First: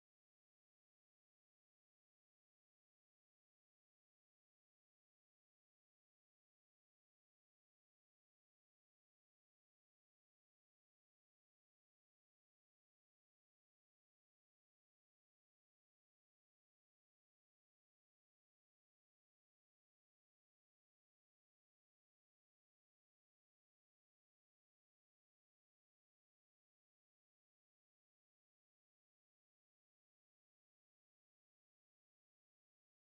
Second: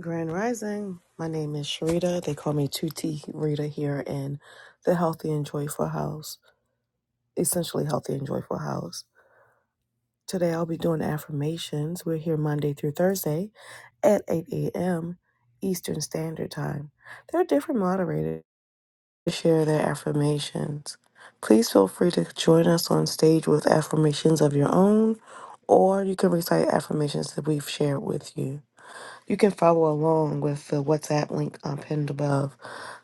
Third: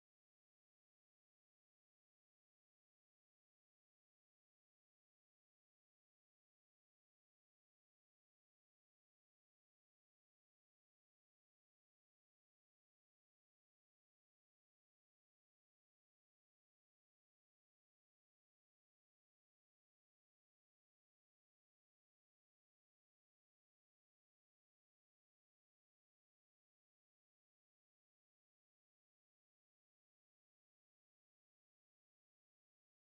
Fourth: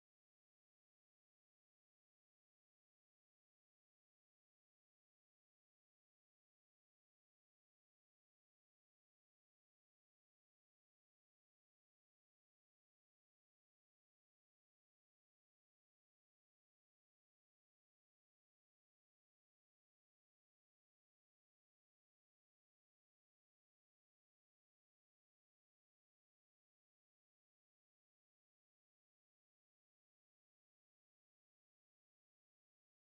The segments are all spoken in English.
Grand Rising. My name is Sharita. They call me 2T Rita here in the Healthy and Joyful House, essentially Healthy and Joyful House. Today I'll be doing affirmations. We're here Monday through Thursday at 8 a.m. Eastern Standard Time. There are different moderators to share their affirmations. Please feel free to join us on stage with affirmations of your own, or you can recite affirmations that we've shared with you. You can follow along with the WhatsApp link um, pinned above.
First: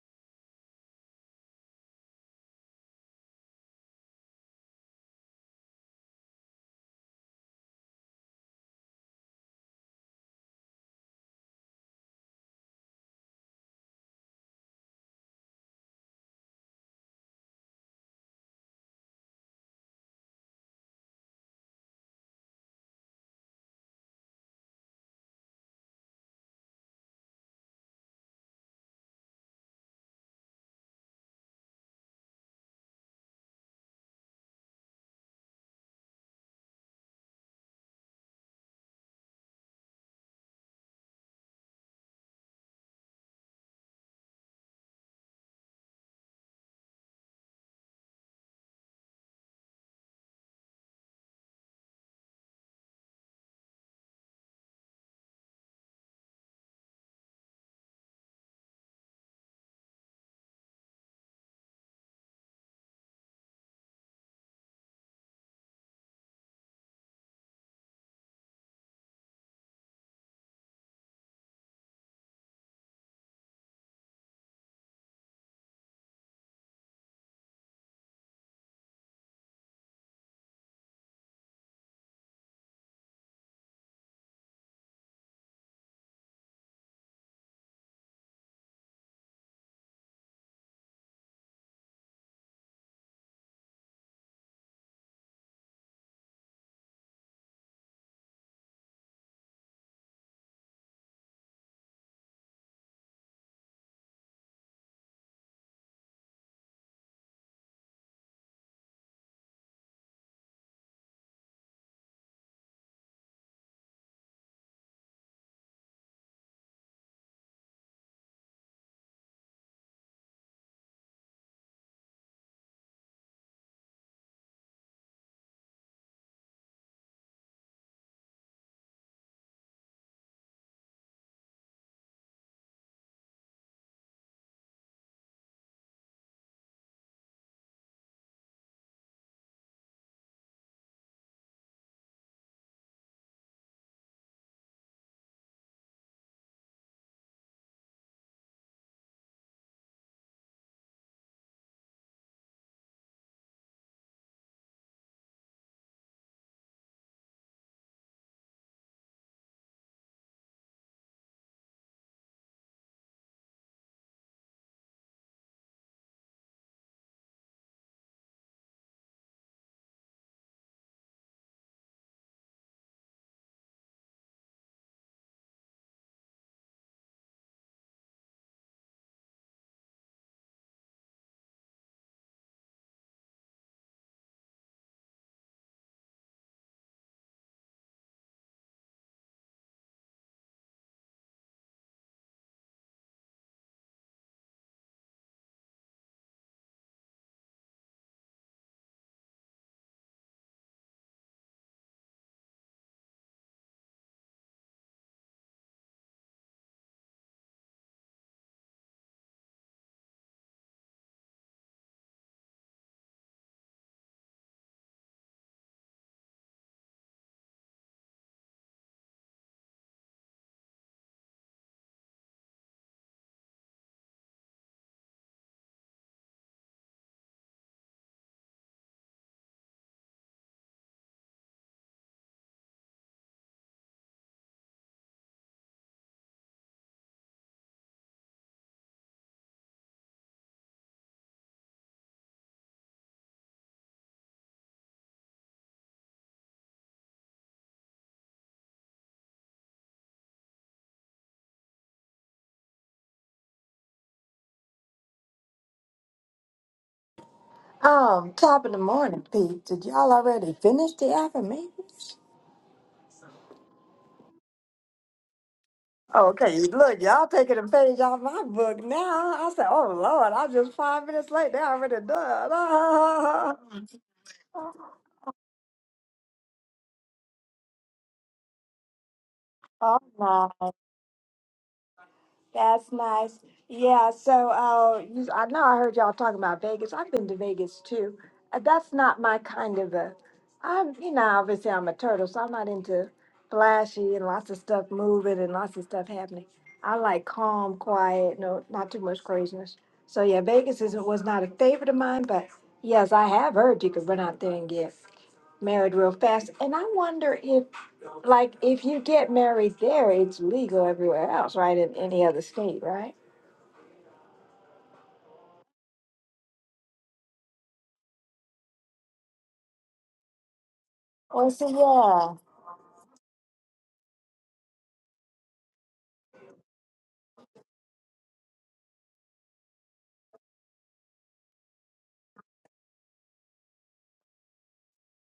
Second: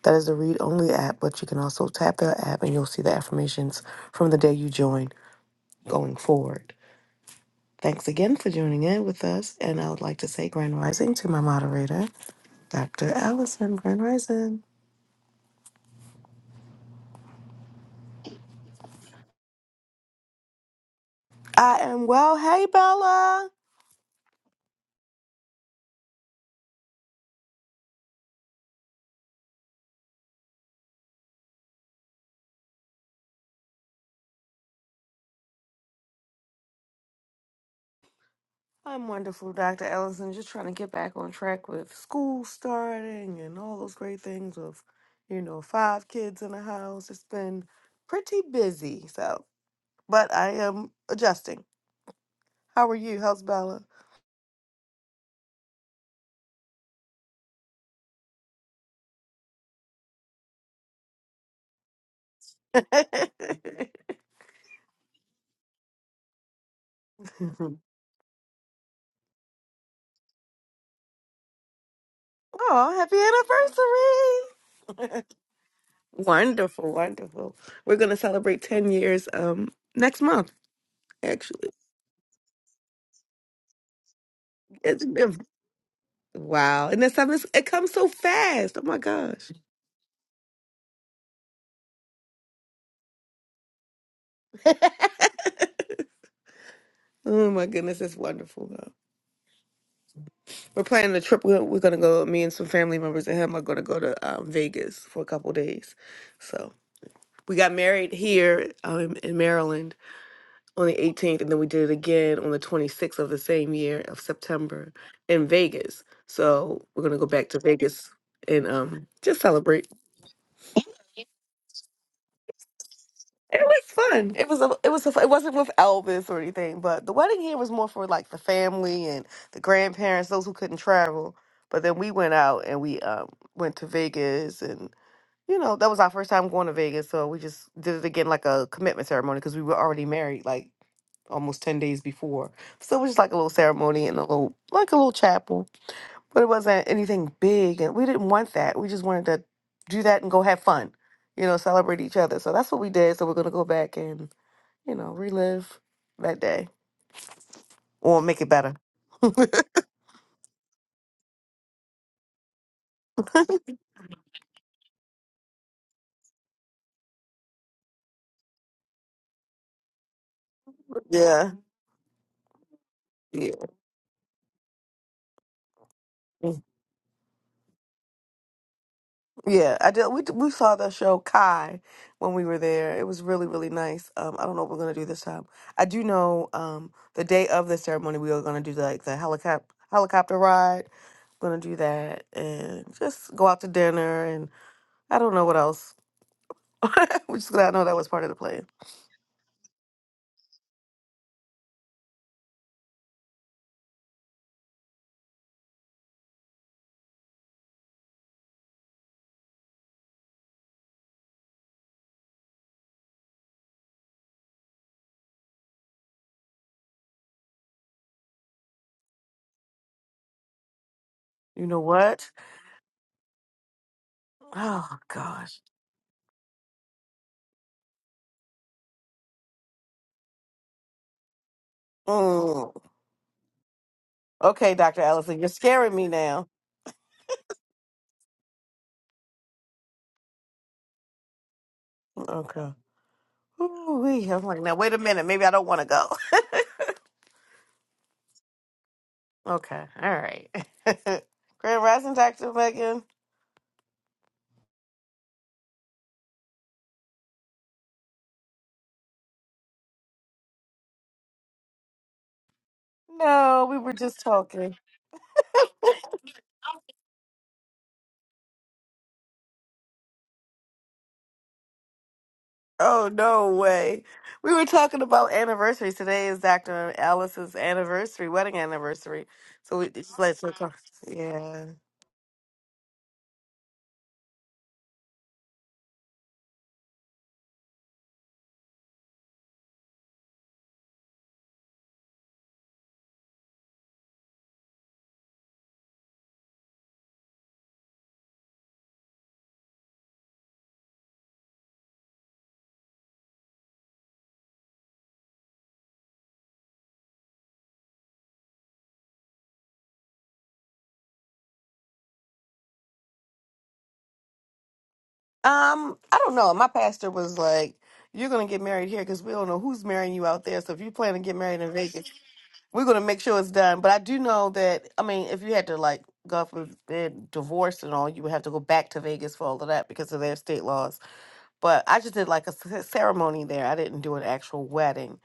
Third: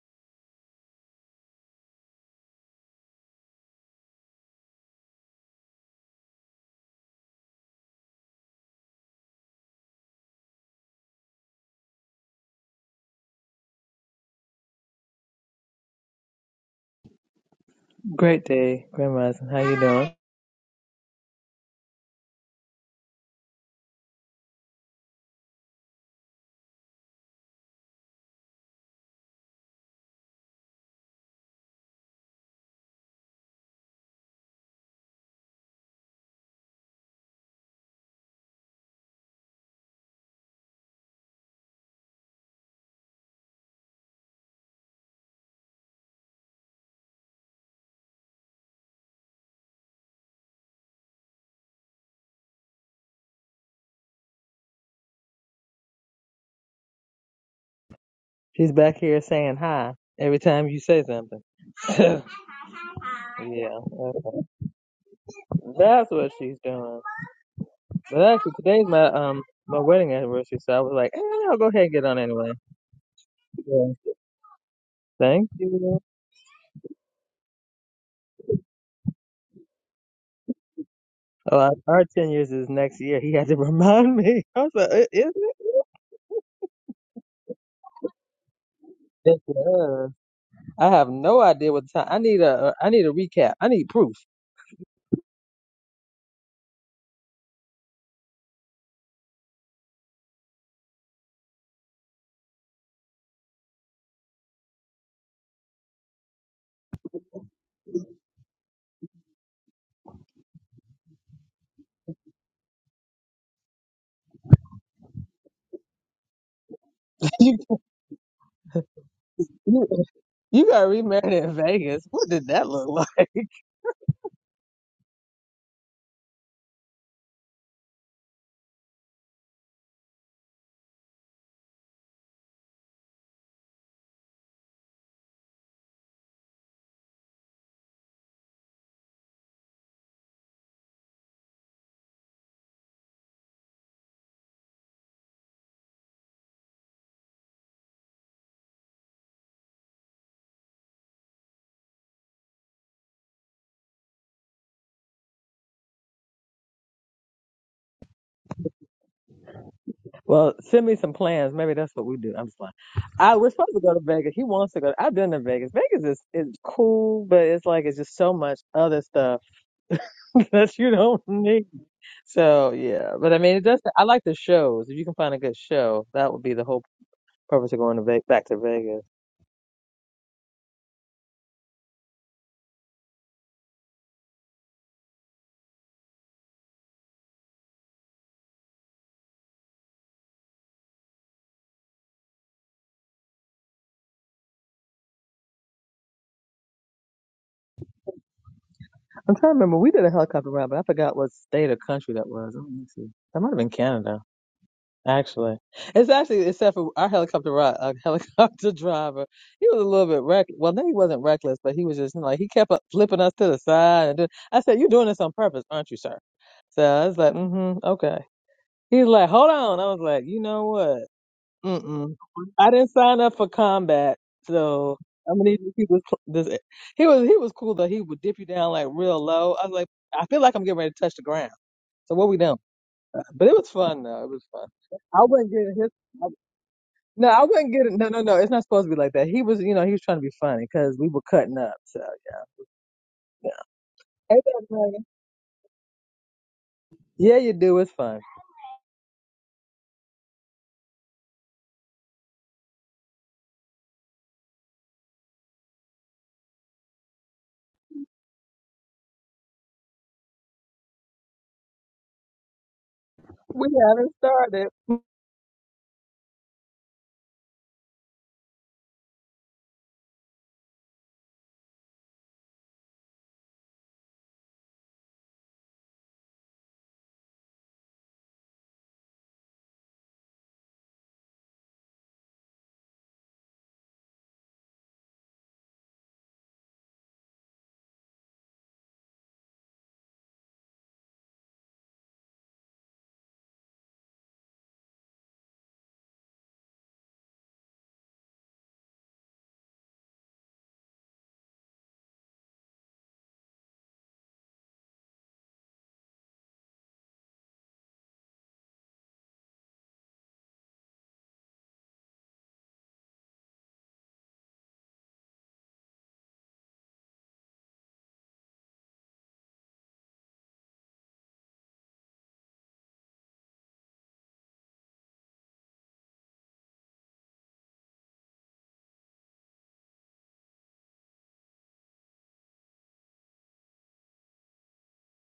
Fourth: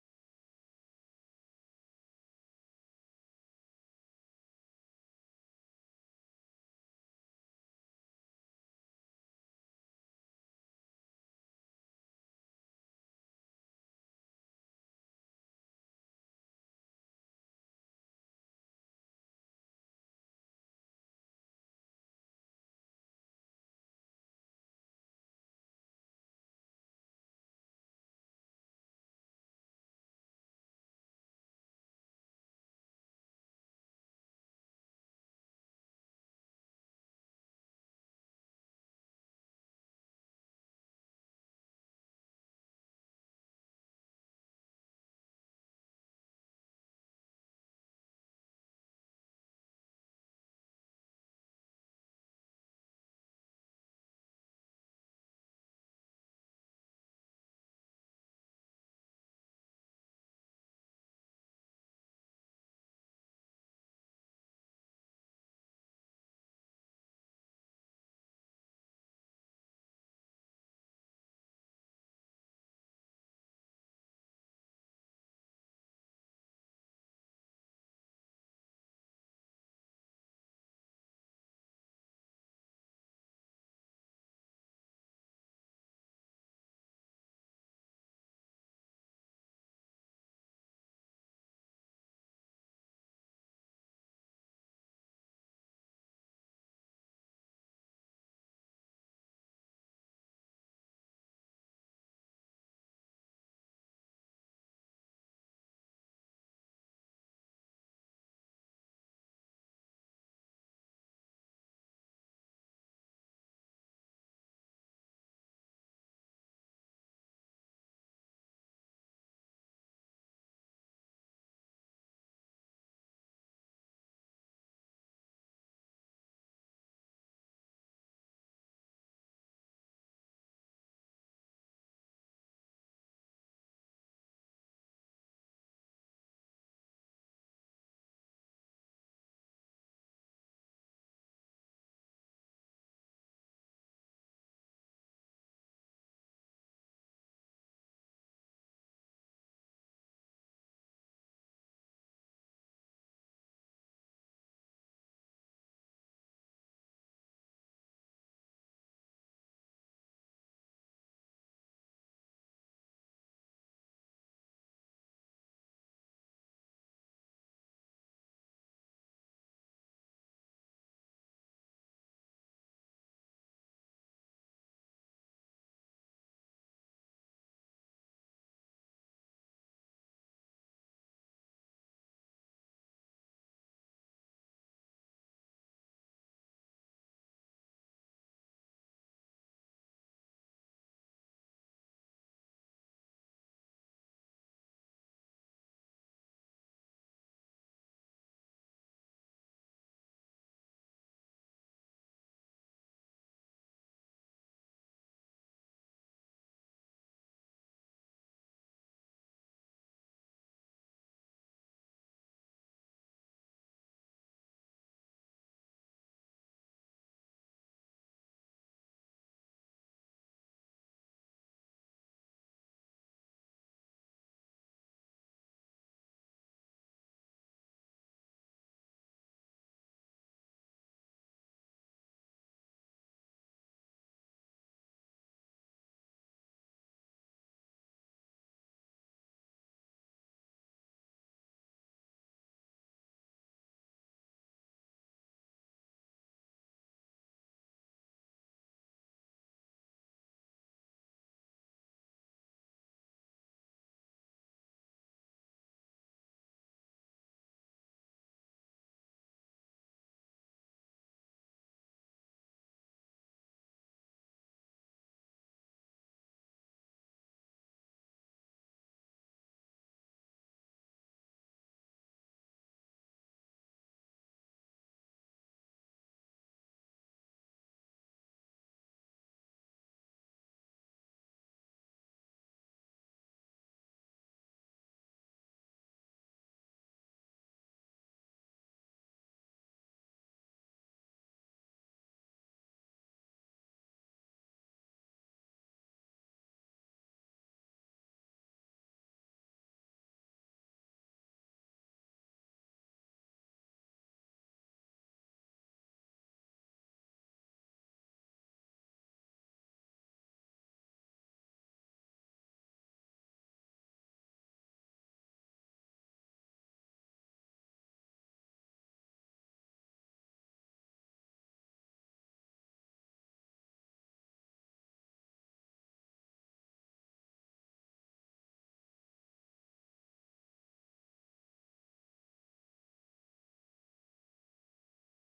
That is a read only app, but you can also tap that app and you'll see the affirmations from the day you join going forward. Thanks again for joining in with us. And I would like to say Grand Rising to my moderator, Dr. Allison Grand Rising. Great day, Grandma. Allison. How you doing? I am well. Hey, Bella. I'm wonderful, Dr. Allison. Just trying to get back on track with school starting and all those great things of, you know, five kids in the house. It's been pretty busy. So but I am adjusting. How are you? How's Bella? She's back here saying hi every time you say something. yeah, okay. that's what she's doing. But actually, today's my um my wedding anniversary, so I was like, eh, I'll go ahead and get on anyway. Yeah. oh, happy anniversary! Thank you. wonderful, wonderful. We're gonna celebrate ten years um next month. Oh, Actually, our our ten years is next year. He had to remind me. I was like, "I- it's is been it? wow, and the seven it comes so fast. Oh my Yes, gosh! it is. I have no idea what the time. I need a I need a recap. I need proof. Oh my goodness, it's wonderful. Though. We're planning a trip. We're, we're gonna go. Me and some family members and him are gonna go to um, Vegas for a couple days. So we got married here um, in Maryland on the 18th, and then we did it again on the 26th of the same year of September in Vegas. So we're gonna go back you, to Vegas and um just celebrate. you you got remarried in Vegas. What did that look like? It was fun. It was a, it was a, it wasn't with Elvis or anything, but the wedding here was more for like the family and the grandparents, those who couldn't travel. But then we went out and we um went to Vegas and. you know, that was our first time going to Vegas, so we just did it again like a commitment ceremony because we were already married like almost ten days before. So it was just like a little ceremony and a little like a little chapel, but it wasn't anything big, and we didn't want that. We just wanted to do that and go have fun, you know, celebrate each other. So that's what we did. So we're gonna go back and you know relive that day or make it better. Well, send me some plans. Maybe that's what we do. I'm just lying. I we're supposed to go to Vegas. He wants to go. I've been to Vegas. Vegas is is cool, but it's like it's just so much other stuff that you don't yeah. need. So yeah, but I mean, it Yeah. does. I like the shows. If you can find a good show, that would be the whole purpose of going to Ve- back to Vegas. Yeah, I did. We we saw the show Kai when we were there. It was really really nice. Um, I don't know what we're gonna do this time. I do know um the day of the ceremony we are gonna do like the helicopter helicopter ride. We're gonna do that and just go out to dinner and I don't know what else. We're just glad I know that was part of the plan. I'm trying to remember. We did a helicopter ride, but I forgot what state or country that was. Oh, Let me see. That might have been Canada. Actually, it's actually except for our helicopter ride, uh, helicopter driver. He was a little bit reck. Well, no, he wasn't reckless, but he was just like he kept up flipping us to the side. And doing, I said, "You're doing this on purpose, aren't you, sir?" So I was like, "Mm-hmm, okay." He's like, "Hold on." I was like, "You know what? You know Mm-mm. what? I didn't sign up for combat, Oh so I'm gonna need gosh. to keep this." cl- this. He was he was cool though. He would dip you down like real low. I was like, I feel like I'm getting ready to touch the ground. So what we doing? Mm. But it was fun though. It was fun. Okay, Doctor I Allison, you're would not get scaring me his. now. No, I wouldn't get it. No, no, no. It's not supposed to be like that. He was, you know, he was trying to be funny because we were cutting up. So, Okay. yeah. Ooh-wee. I'm Ain't like, that now wait a funny? minute. Maybe I don't want to go. Yeah, you do. It's fun. Okay. All right. Grand Rising, Dr. Megan. Um, top of the morning, Pete. Did y'all already finish the affirmations? No, We we were haven't just started. talking. Okay, look, y'all taking a page out my book now. I said, oh Lord, I'm just five minutes late. They already Oh, no done. way. We were talking about anniversaries. Today is Dr. Alice's anniversary, wedding anniversary. So we Oh just let her no. talk. Yeah. That's nice. Yeah, so uh, you, I know I heard y'all talking about Vegas. I've been to Vegas too. Uh, That's not my kind of a. I'm, you know, obviously I'm a turtle, so I'm not into flashy and lots of stuff moving and lots of stuff happening. I like calm, quiet, no, not too much craziness. So yeah, Vegas is was not a favorite of mine, but yes, I have heard you could run out there and get married real fast. And I wonder if like if you get married there, it's legal everywhere else, right? In any other state, right? Um, I don't know. My pastor was like, you're going to get married here because we don't know who's marrying you out there. So if you plan to get Oh, married so in Vegas. yeah. We're gonna make sure it's done. But I do know that I mean, if you had to like God forbid divorce and all, you would have to go back to Vegas for all of that because of their state laws. But I just did like a c- ceremony there. I didn't do an actual wedding.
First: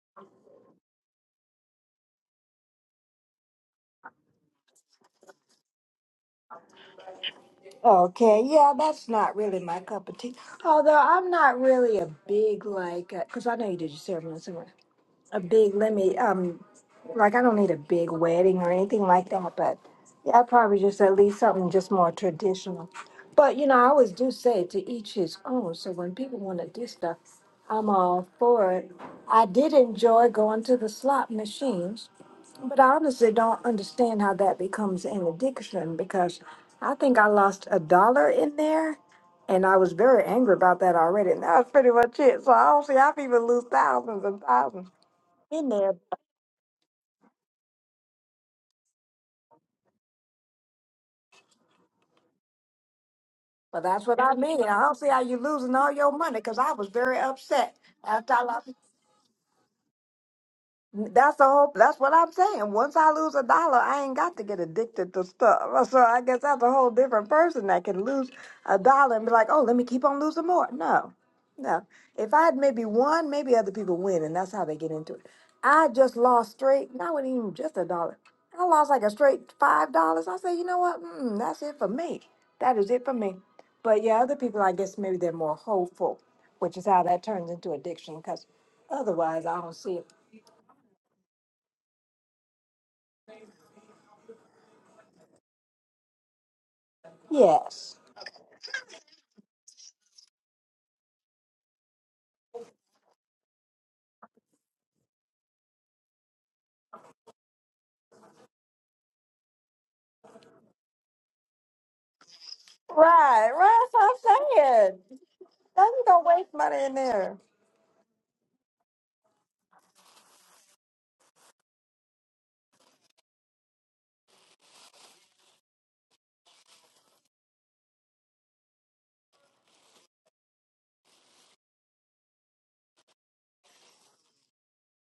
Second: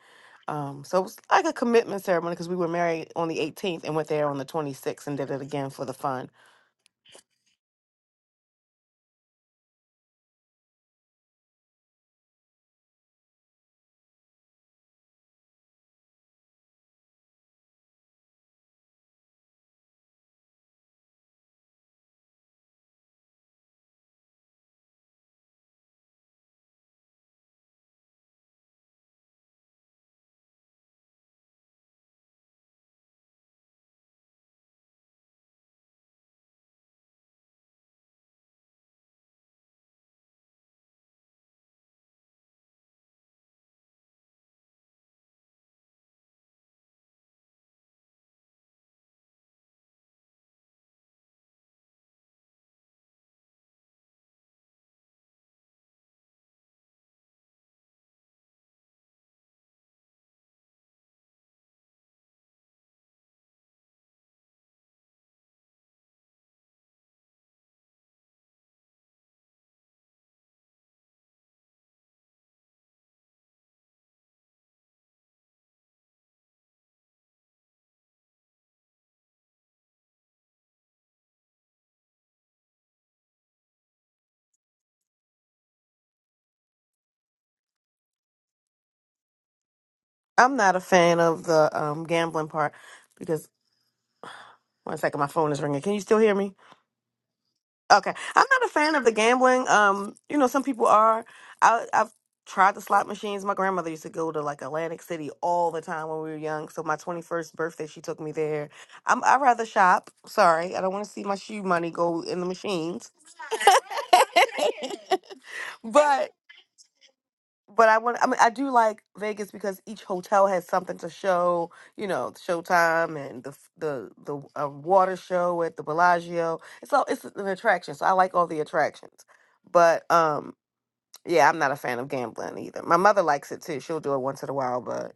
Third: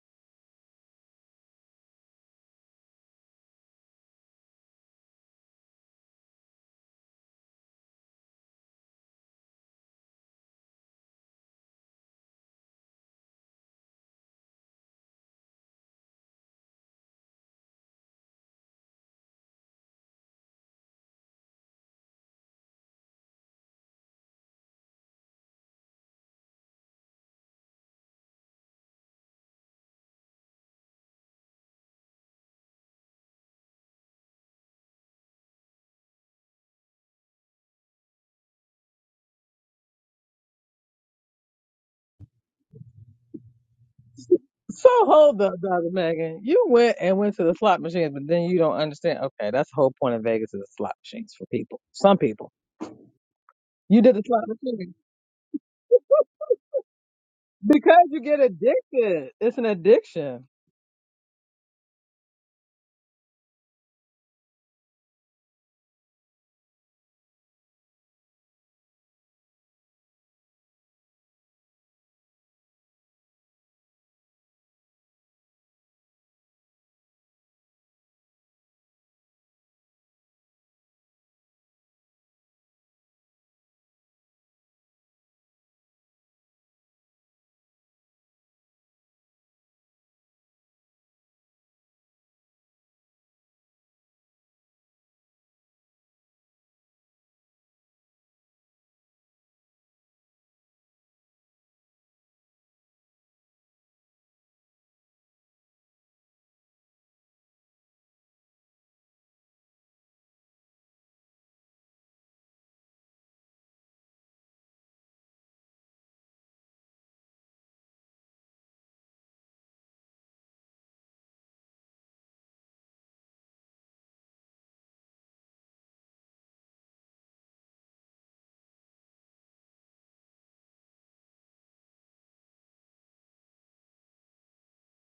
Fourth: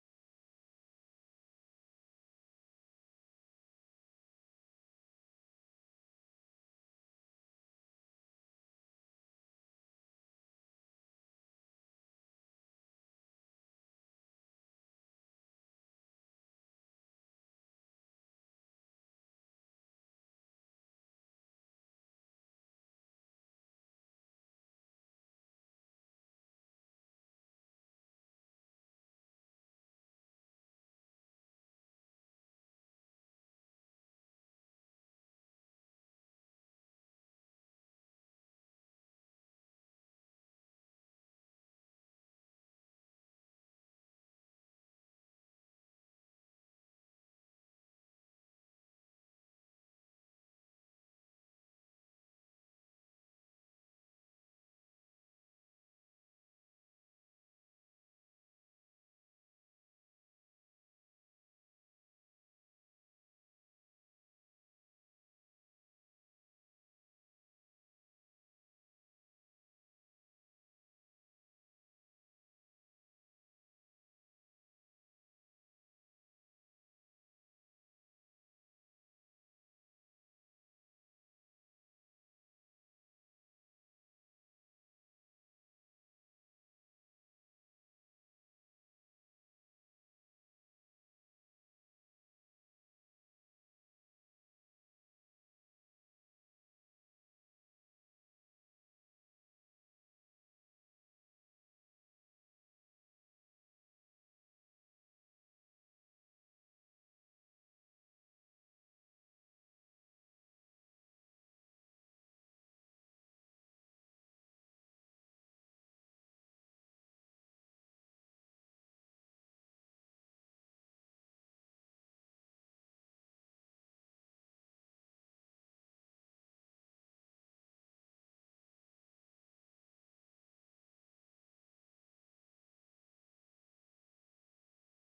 Um, so it was like a commitment ceremony because we were married on the 18th and went there on the 26th and did it again for the fun. Okay, yeah, that's not really my cup of tea. Although I'm not really a big like, because I know you did your ceremony. somewhere. a big let me um like I don't need a big wedding or anything like that, but yeah, probably just at least something just more traditional. But you know, I always do say to each his own. So when people want to do stuff, I'm all for it. I did enjoy going to the slot machines, but I honestly don't understand how that becomes an addiction because I think I lost a dollar in there and I was very angry about that already. And that was pretty much it. So I don't see how people lose thousands and thousands So hold up, in Dr. there. Megan. You went and went to the slot machines, but then you don't understand. Okay, that's the whole point of Vegas is the slot machines for people. Some people. But You that's did what the I slot mean. I machine don't see how you losing all your money because I was very upset because you after get I lost. addicted. It's an addiction. That's the whole. That's what I'm saying. Once I lose a dollar, I ain't got to get addicted to stuff. So I guess that's a whole different person that can lose a dollar and be like, "Oh, let me keep on losing more." No, no. If I had maybe one, maybe other people win, and that's how they get into it. I just lost straight. Not even just a dollar. I lost like a straight five dollars. I say, you know what? Mm, that's it for me. That is it for me. But yeah, other people, I guess maybe they're more hopeful, which is how that turns into addiction. Because otherwise, I don't see it. I'm not a fan of the um, gambling part because one second, my phone is ringing. Can you still hear me? Yes. Okay, I'm not a fan of the gambling. Um, you know, some people are. I, I've tried the slot machines. My grandmother used to go to like Atlantic City all the time when we were young. So my 21st birthday, she took me there. I'm, I rather shop. Sorry, I don't want to see my shoe money go in the machines. Right, right. That's what I'm saying. Now you don't but waste money in there. but I want. I mean, I do like Vegas because each hotel has something to show. You know, Showtime and the the the uh, water show at the Bellagio. It's all it's an attraction, so I like all the attractions. But um, yeah, I'm not a fan of gambling either. My mother likes it too. She'll do it once in a while, but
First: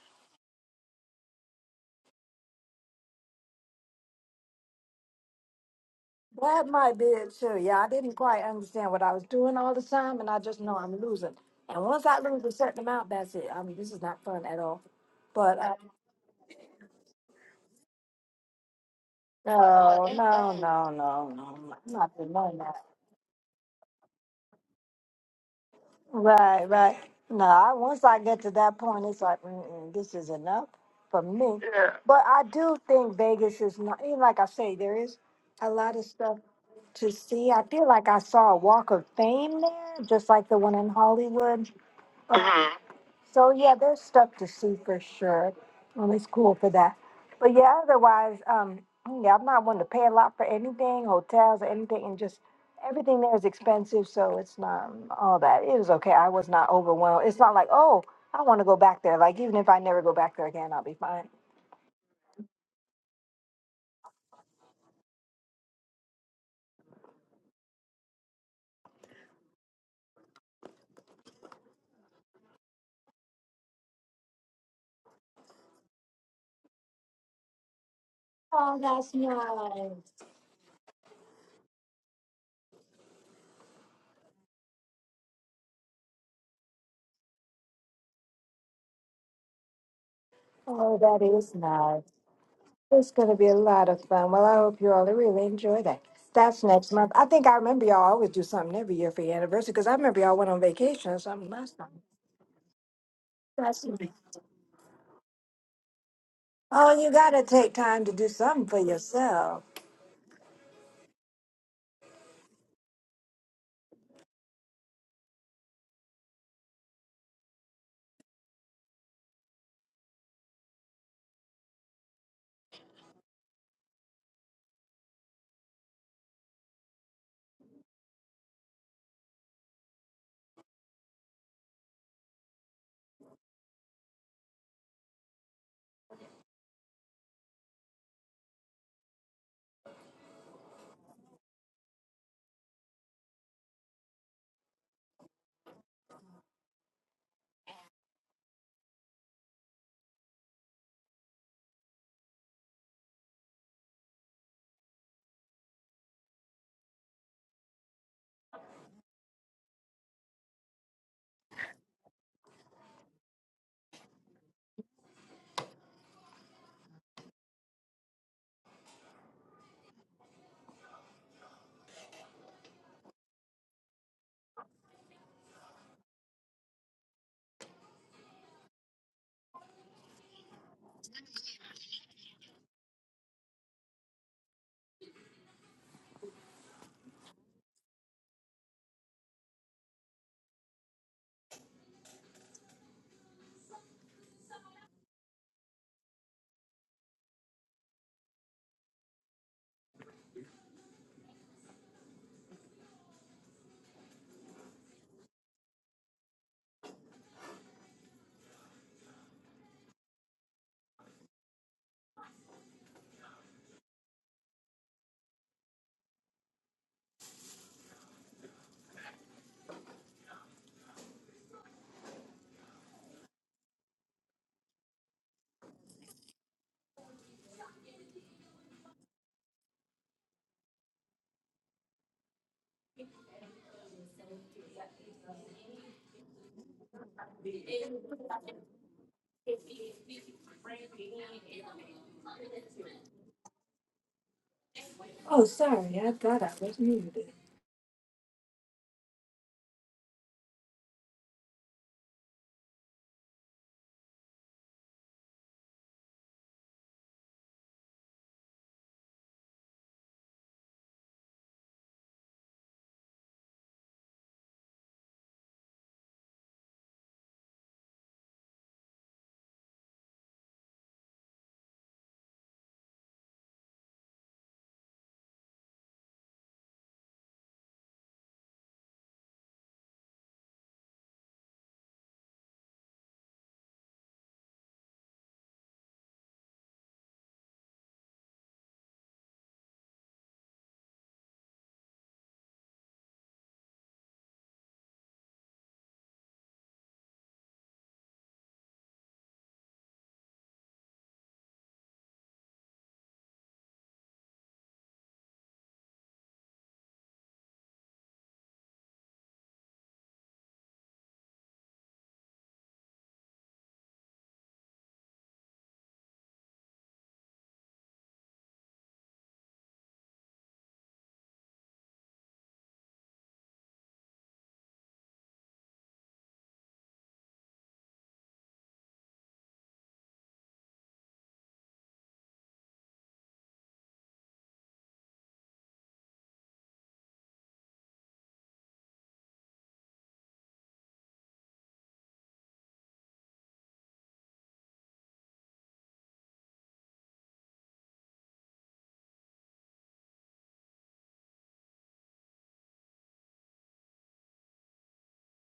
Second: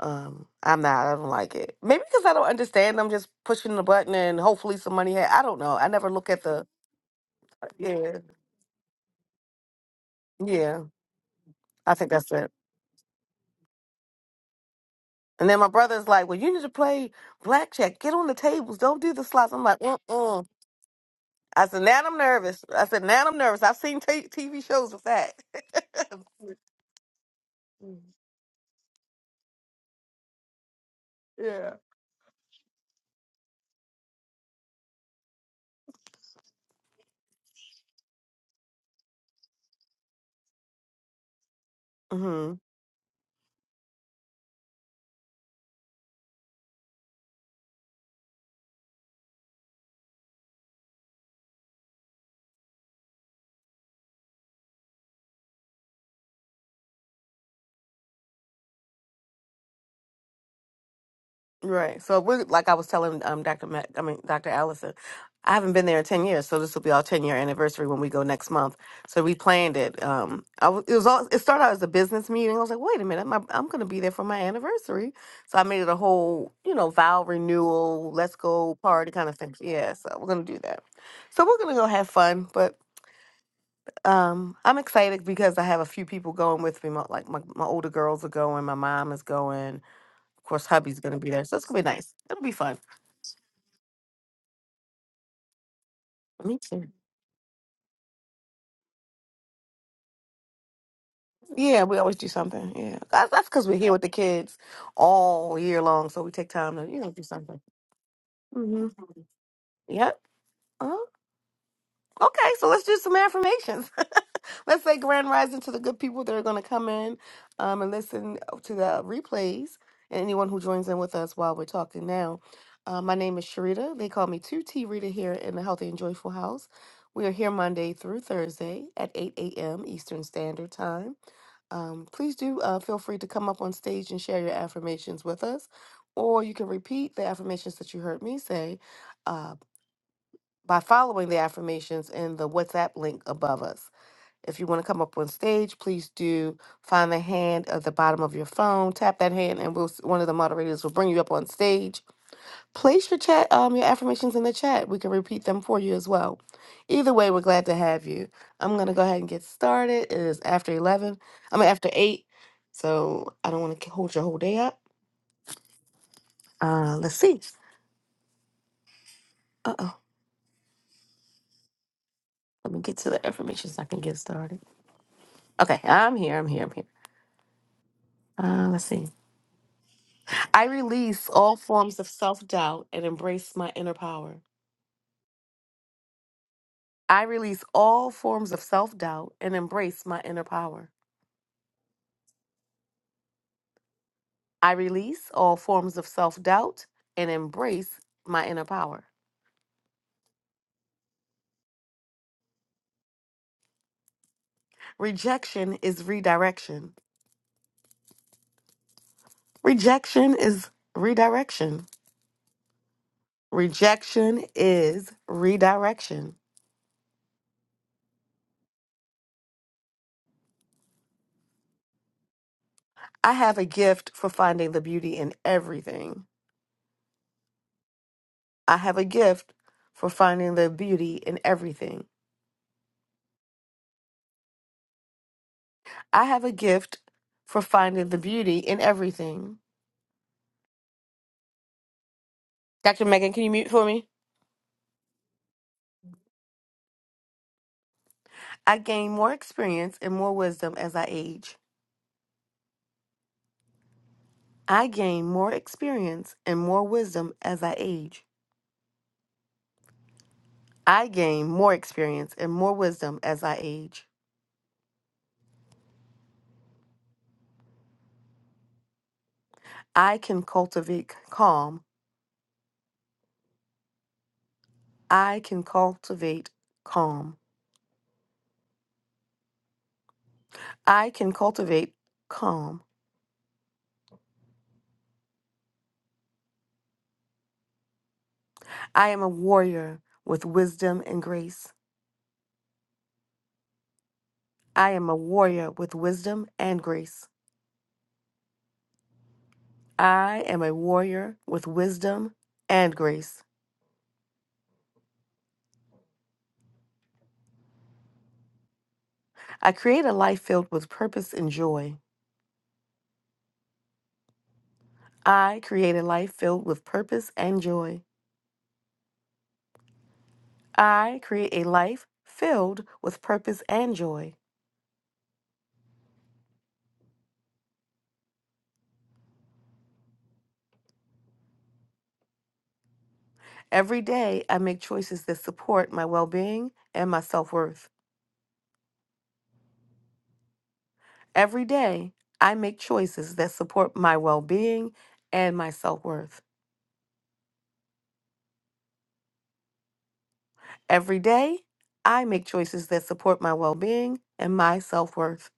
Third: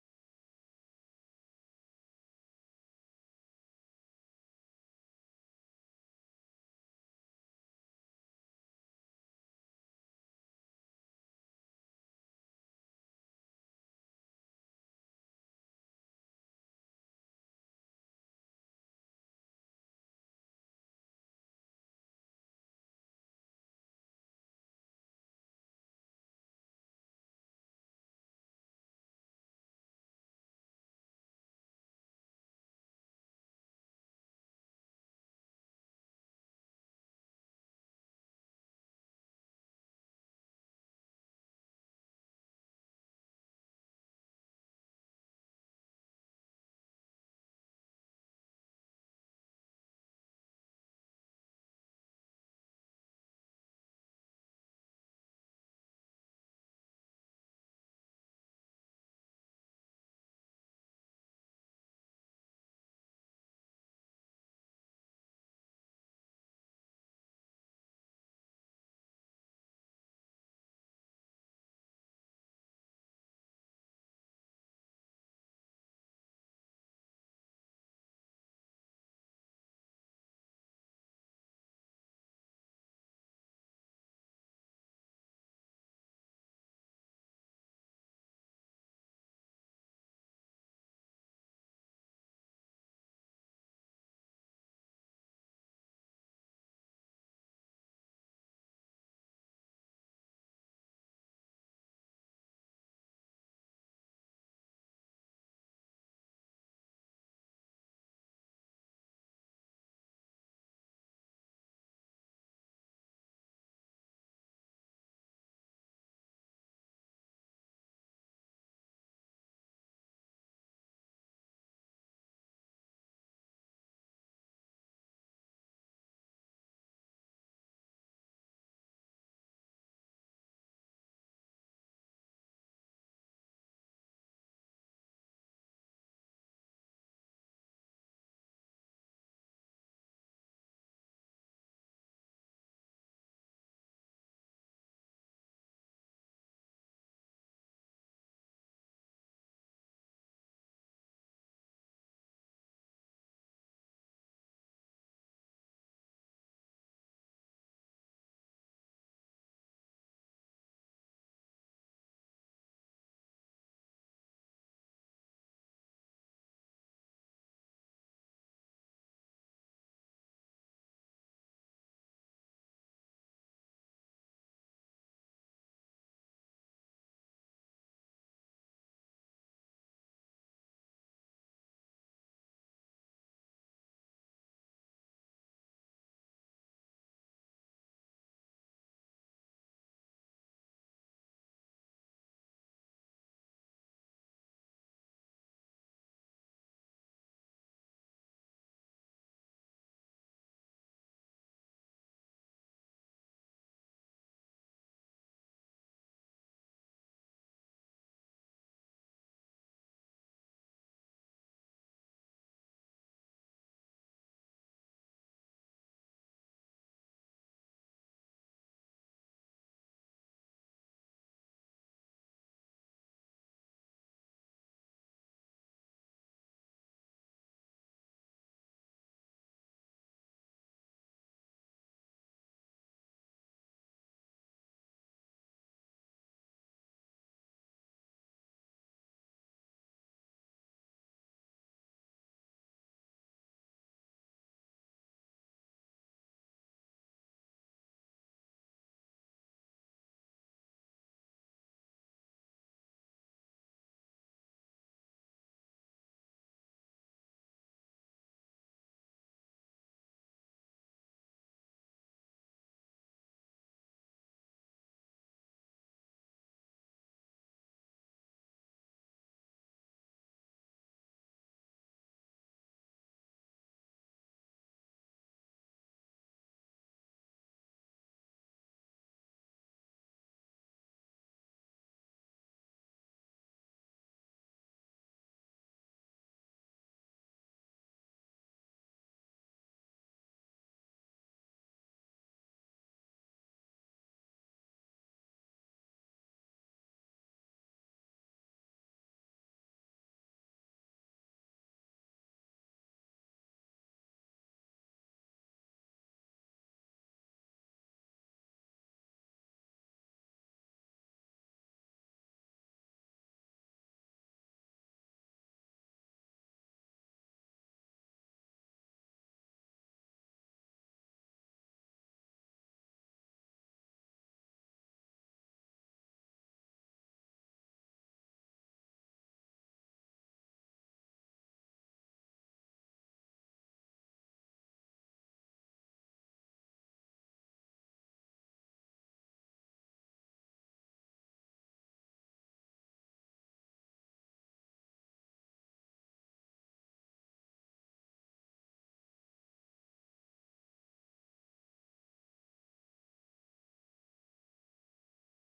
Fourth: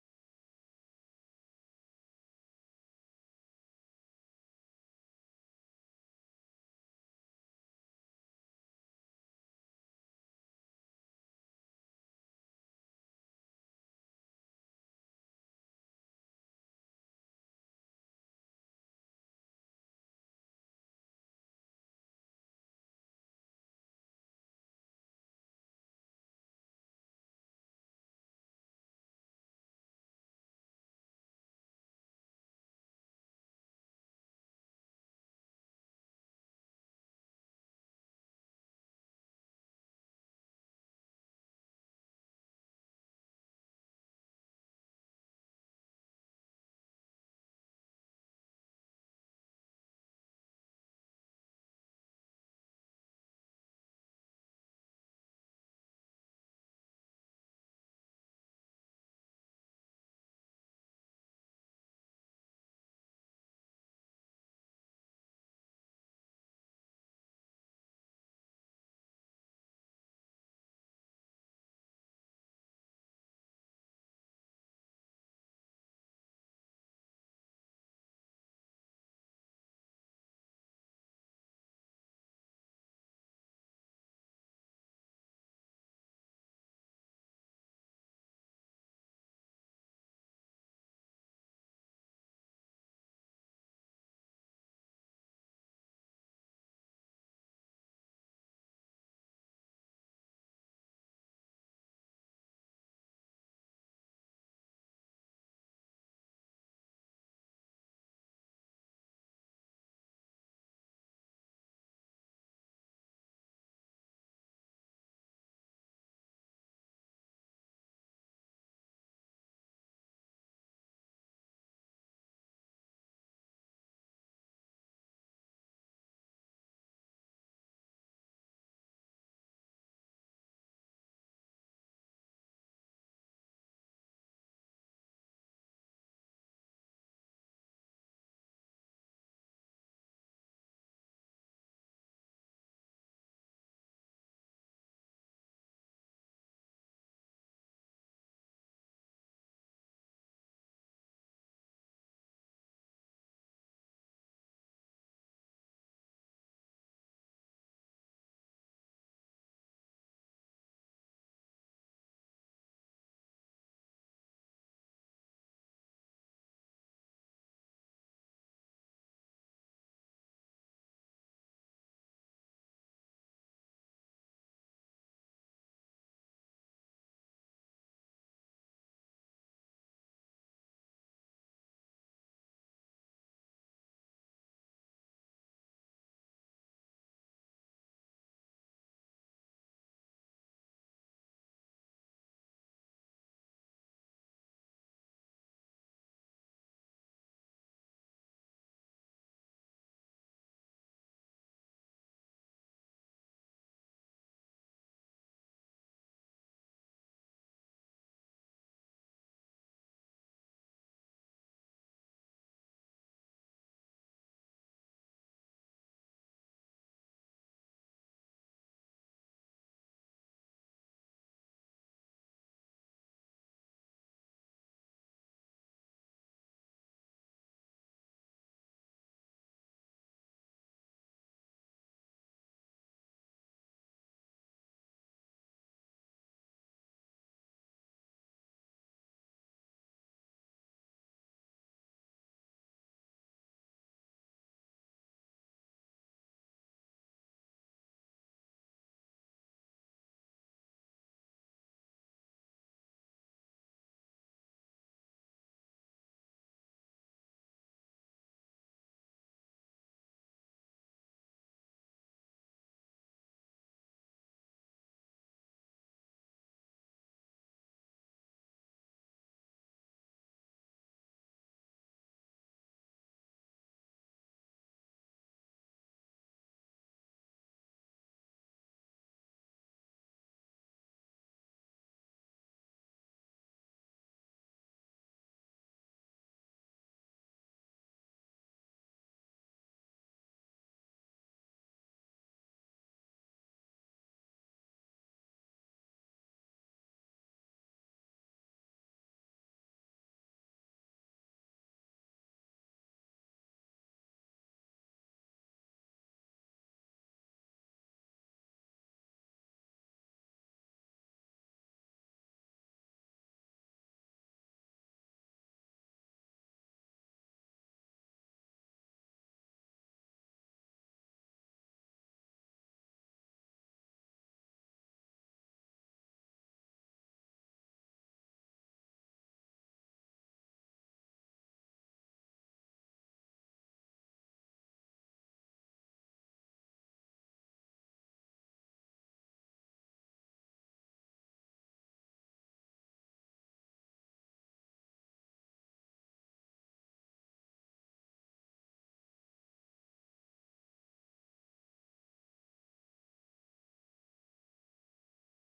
um, I'm not. I don't like it. Maybe because I don't understand. I'm just pushing the button and hopefully some money. Ha- I don't know. I never look at the. That might be it too. Yeah, I didn't Yeah, quite understand what I was doing all the time, and I just know yeah. I'm losing. And I once think I that's it. lose a certain amount, that's it. I mean, this is not fun at all. And then But my uh, brother's like, "Well, you need to play blackjack. Get on the tables. Don't do the slots." I'm like, no, "Mm-mm." no, no, no, no, I no. said, I'm "Now not I'm doing nervous." that. I said, "Now I'm nervous." I've seen t- TV shows with that. Right, right. No, I, once I get to that point, it's like Mm-mm, this is enough for me. Yeah. But I do think Vegas is not. you Like I say, there is a lot of stuff to see. I feel like I saw a Walk of Fame there, just like the one in Hollywood. yeah. Mhm. So yeah, there's stuff to see for sure. And it's cool for that. But yeah, otherwise, um, yeah, I'm not one to pay a lot for anything, hotels or anything, and just everything there is expensive, so it's not all that. It was okay. I was not overwhelmed. It's not like, oh, I want to go back there. Like even if I never go back there again, I'll be fine. Right. So we're like I was telling um Dr. Mac, I mean Dr. Allison, I haven't been there in ten years, so this will be our ten year anniversary when we go next month. So we planned it. Um, I was, it was all it started out as a business meeting. I was like, wait a minute, my, I'm going to be there for my anniversary. So I made it a whole, you know, vow renewal, let's go Oh, party that's kind of thing. Yeah. nice. So we're going to do that. So we're going to go have fun, but. Um, I'm excited because I have a few people going with me. My, like my, my older girls are going, my mom is going. Of course, hubby's Oh, gonna that be there, is so it's gonna be nice. nice. It'll be fun. It's going to be a lot of fun. Well, I hope you all really enjoy that. Me That's too. next month. I think I remember y'all always do something every year for your anniversary because I remember y'all went on vacation or something last Yeah, time. we always do something. Yeah, that's that's because we're That's here with the kids all year long, so we take time to you oh, you know do got to something. take time to do something for hmm yourself. Yep. uh Okay, so let's do some affirmations. let's say grand rising to the good people that are going to come in um, and listen oh, to the replays, and anyone who joins in with us while we're talking now. Uh, my name is Sharita. They call me 2T Rita here in the Healthy and Joyful House. We are here Monday through Thursday at 8 a.m. Eastern Standard Time. Um, please do uh, feel free to come up on stage and share your affirmations with us, or you can repeat the affirmations that you heard me say uh, by following the affirmations in the WhatsApp link above us. If you want to come up on stage, please do find the hand at the bottom of your phone, tap that hand, and we'll, one of the moderators will bring you up on stage. Place your chat, um, your affirmations in the chat. We can repeat them for you as well. Either way, we're glad to have you. I'm gonna go ahead and get started. It is after eleven. I mean after eight, so I don't want to hold your whole day up. Uh, let's see. Uh oh, let me get to the affirmations. so I can get started. Okay, I'm here. I'm here. I'm here. Uh, let's see. I release all forms of self doubt and embrace my inner power. I release all forms of self doubt and embrace my inner power. I release all forms of self doubt and embrace my inner power. Rejection is redirection. Rejection is redirection. Rejection is redirection. I have a gift for finding the beauty in everything. I have a gift for finding the beauty in everything. I have a gift for finding the beauty in everything. Dr. Megan, can you mute for me? Oh, sorry, I thought I was muted. I gain more experience and more wisdom as I age. I gain more experience and more wisdom as I age. I gain more experience and more wisdom as I age. I can cultivate calm. I can cultivate calm. I can cultivate calm. I am a warrior with wisdom and grace. I am a warrior with wisdom and grace. I am a warrior with wisdom and grace. I create a life filled with purpose and joy. I create a life filled with purpose and joy. I create a life filled with purpose and joy. Every day, I make choices that support my well being and my self worth. Every day, I make choices that support my well being and my self worth. Every day, I make choices that support my well being and my self worth.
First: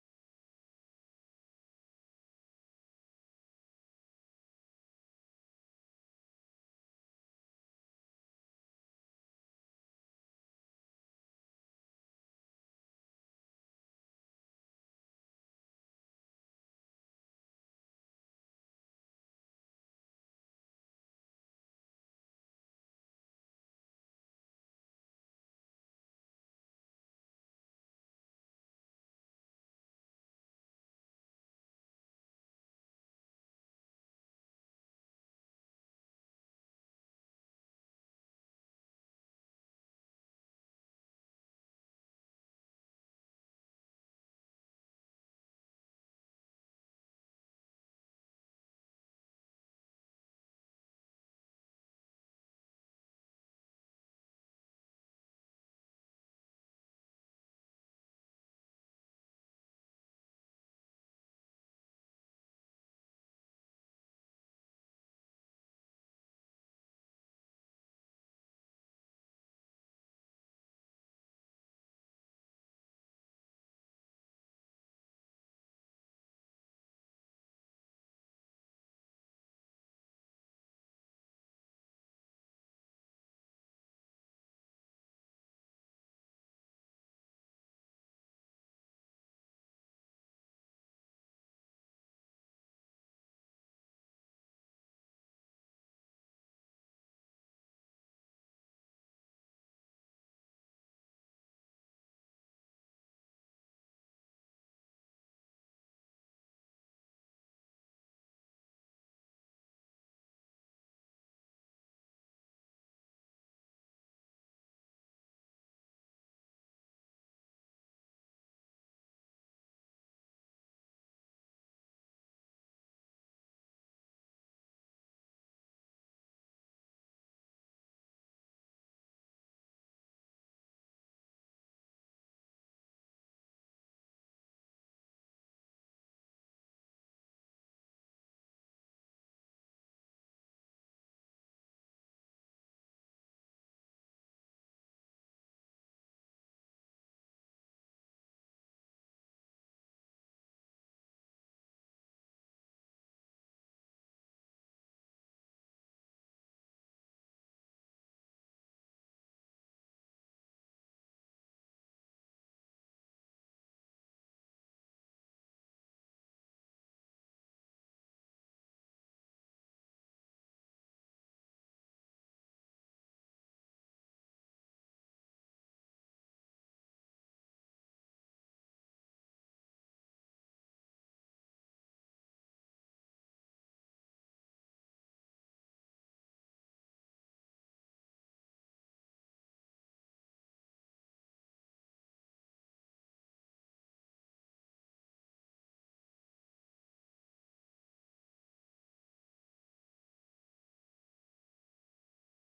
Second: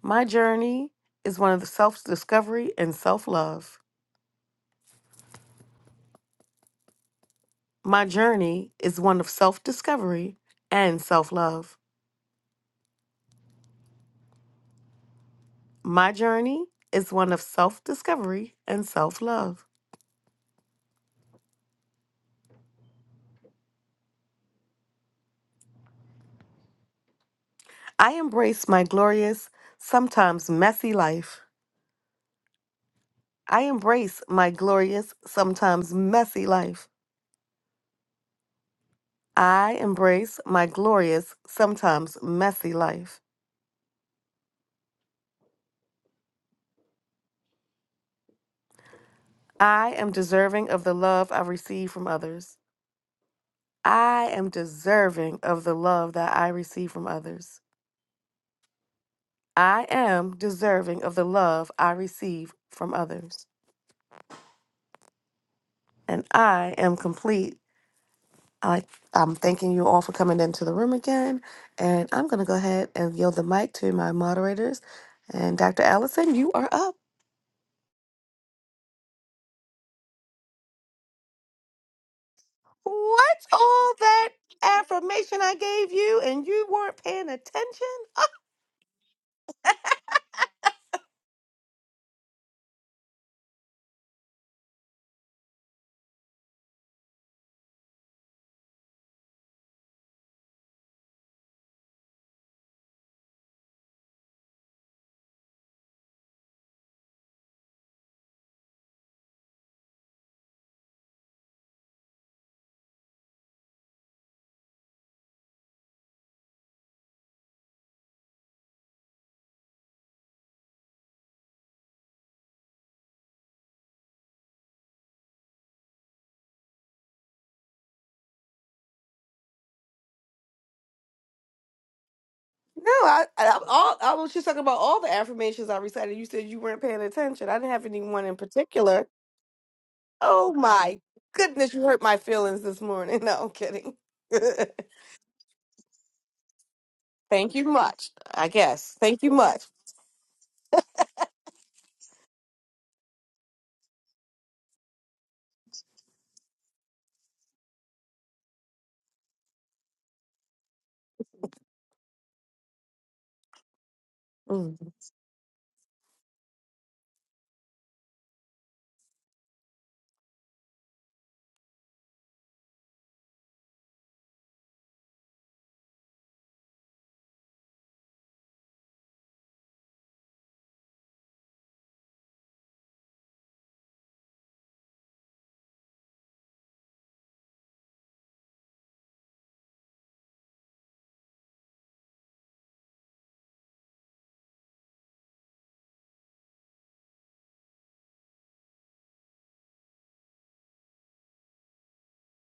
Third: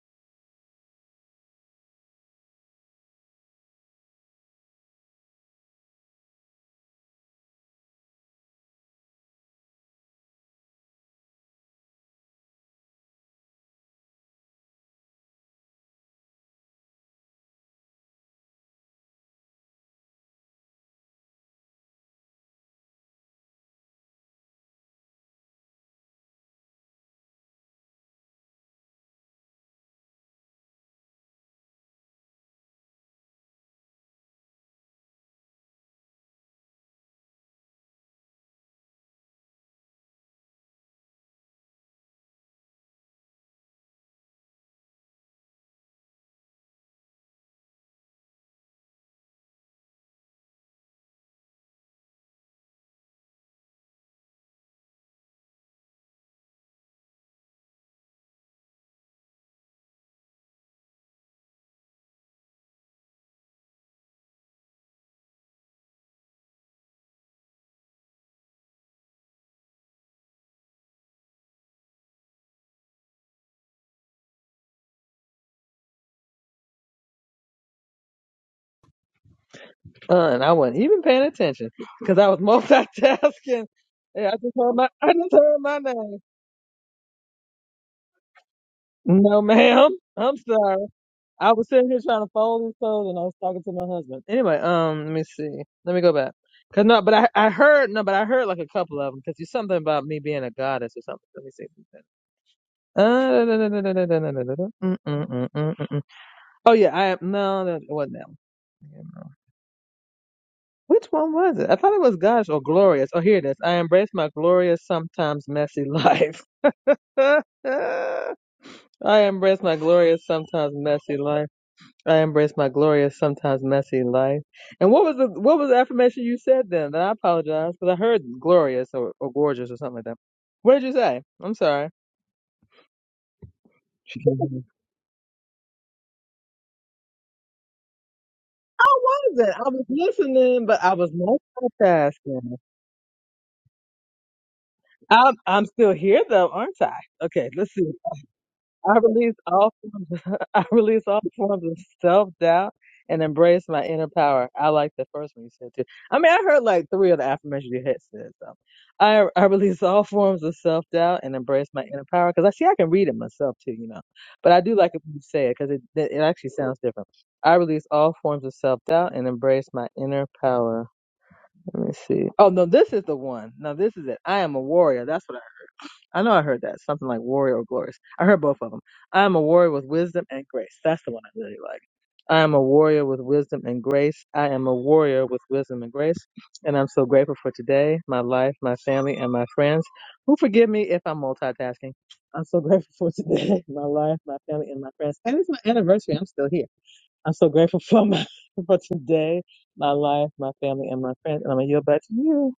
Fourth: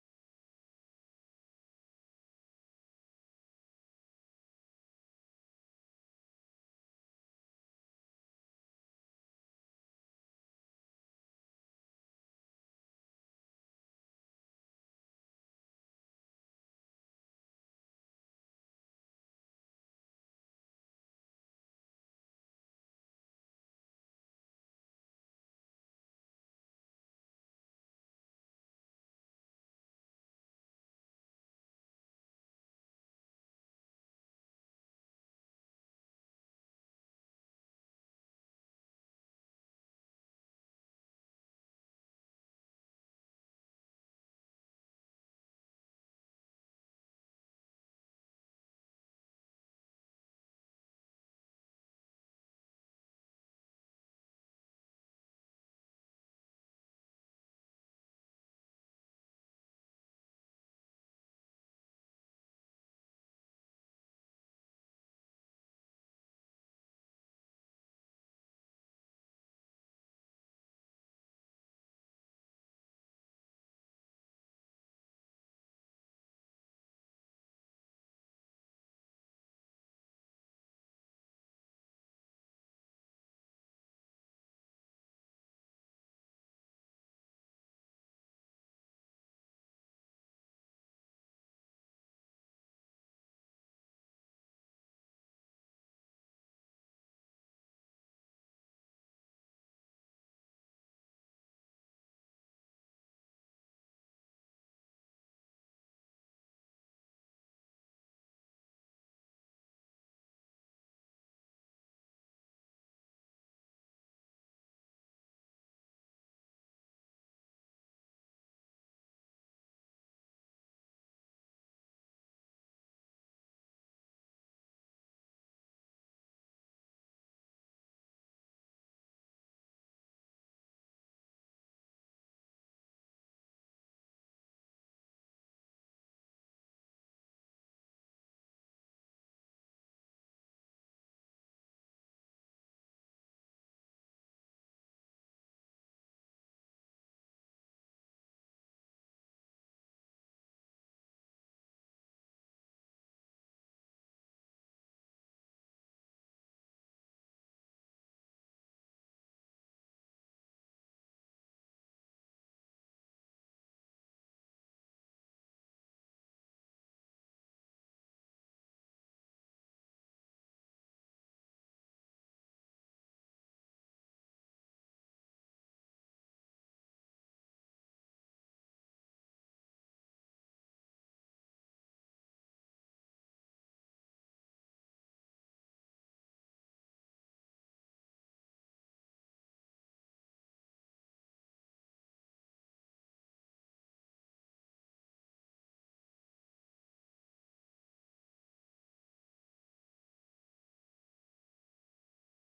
My journey is one of self discovery and self love. My journey is one of self discovery and self love. My journey is one of self discovery and self love. I embrace my glorious, sometimes messy life. I embrace my glorious, sometimes messy life. I embrace my glorious, sometimes messy life. I am deserving of the love I receive from others. I am deserving of the love that I receive from others. I am deserving of the love I receive from others. And I am complete I, I'm thanking you all for coming into the room again. And I'm going to go ahead and yield the mic to my moderators. And Dr. Allison, you are up. Uh, and I wasn't even paying attention because I was What's multitasking. all Yeah, that I just heard my I just affirmation I heard my gave name. you and you weren't paying attention? Ah, No, ma'am. I'm sorry. I was sitting here trying to fold and fold, and I was talking to my husband. Anyway, um, let me see. Let me go back. Cause no, but I I heard no, but I heard like a couple of them. Cause you something about me being a goddess or something. Let me see. Uh, da, da, da, da, da, da, da, da, da, da. da. Mm, mm, mm, mm, mm, mm. Oh yeah, I am. No, that it wasn't that one. Yeah, no. Which one was it? I thought it was goddess or glorious. Oh, here it is. I embrace my glorious, sometimes messy life. I embrace my glorious, sometimes messy life. I embrace my glorious, sometimes messy life. And what was the what was the affirmation you said then? And I apologize because I heard glorious or, or gorgeous or something like that. What did you say? I'm sorry. No, I, I, I'm all, I was just talking about all the affirmations I recited. You said you weren't paying attention. I didn't have anyone in I particular. wasn't. I was Oh listening, but I my was goodness, you hurt my multitasking. feelings this morning. No, I'm kidding. I'm I'm still here though, aren't I? Okay, Thank you let's see. much, I guess. I Thank you release much. all forms of, I release all forms of self doubt and embrace my inner power. I like the first one you said too. I mean, I heard like three of the affirmations you had said. So I I release all forms of self doubt and embrace my inner power because I see I can read it myself too, you know. But I do like it when you say it because it it it actually sounds different. I release all forms of self doubt and embrace my inner power. Let me see. Oh no, this is the one. No, this is it. I am a warrior. That's what. I. I know I heard that something like warrior or glorious. I heard both of them. I am a warrior with wisdom and grace. That's the one I really like. I am a warrior with wisdom and grace. I am a warrior with wisdom and grace. And I'm so grateful for today, my life, my family, and my friends who forgive me if I'm multitasking. I'm so grateful for today, my life, my family, and my friends. And it's my anniversary. I'm still here. I'm so grateful for my for today, my life, my family, and my friends. And I'm gonna yield back to you.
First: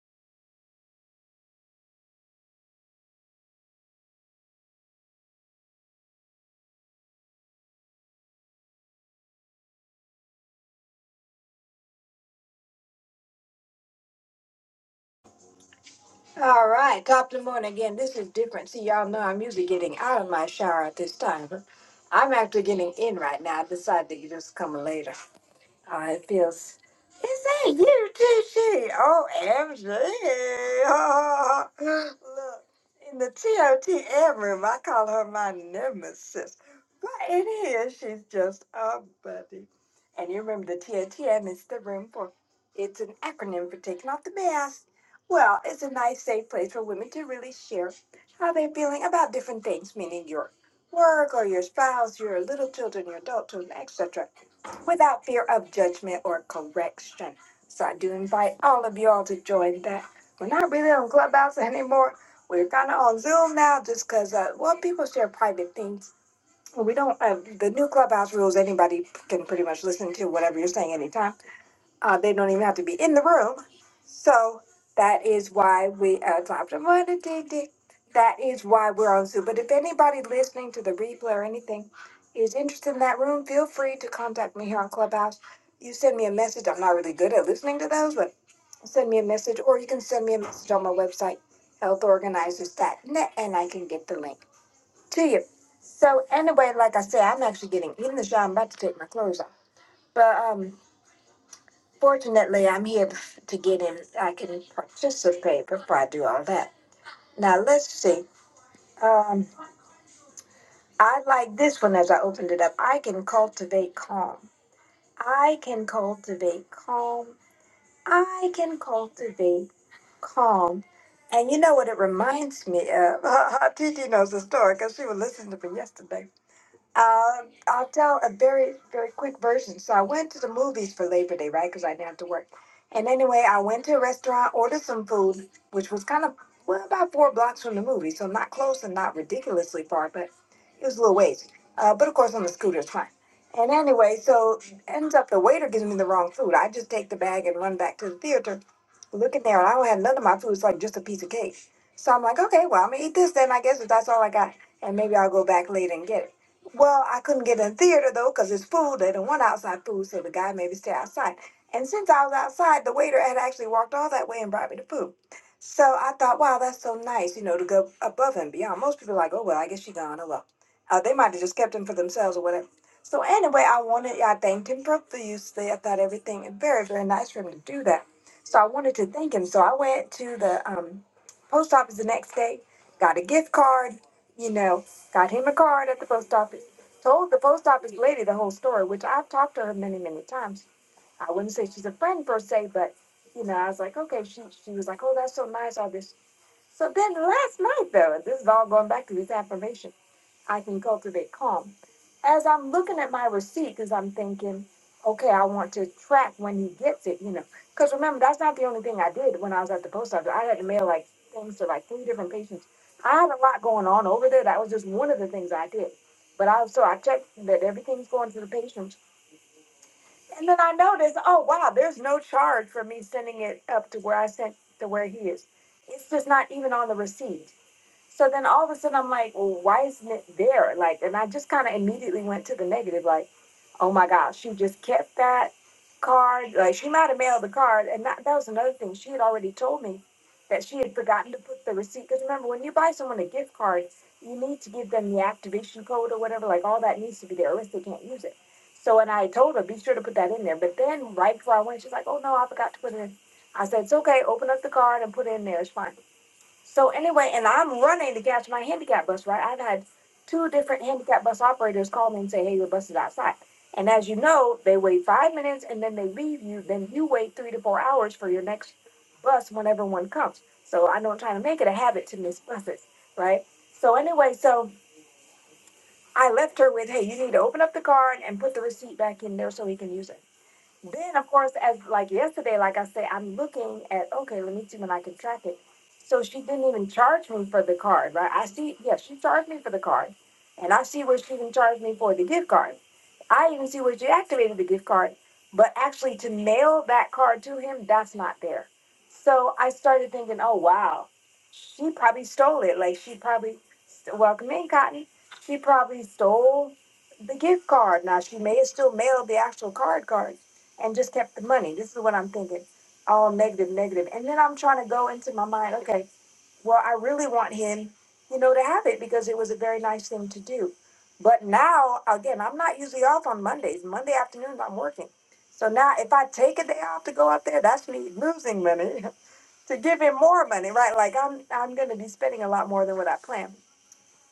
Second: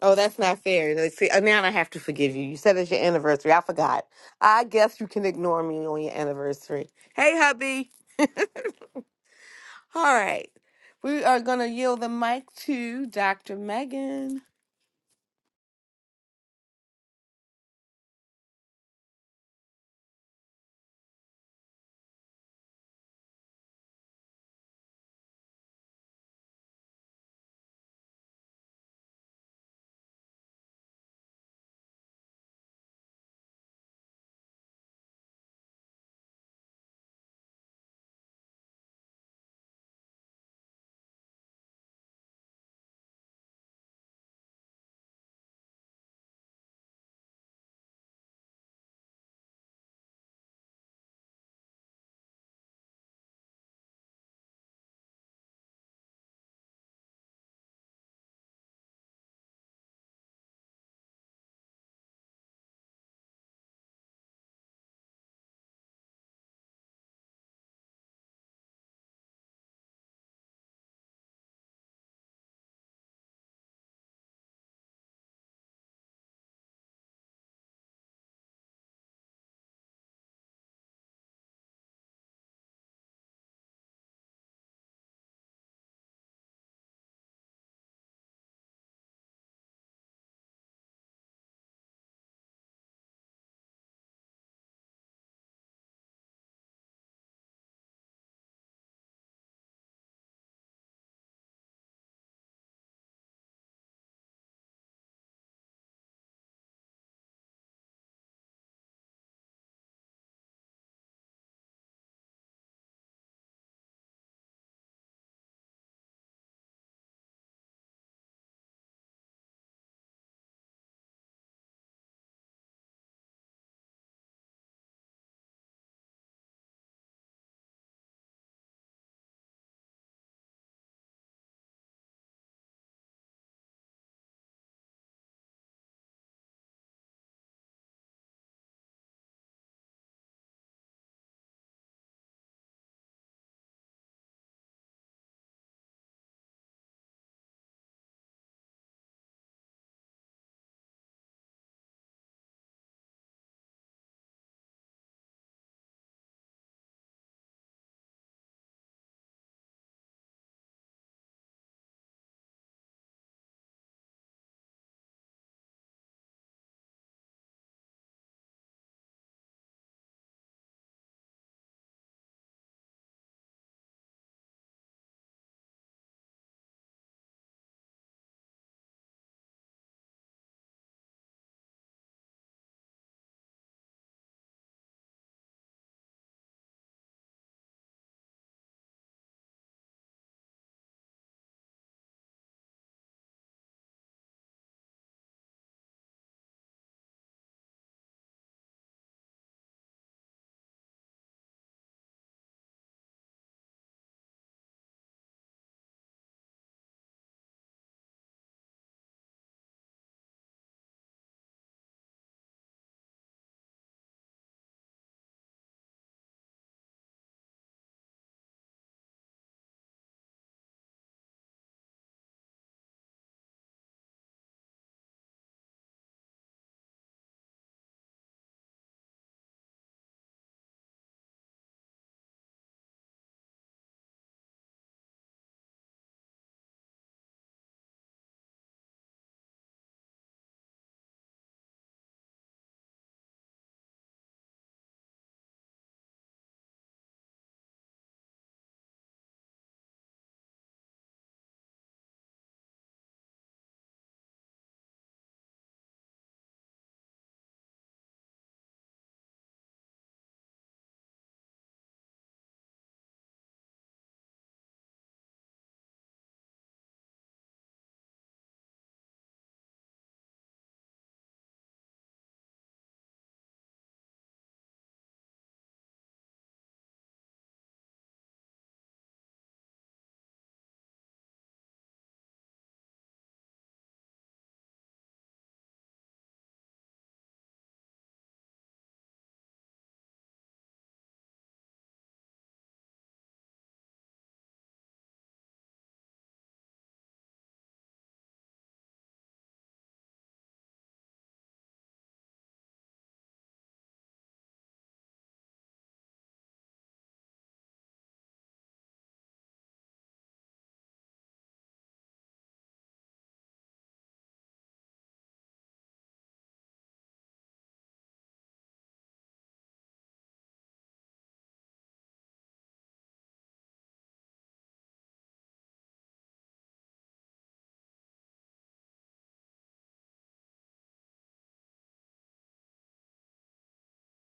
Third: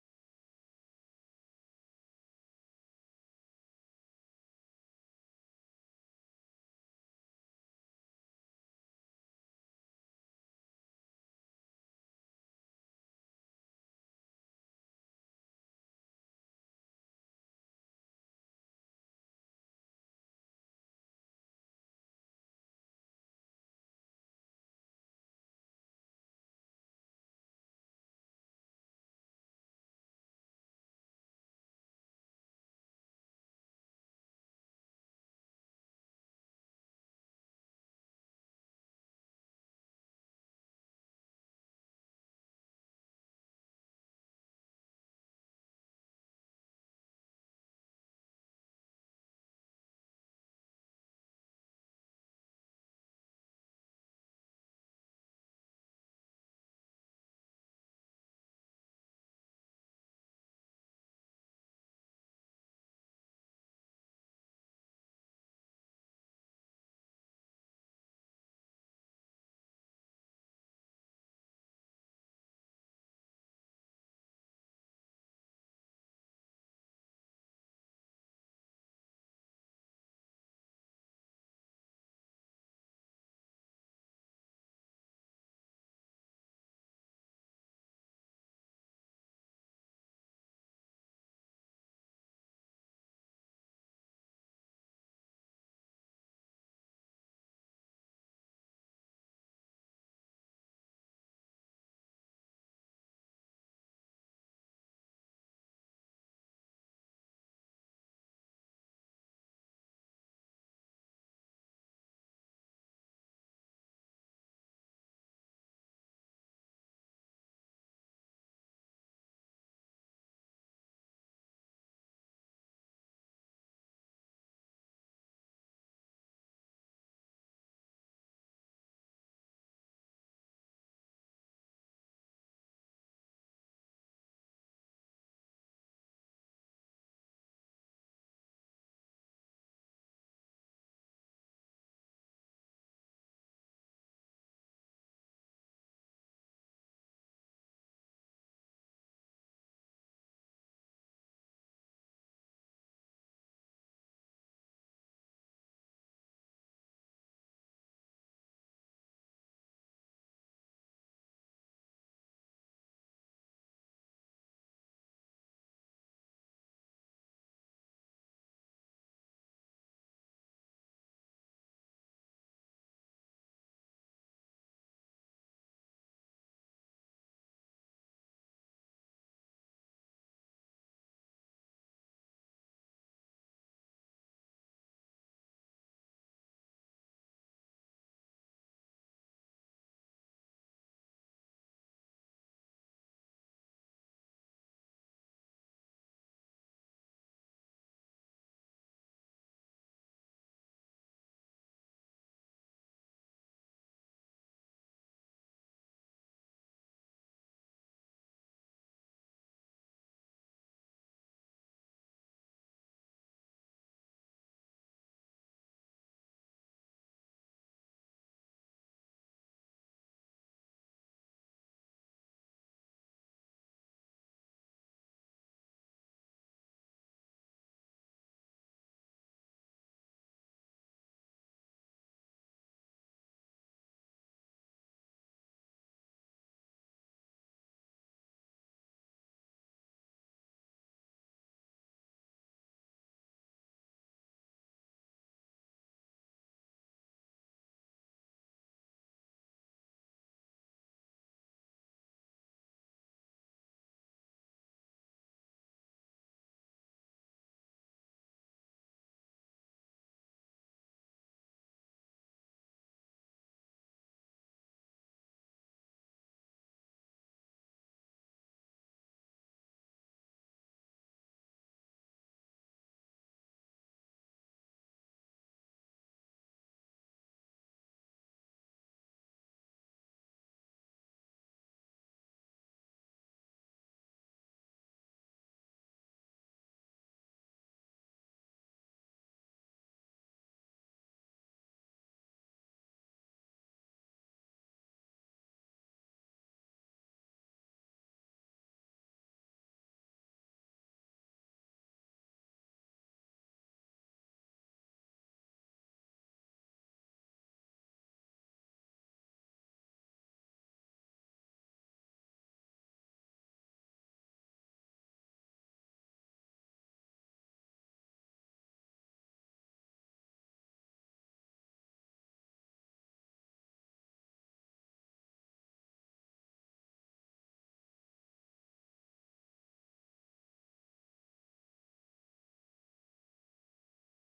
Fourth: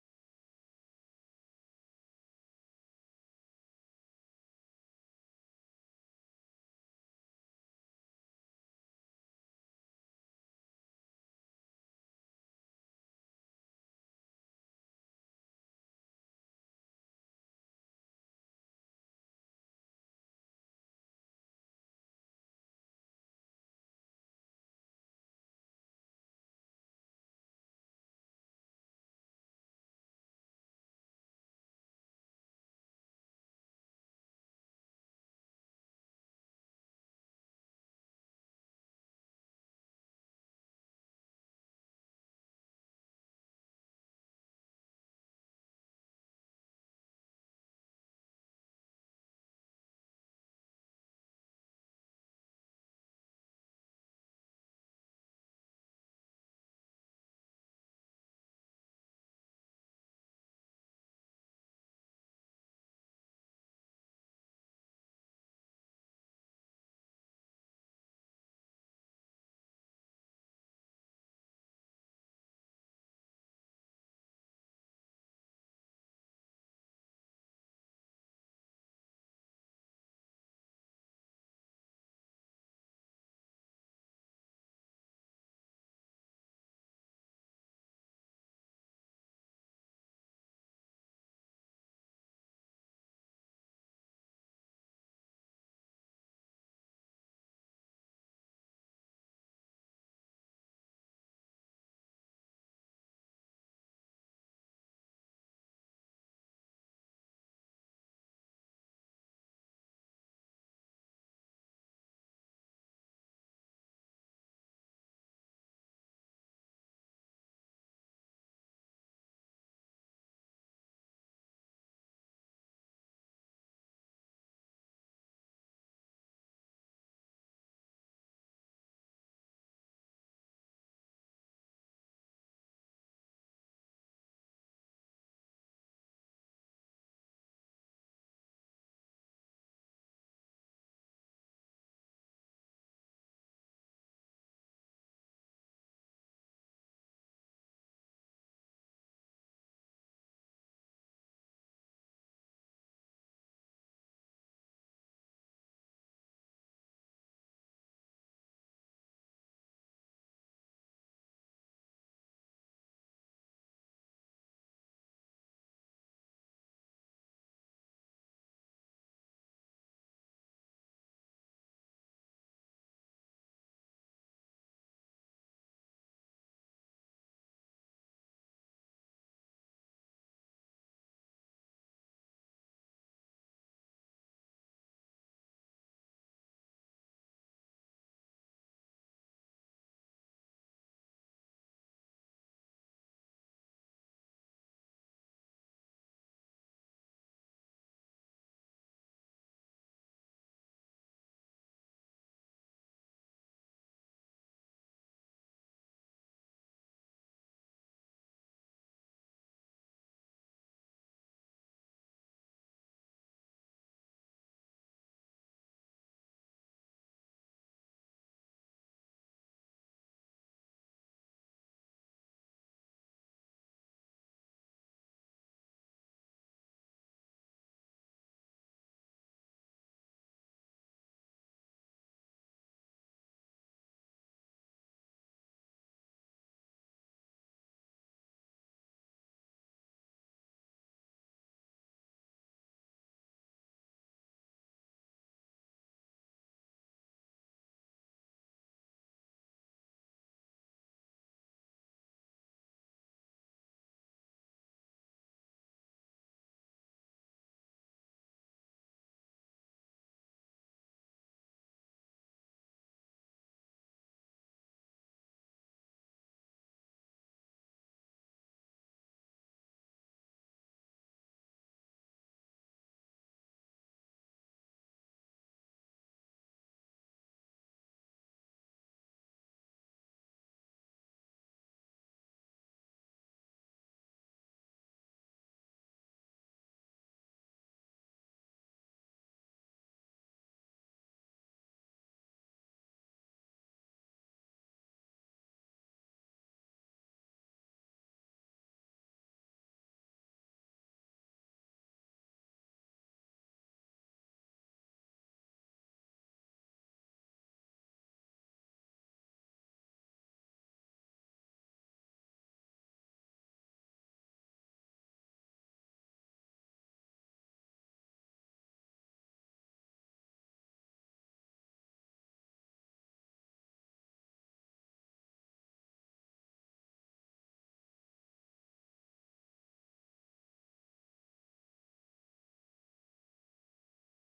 Oh, that's not fair. Let's See, uh, now I have to forgive you. You said it's your anniversary. I forgot. I guess you can ignore me on your anniversary. Hey, hubby. All right. We are going to yield the mic to Dr. Megan. All right, top of the morning again. This is different. See, y'all know I'm usually getting out of my shower at this time. I'm actually getting in right now. I decided to just come later. Oh, it feels. Is that you, TT? Oh, MG. Look, in the TOT ad room, I call her my nemesis. But in here, she's just a buddy. And you remember the TOT admin is the room for, it's an acronym for taking off the mask. Well, it's a nice, safe place for women to really share how they're feeling about different things, meaning your work or your spouse, your little children, your adult children, etc without fear of judgment or correction. So I do invite all of y'all to join that. We're not really on Clubhouse anymore. We're kind of on Zoom now just because, uh, well, people share private things. We don't, uh, the new Clubhouse rules, anybody can pretty much listen to whatever you're saying anytime. Uh, they don't even have to be in the room. So that is why we adopted. What a dig dig. That is why we're on Zoom. But if anybody listening to the replay or anything is interested in that room, feel free to contact me here on Clubhouse. You send me a message. I'm not really good at listening to those, but send me a message, or you can send me a message on my website, healthorganizers.net, and I can get the link to you. So anyway, like I said, I'm actually getting in the shower. I'm about to take my clothes off, but um. Fortunately, I'm here to get in. I can participate before I do all that. Now, let's see. Um, I like this one as I opened it up. I can cultivate calm. I can cultivate calm. I can cultivate calm. And you know what it reminds me of? Titi knows the story because she was listening to me yesterday. Uh, I'll tell a very, very quick version. So I went to the movies for Labor Day, right? Because I didn't have to work. And anyway, I went to a restaurant, ordered some food, which was kind of well about four blocks from the movie, so not close and not ridiculously far, but it was a little ways. Uh, but of course, on the scooter, it's fine. And anyway, so ends up the waiter gives me the wrong food. I just take the bag and run back to the theater. Look in there, and I don't have none of my food. It's like just a piece of cake. So I'm like, okay, well, I'm gonna eat this then, I guess, if that's all I got, and maybe I'll go back later and get it. Well, I couldn't get in theater though because it's food. They don't want outside food, so the guy made me stay outside. And since I was outside, the waiter had actually walked all that way and brought me the food. So I thought, wow, that's so nice, you know, to go above and beyond. Most people are like, oh well, I guess she gone. Hello, uh, they might have just kept him for themselves or whatever. So anyway, I wanted, I thanked him profusely. I thought everything very, very nice for him to do that. So I wanted to thank him. So I went to the um, post office the next day, got a gift card, you know. Got him a card at the post office. Told the post office lady the whole story, which I've talked to her many, many times. I wouldn't say she's a friend per se, but you know, I was like, okay, she she was like, oh, that's so nice, all this. So then last night though, this is all going back to this affirmation. I can cultivate calm. As I'm looking at my receipt, because I'm thinking, okay, I want to track when he gets it, you know. Because remember, that's not the only thing I did when I was at the post office. I had to mail like things to like three different patients. I had a lot going on over there. That was just one of the things I did. But I so I checked that everything's going to the patients, and then I noticed, oh wow, there's no charge for me sending it up to where I sent to where he is. It's just not even on the receipt. So then all of a sudden I'm like, well, why isn't it there? Like, and I just kind of immediately went to the negative, like, oh my gosh, she just kept that card. Like, she might have mailed the card. And that, that was another thing. She had already told me that she had forgotten to put the receipt. Because remember, when you buy someone a gift card, you need to give them the activation code or whatever. Like, all that needs to be there, or else they can't use it. So, and I told her, be sure to put that in there. But then right before I went, she's like, oh no, I forgot to put it in. I said, it's okay, open up the card and put it in there. It's fine. So anyway, and I'm running to catch my handicap bus, right? I've had two different handicap bus operators call me and say, hey, your bus is outside. And as you know, they wait five minutes and then they leave you. Then you wait three to four hours for your next bus whenever one comes. So I know I'm trying to make it a habit to miss buses, right? So anyway, so I left her with, hey, you need to open up the card and put the receipt back in there so he can use it then of course as like yesterday like i said i'm looking at okay let me see when i can track it so she didn't even charge me for the card right i see yeah she charged me for the card and i see where she even charged me for the gift card i even see where she activated the gift card but actually to mail that card to him that's not there so i started thinking oh wow she probably stole it like she probably welcome in cotton she probably stole the gift card now she may have still mailed the actual card card and just kept the money. This is what I'm thinking. All negative, negative. And then I'm trying to go into my mind, okay, well, I really want him, you know, to have it because it was a very nice thing to do. But now, again, I'm not usually off on Mondays. Monday afternoons, I'm working. So now, if I take a day off to go out there, that's me losing money to give him more money, right? Like I'm, I'm going to be spending a lot more than what I planned.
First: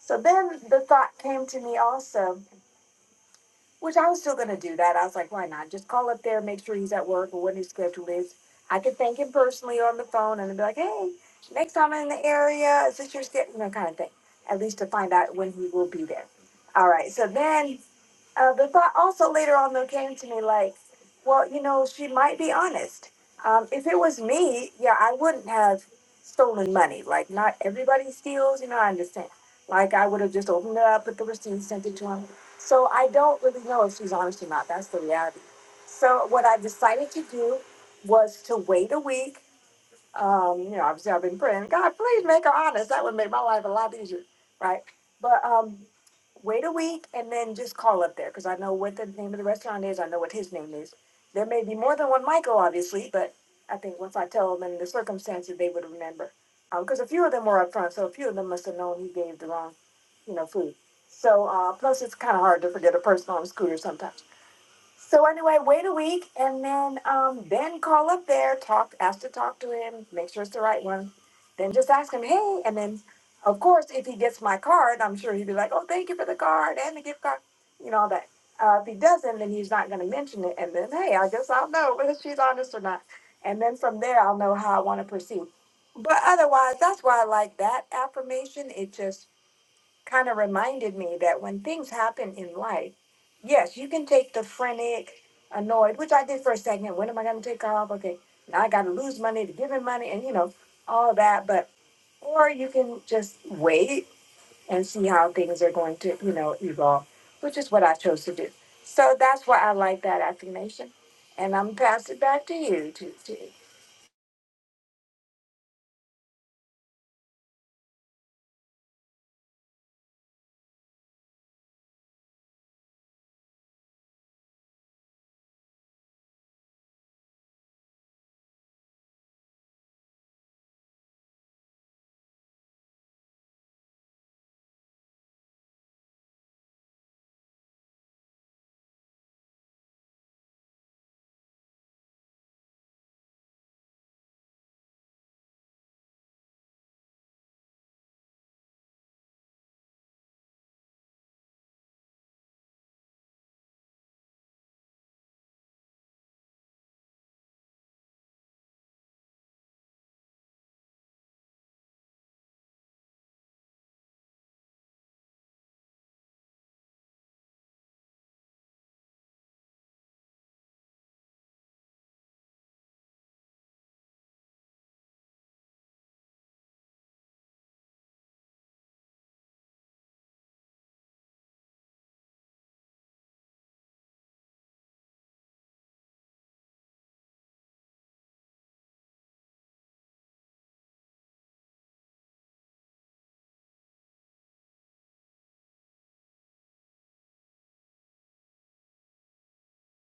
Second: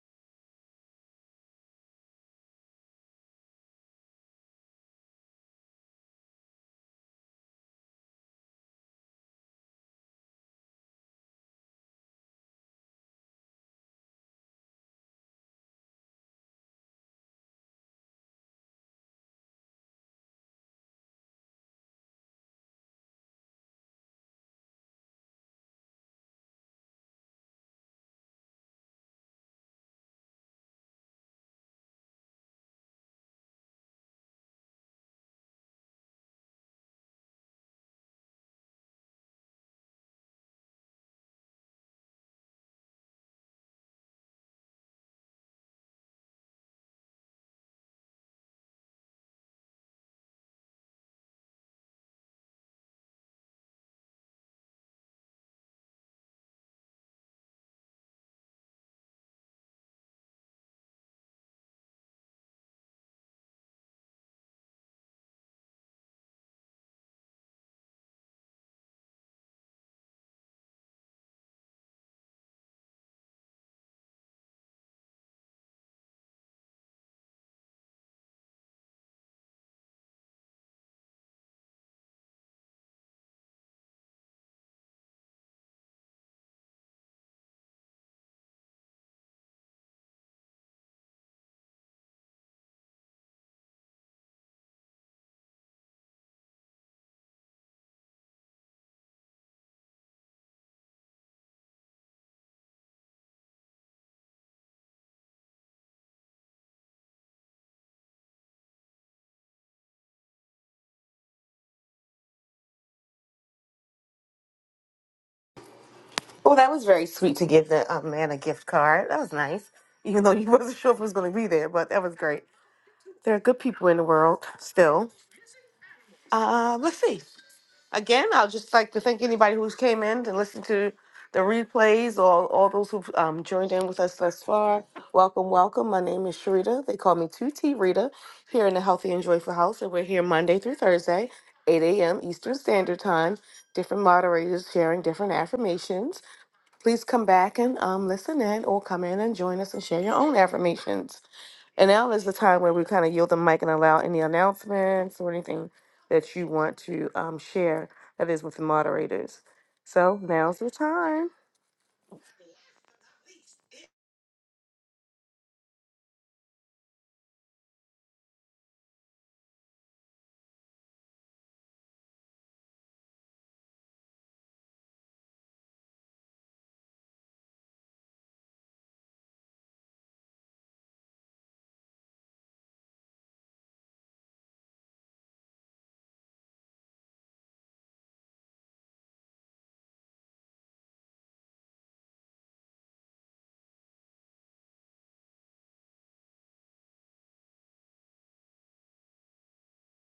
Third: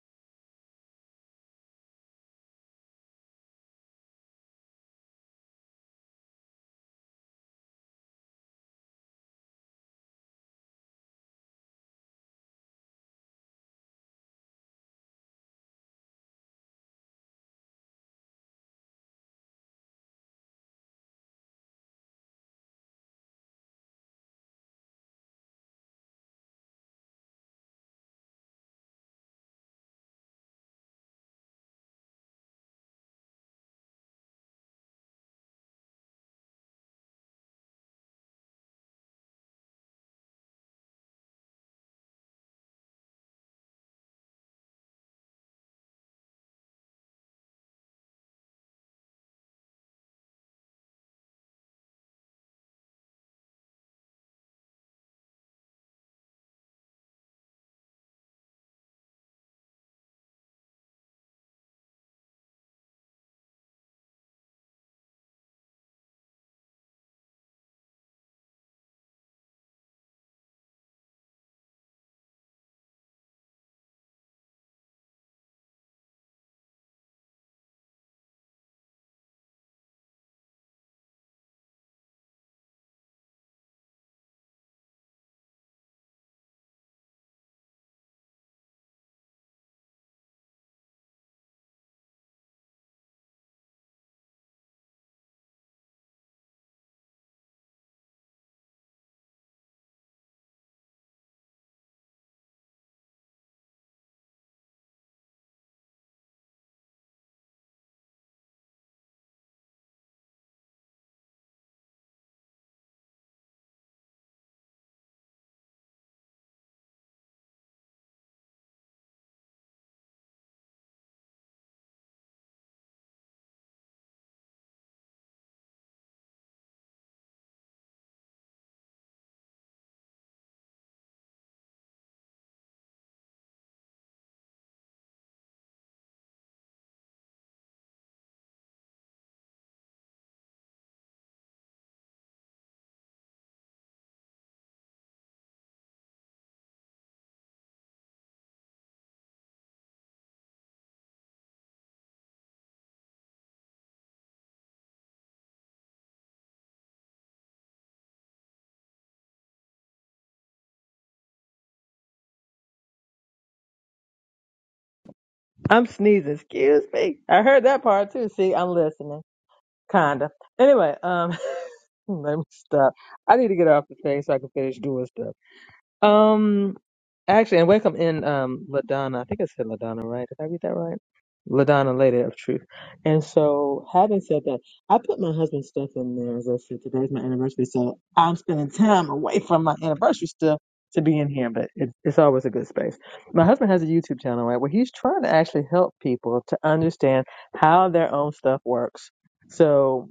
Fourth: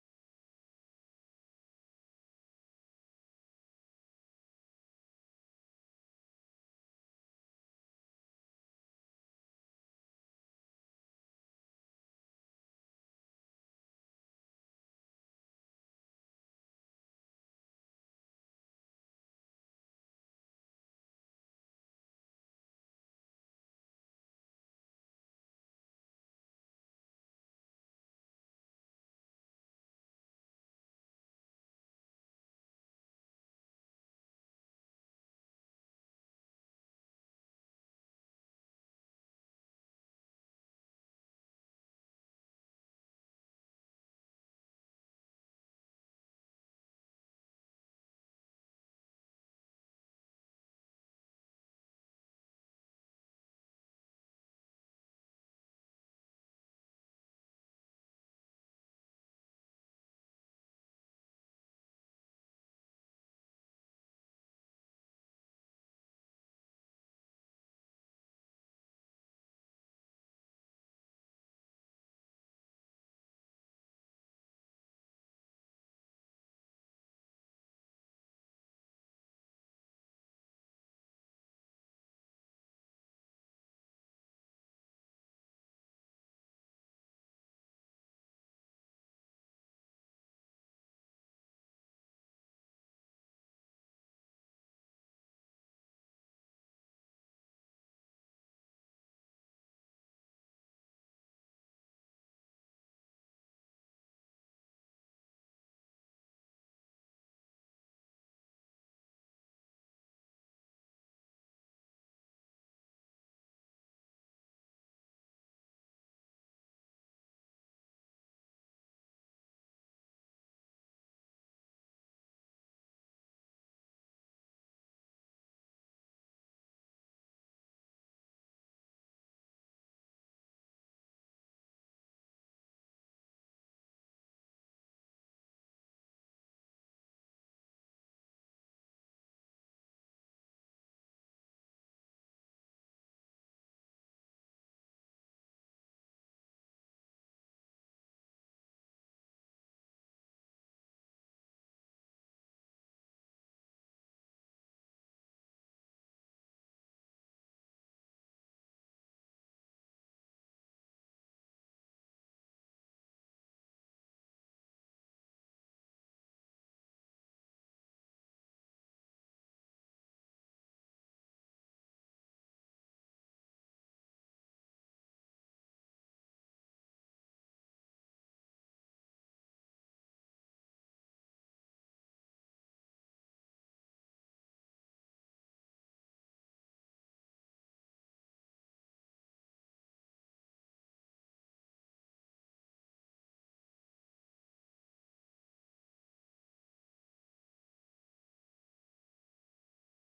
So then the thought came to me also which I was still gonna do that. I was like, why not? Just call up there, make sure he's at work or what his schedule is. I could thank him personally on the phone and be like, hey, next time I'm in the area, is this your schedule? You know, kind of thing. At least to find out when he will be there. All right. So then uh, the thought also later on though came to me like, well, you know, she might be honest. Um, if it was me, yeah, I wouldn't have stolen money. Like, not everybody steals, you know. I understand. Like, I would have just opened it up, put the receipt, sent it to him. So I don't really know if she's honest or not. That's the reality. So what I decided to do was to wait a week um, you know, obviously I've been praying, God, please make her honest. That would make my life a lot easier, right? But um, wait a week and then just call up there because I know what the name of the restaurant is. I know what his name is. There may be more than one Michael, obviously, but I think once I tell them the circumstances, they would remember. Because a few of them were up front, so a few of them must have known he gave the wrong, you know, food. So uh, plus, it's kind of hard to forget a person on a scooter sometimes. So anyway, wait a week and then um, then call up there, talk, ask to talk to him, make sure it's the right one. Then just ask him, hey, and then of course if he gets my card, I'm sure he'd be like, oh, thank you for the card and the gift card, you know all that. Uh, if he doesn't, then he's not going to mention it, and then hey, I guess I'll know whether she's honest or not, and then from there I'll know how I want to proceed. But otherwise, that's why I like that affirmation. It just kind of reminded me that when things happen in life, yes, you can take the frantic, annoyed, which I did for a second. When am I going to take off? Okay, now I got to lose money to give him money, and you know all that. But or you can just wait and see how things are going to you know evolve, which is what I chose to do. So that's why I like that affirmation, and I'm pass it back to you. To, to Oh, that was very sweet to give the uh, man a gift card. That was nice. Even though you wasn't sure if it was going to be there, but that was great. There are good people in the world still. Uh, let's see. Again, i will just like to thank anybody who's came in and listened to the replays or all those who've um, joined in with us thus far. Welcome, welcome. My name is Sharita. They call me 2T Rita here in the Healthy and Joyful House, and we're here Monday through Thursday, 8 a.m. Eastern Standard Time. Different moderators sharing different affirmations. Please come back and um, listen in or come in and join us and share your own affirmations. And now is the time where we kind of yield the mic and allow any announcements or anything that you want to um, share that is with the moderators. So now's the time. I'm sneezing. Excuse me. I heard that part too. See, I'm listening. Kinda. Anyway, um, let me stop. I need to get off the thing so I can finish doing stuff. Um, actually, and welcome in, um, Ladonna. I think I said Ladonna, right? Did I read that right? Ladonna, Lady of Truth. And so, having said that, I put my husband's stuff in there. As I said, today's my anniversary, so I'm spending time away from my anniversary stuff to be in here, but it, it's always a good space. My husband has a YouTube channel, right, where he's trying to actually help people to understand how their own stuff works. So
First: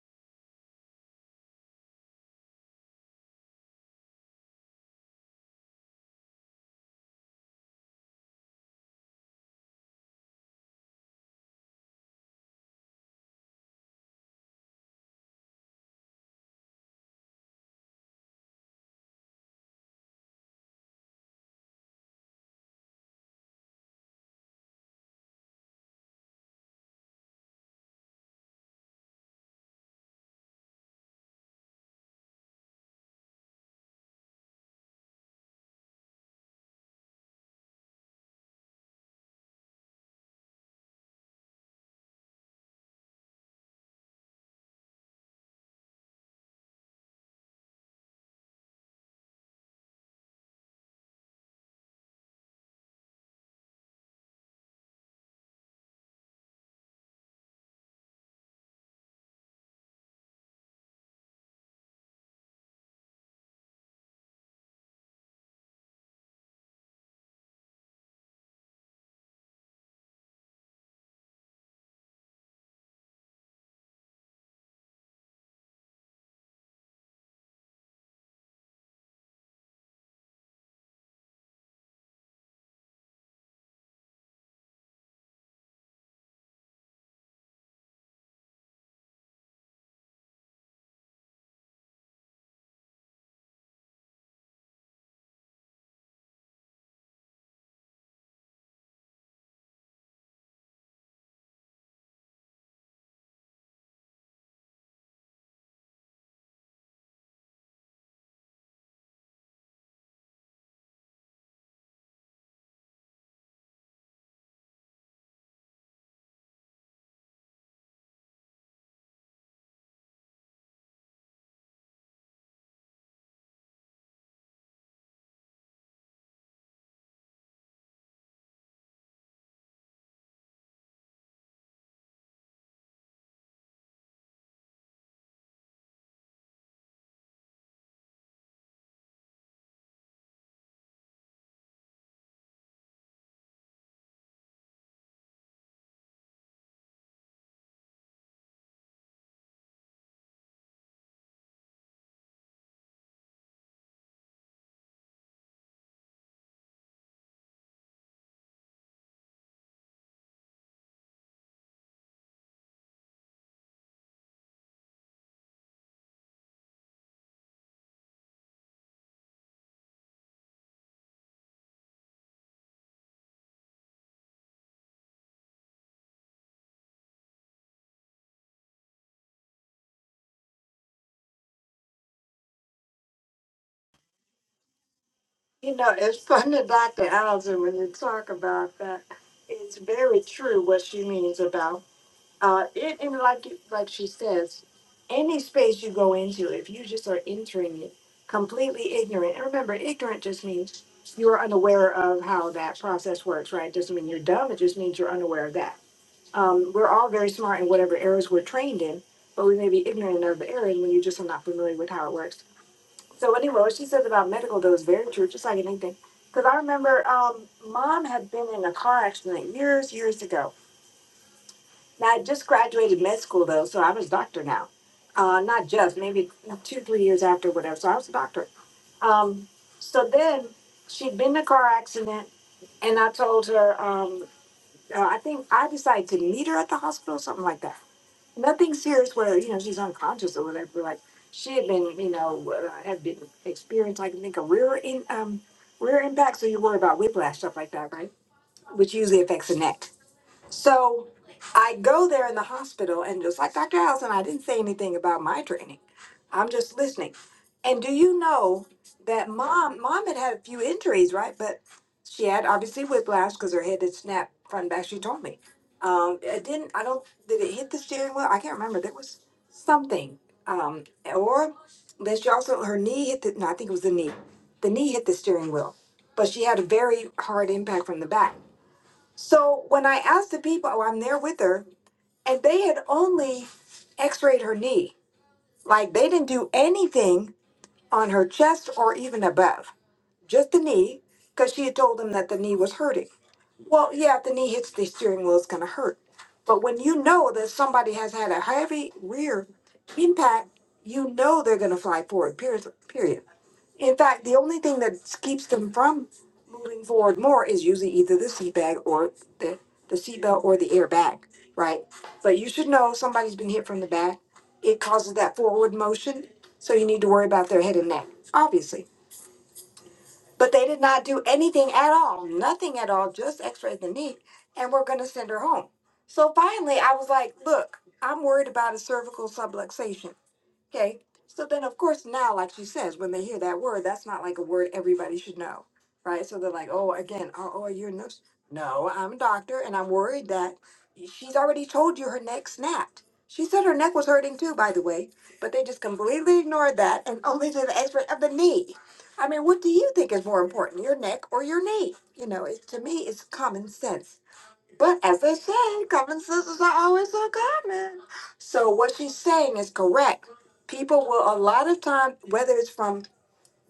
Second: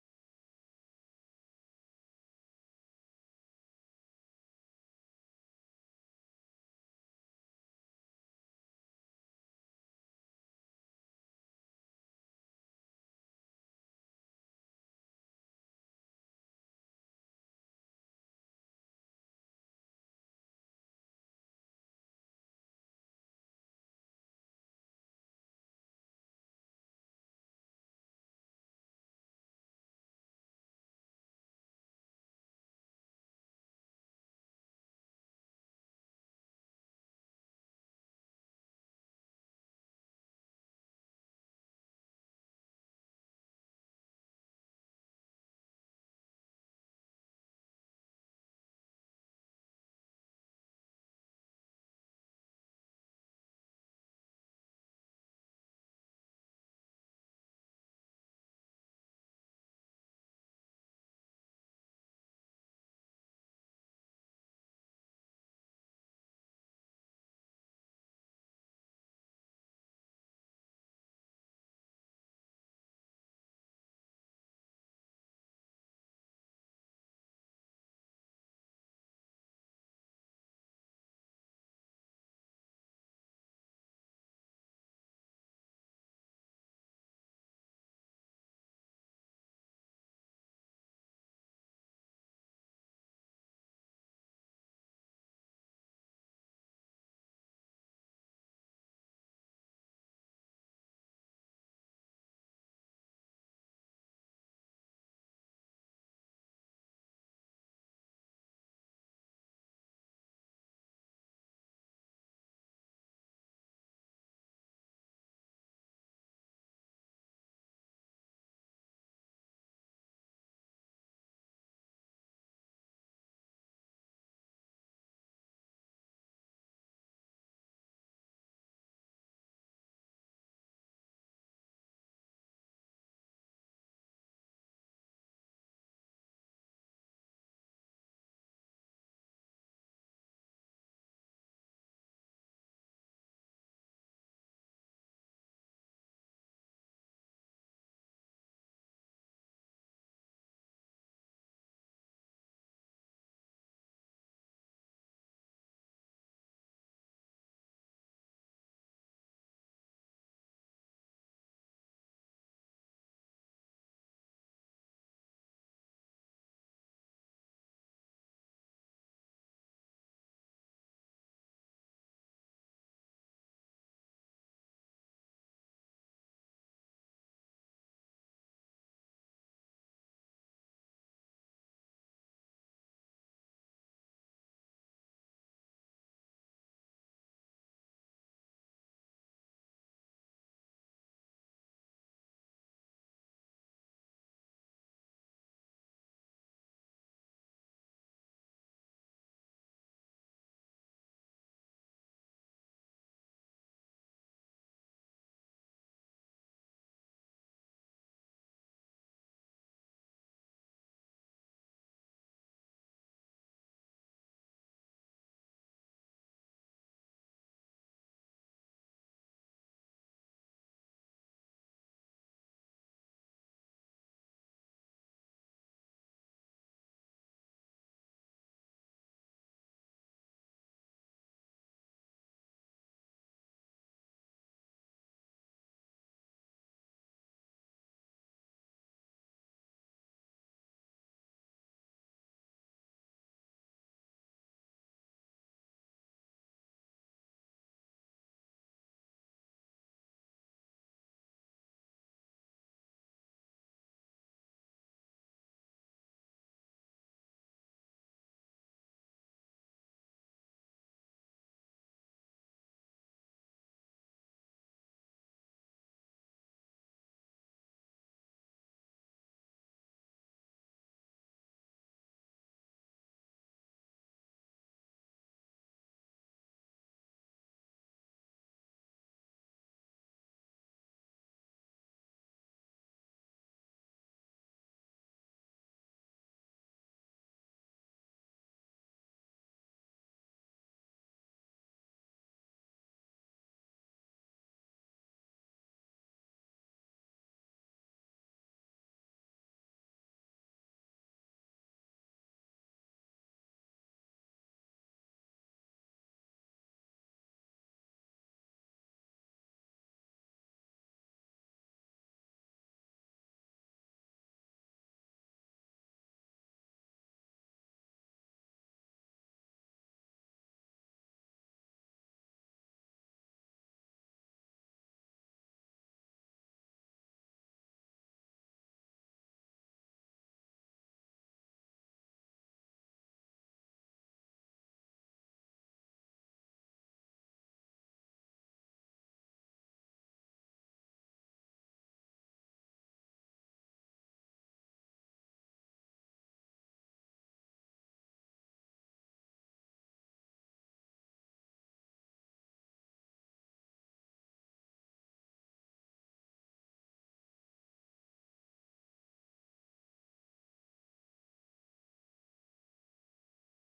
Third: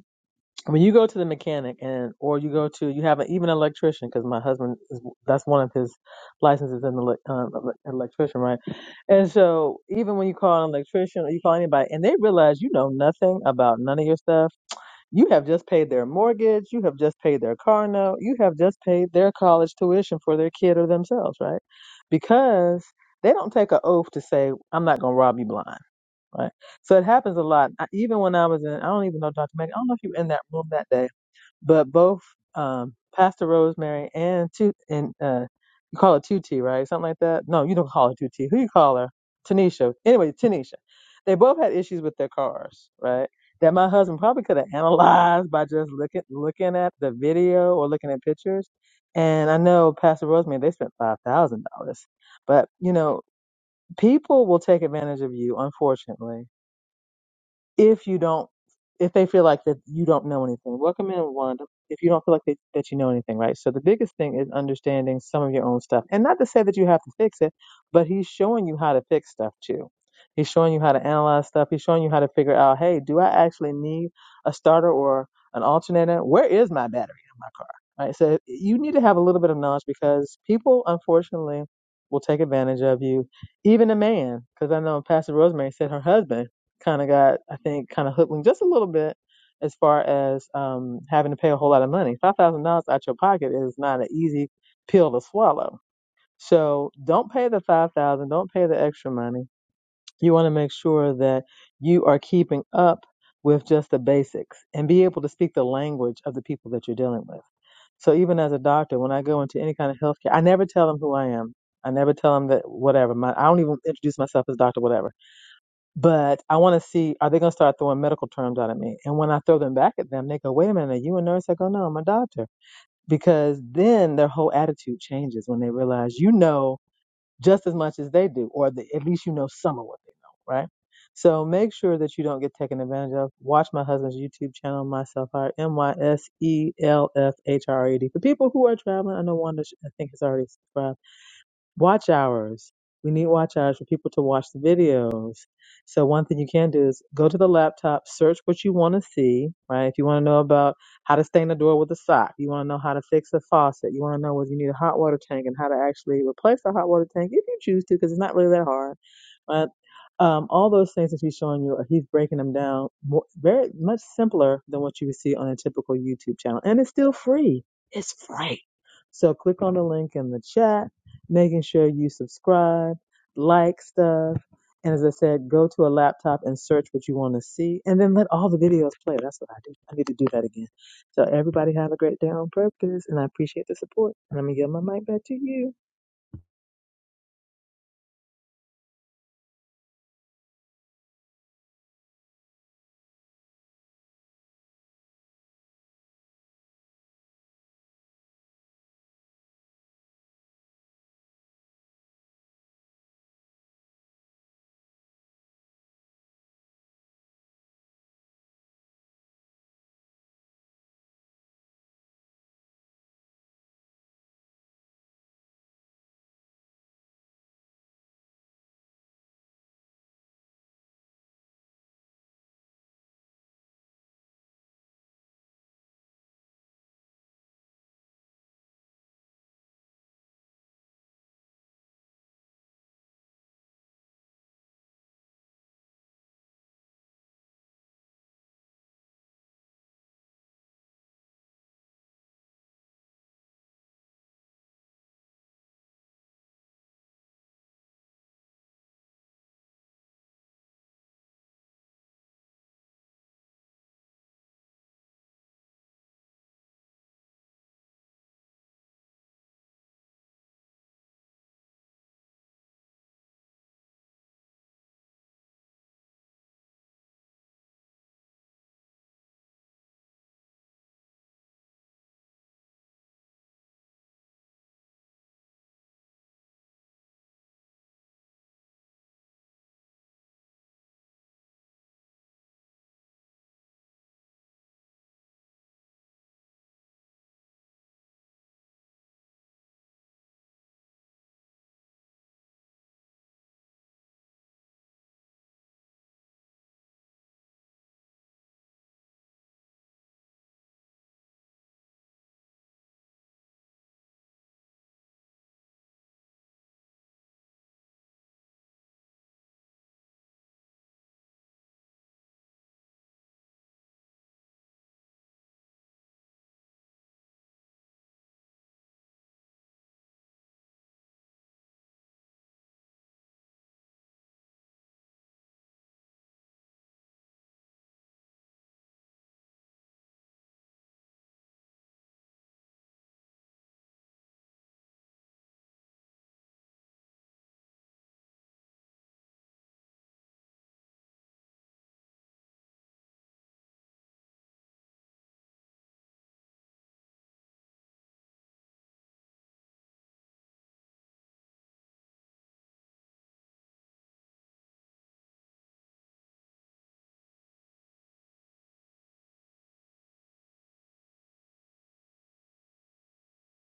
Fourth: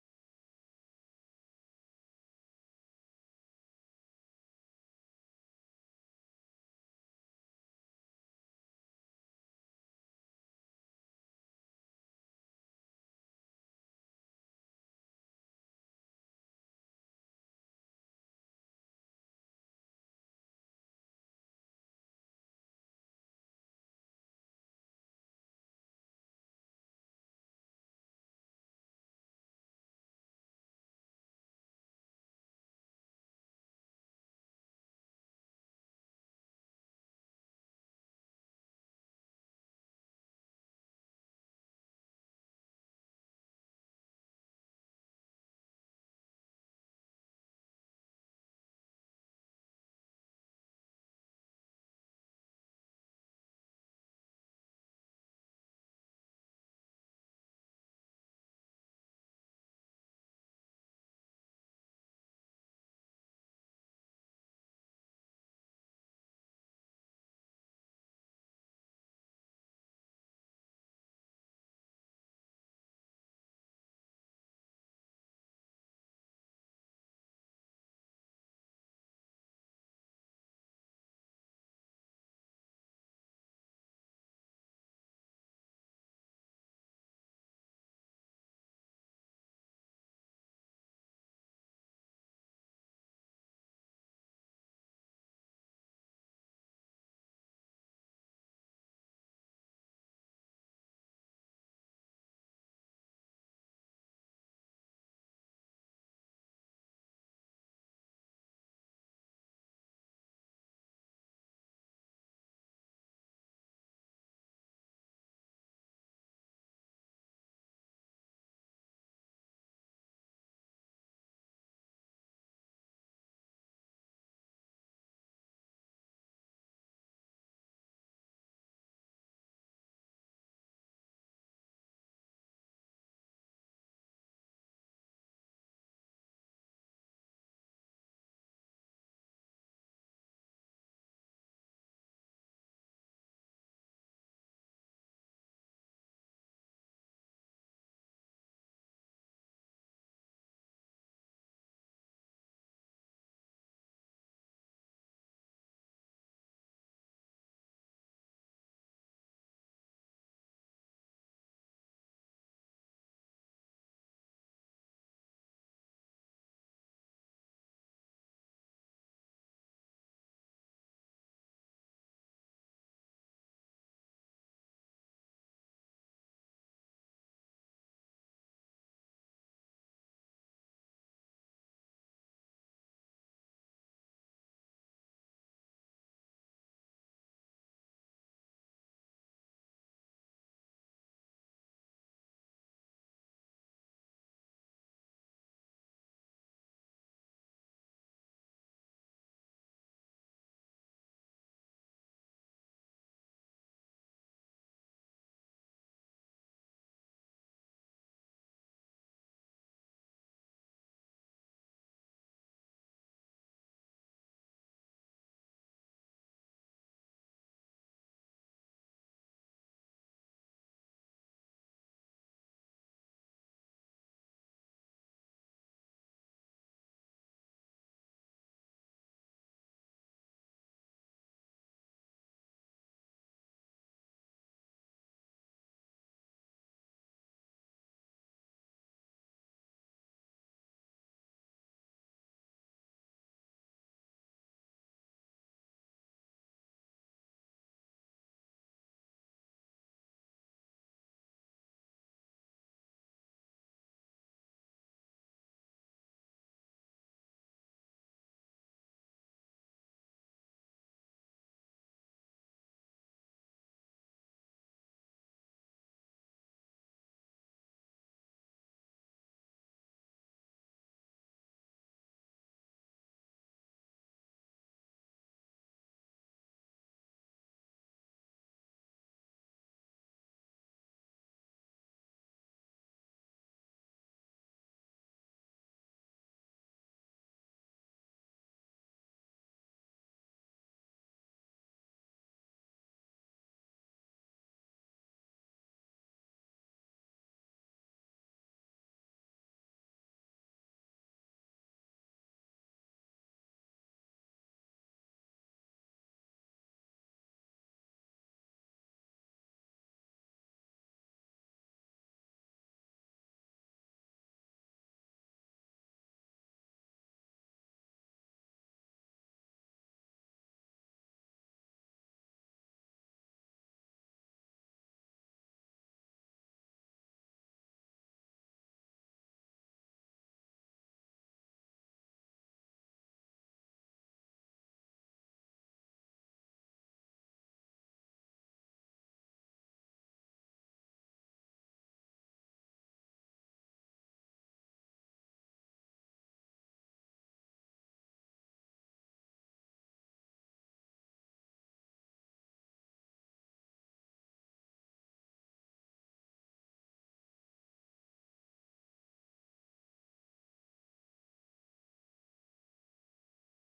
I mean, you go to the mechanic and, or you go to, you have an, even an electrician, because my husband is, that's one of his licenses an ele- um, ele- electrician, right? And so even when you call an electrician or you call anybody and they realize you know nothing about none of your stuff, you have just paid their mortgage, you have just paid their car note, you have just paid their college tuition for their kid or themselves, right? Because they don't take an oath to say, I'm not going to rob you blind. Right. So it happens a lot. I, even when I was in, I don't even know Dr. Meg, I don't know if you were in that room that day but both um, Pastor Rosemary and two and uh, you call her Tuti, right? Something like that. No, you don't call her Tuti. Who you call her? Tanisha. Anyway, Tanisha. They both had issues with their cars, right? That my husband probably could have analyzed by just looking looking at the video or looking at pictures. And I know Pastor Rosemary, they spent five thousand dollars, but you know, people will take advantage of you, unfortunately if you don't if they feel like that you don't know anything welcome in wanda if you don't feel like that, that you know anything right so the biggest thing is understanding some of your own stuff and not to say that you have to fix it but he's showing you how to fix stuff too he's showing you how to analyze stuff he's showing you how to figure out hey do i actually need a starter or an alternator where is my battery in my car right so you need to have a little bit of knowledge because people unfortunately will take advantage of you even a man because i know pastor rosemary said her husband kind of got, I think, kind of hoodwinked just a little bit as far as um, having to pay a whole lot of money. Five thousand dollars out your pocket is not an easy pill to swallow. So don't pay the five thousand. dollars. Don't pay the extra money. You want to make sure that you are keeping up with just the basics and be able to speak the language of the people that you're dealing with. So even as a doctor, when I go into any kind of healthcare, I never tell them who I am. I never tell them that whatever. My, I don't even introduce myself as doctor whatever. But I want to see, are they going to start throwing medical terms out at me? And when I throw them back at them, they go, wait a minute, are you a nurse? I go, no, I'm a doctor. Because then their whole attitude changes when they realize you know just as much as they do, or the, at least you know some of what they know, right? So make sure that you don't get taken advantage of. Watch my husband's YouTube channel, Myself Hired, M Y S E L F H R E D. For people who are traveling, I know Wanda, I think, has already subscribed watch hours. We need watch hours for people to watch the videos. So one thing you can do is go to the laptop, search what you want to see, right? If you want to know about how to stain the door with a sock, you want to know how to fix a faucet, you want to know whether you need a hot water tank and how to actually replace a hot water tank if you choose to, because it's not really that hard. But um, all those things that he's showing you, uh, he's breaking them down more, very much simpler than what you would see on a typical YouTube channel, and it's still free. It's free. So click on the link in the chat making sure you subscribe, like stuff. And as I said, go to a laptop and search what you want to see, and then let all the videos play. That's what I do. I need to do that again. So, everybody have a great day on purpose, and I appreciate the support. And I'm going to give my mic back to you you. know, it's fun to Dr. Allison when you talk about that. It's very true what she means about Uh, it, and like it- like she says, any space you go into, if you just are entering it completely ignorant, and remember, ignorant just means you are unaware of how that process works, right? Doesn't mean you're dumb. It just means you're unaware of that. Um, we're all very smart in whatever areas we're trained in, but we may be ignorant of the areas when you just are not familiar with how it works. So anyway, what she says about medical though is very true, just like anything. Because I remember um, mom had been in a car accident years, years ago now, I just graduated med school though, so I was a doctor now. Uh, not just maybe two, three years after, whatever. So I was a doctor. Um, so then she'd been in a car accident, and I told her, um, uh, I think I decided to meet her at the hospital, something like that. Nothing serious where you know she's unconscious or whatever. Like she had been, you know, uh, had been experienced, like, I can think, a rear in um, rear impact. So you worry about whiplash stuff like that, right? Which usually affects the neck. So I go there in the hospital, and just like Dr. Allison, I didn't say anything about my training. I'm just listening. And do you know that mom, mom had had a few injuries, right? But she had obviously whiplash because her head had snapped front and back. She told me. Um, it didn't. I don't. Did it hit the steering wheel? I can't remember. There was something. Um, or then she also her knee hit the. No, I think it was the knee. The knee hit the steering wheel, but she had a very hard impact from the back. So when I asked the people, oh, I'm there with her, and they had only x rayed her knee. Like they didn't do anything on her chest or even above, just the knee, because she had told them that the knee was hurting. Well, yeah, if the knee hits the steering wheel, it's going to hurt. But when you know that somebody has had a heavy rear impact, you know they're going to fly forward, period. period. In fact, the only thing that keeps them from moving forward more is usually either the seat bag or the, the seatbelt or the airbag, right? But you should know somebody's been hit from the back. It causes that forward motion, so you need to worry about their head and neck, obviously. But they did not do anything at all, nothing at all, just x rayed the knee, and we're going to send her home. So finally, I was like, look, I'm worried about a cervical subluxation Okay, so then of course now, like she says, when they hear that word, that's not like a word everybody should know, right? So they're like, oh, again, oh, oh you're a nurse. No, I'm a doctor, and I'm worried that she's already told you her neck snapped. She said her neck was hurting too, by the way, but they just completely ignored that and only did the X-ray of the knee. I mean, what do you think is more important, your neck or your knee? You know, it, to me, it's common sense. But as they say, common sisters are always uncommon. So what she's saying is correct. People will a lot of time, whether it's from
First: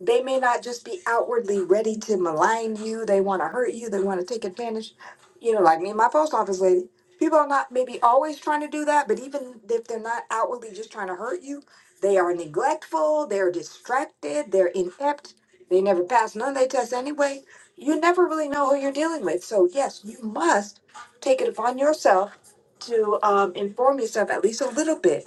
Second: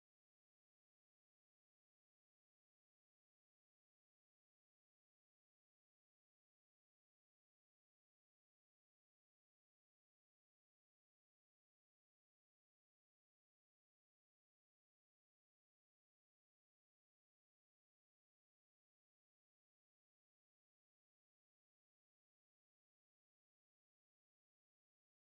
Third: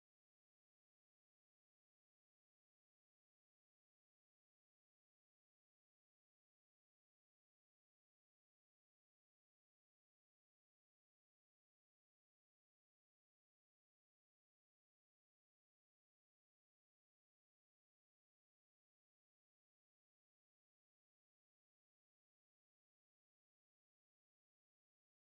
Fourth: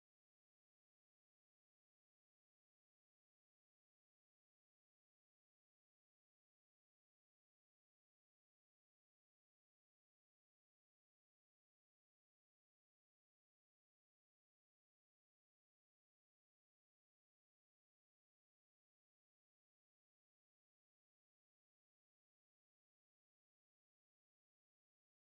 they may not just be outwardly ready to malign you. They want to hurt you. They want to take advantage. You know, like me and my post office lady. People are not maybe always trying to do that, but even if they're not outwardly just trying to hurt you, they are neglectful. They're distracted. They're inept. They never pass none of their tests anyway. You never really know who you're dealing with. So yes, you must take it upon yourself to um, inform yourself at least a little bit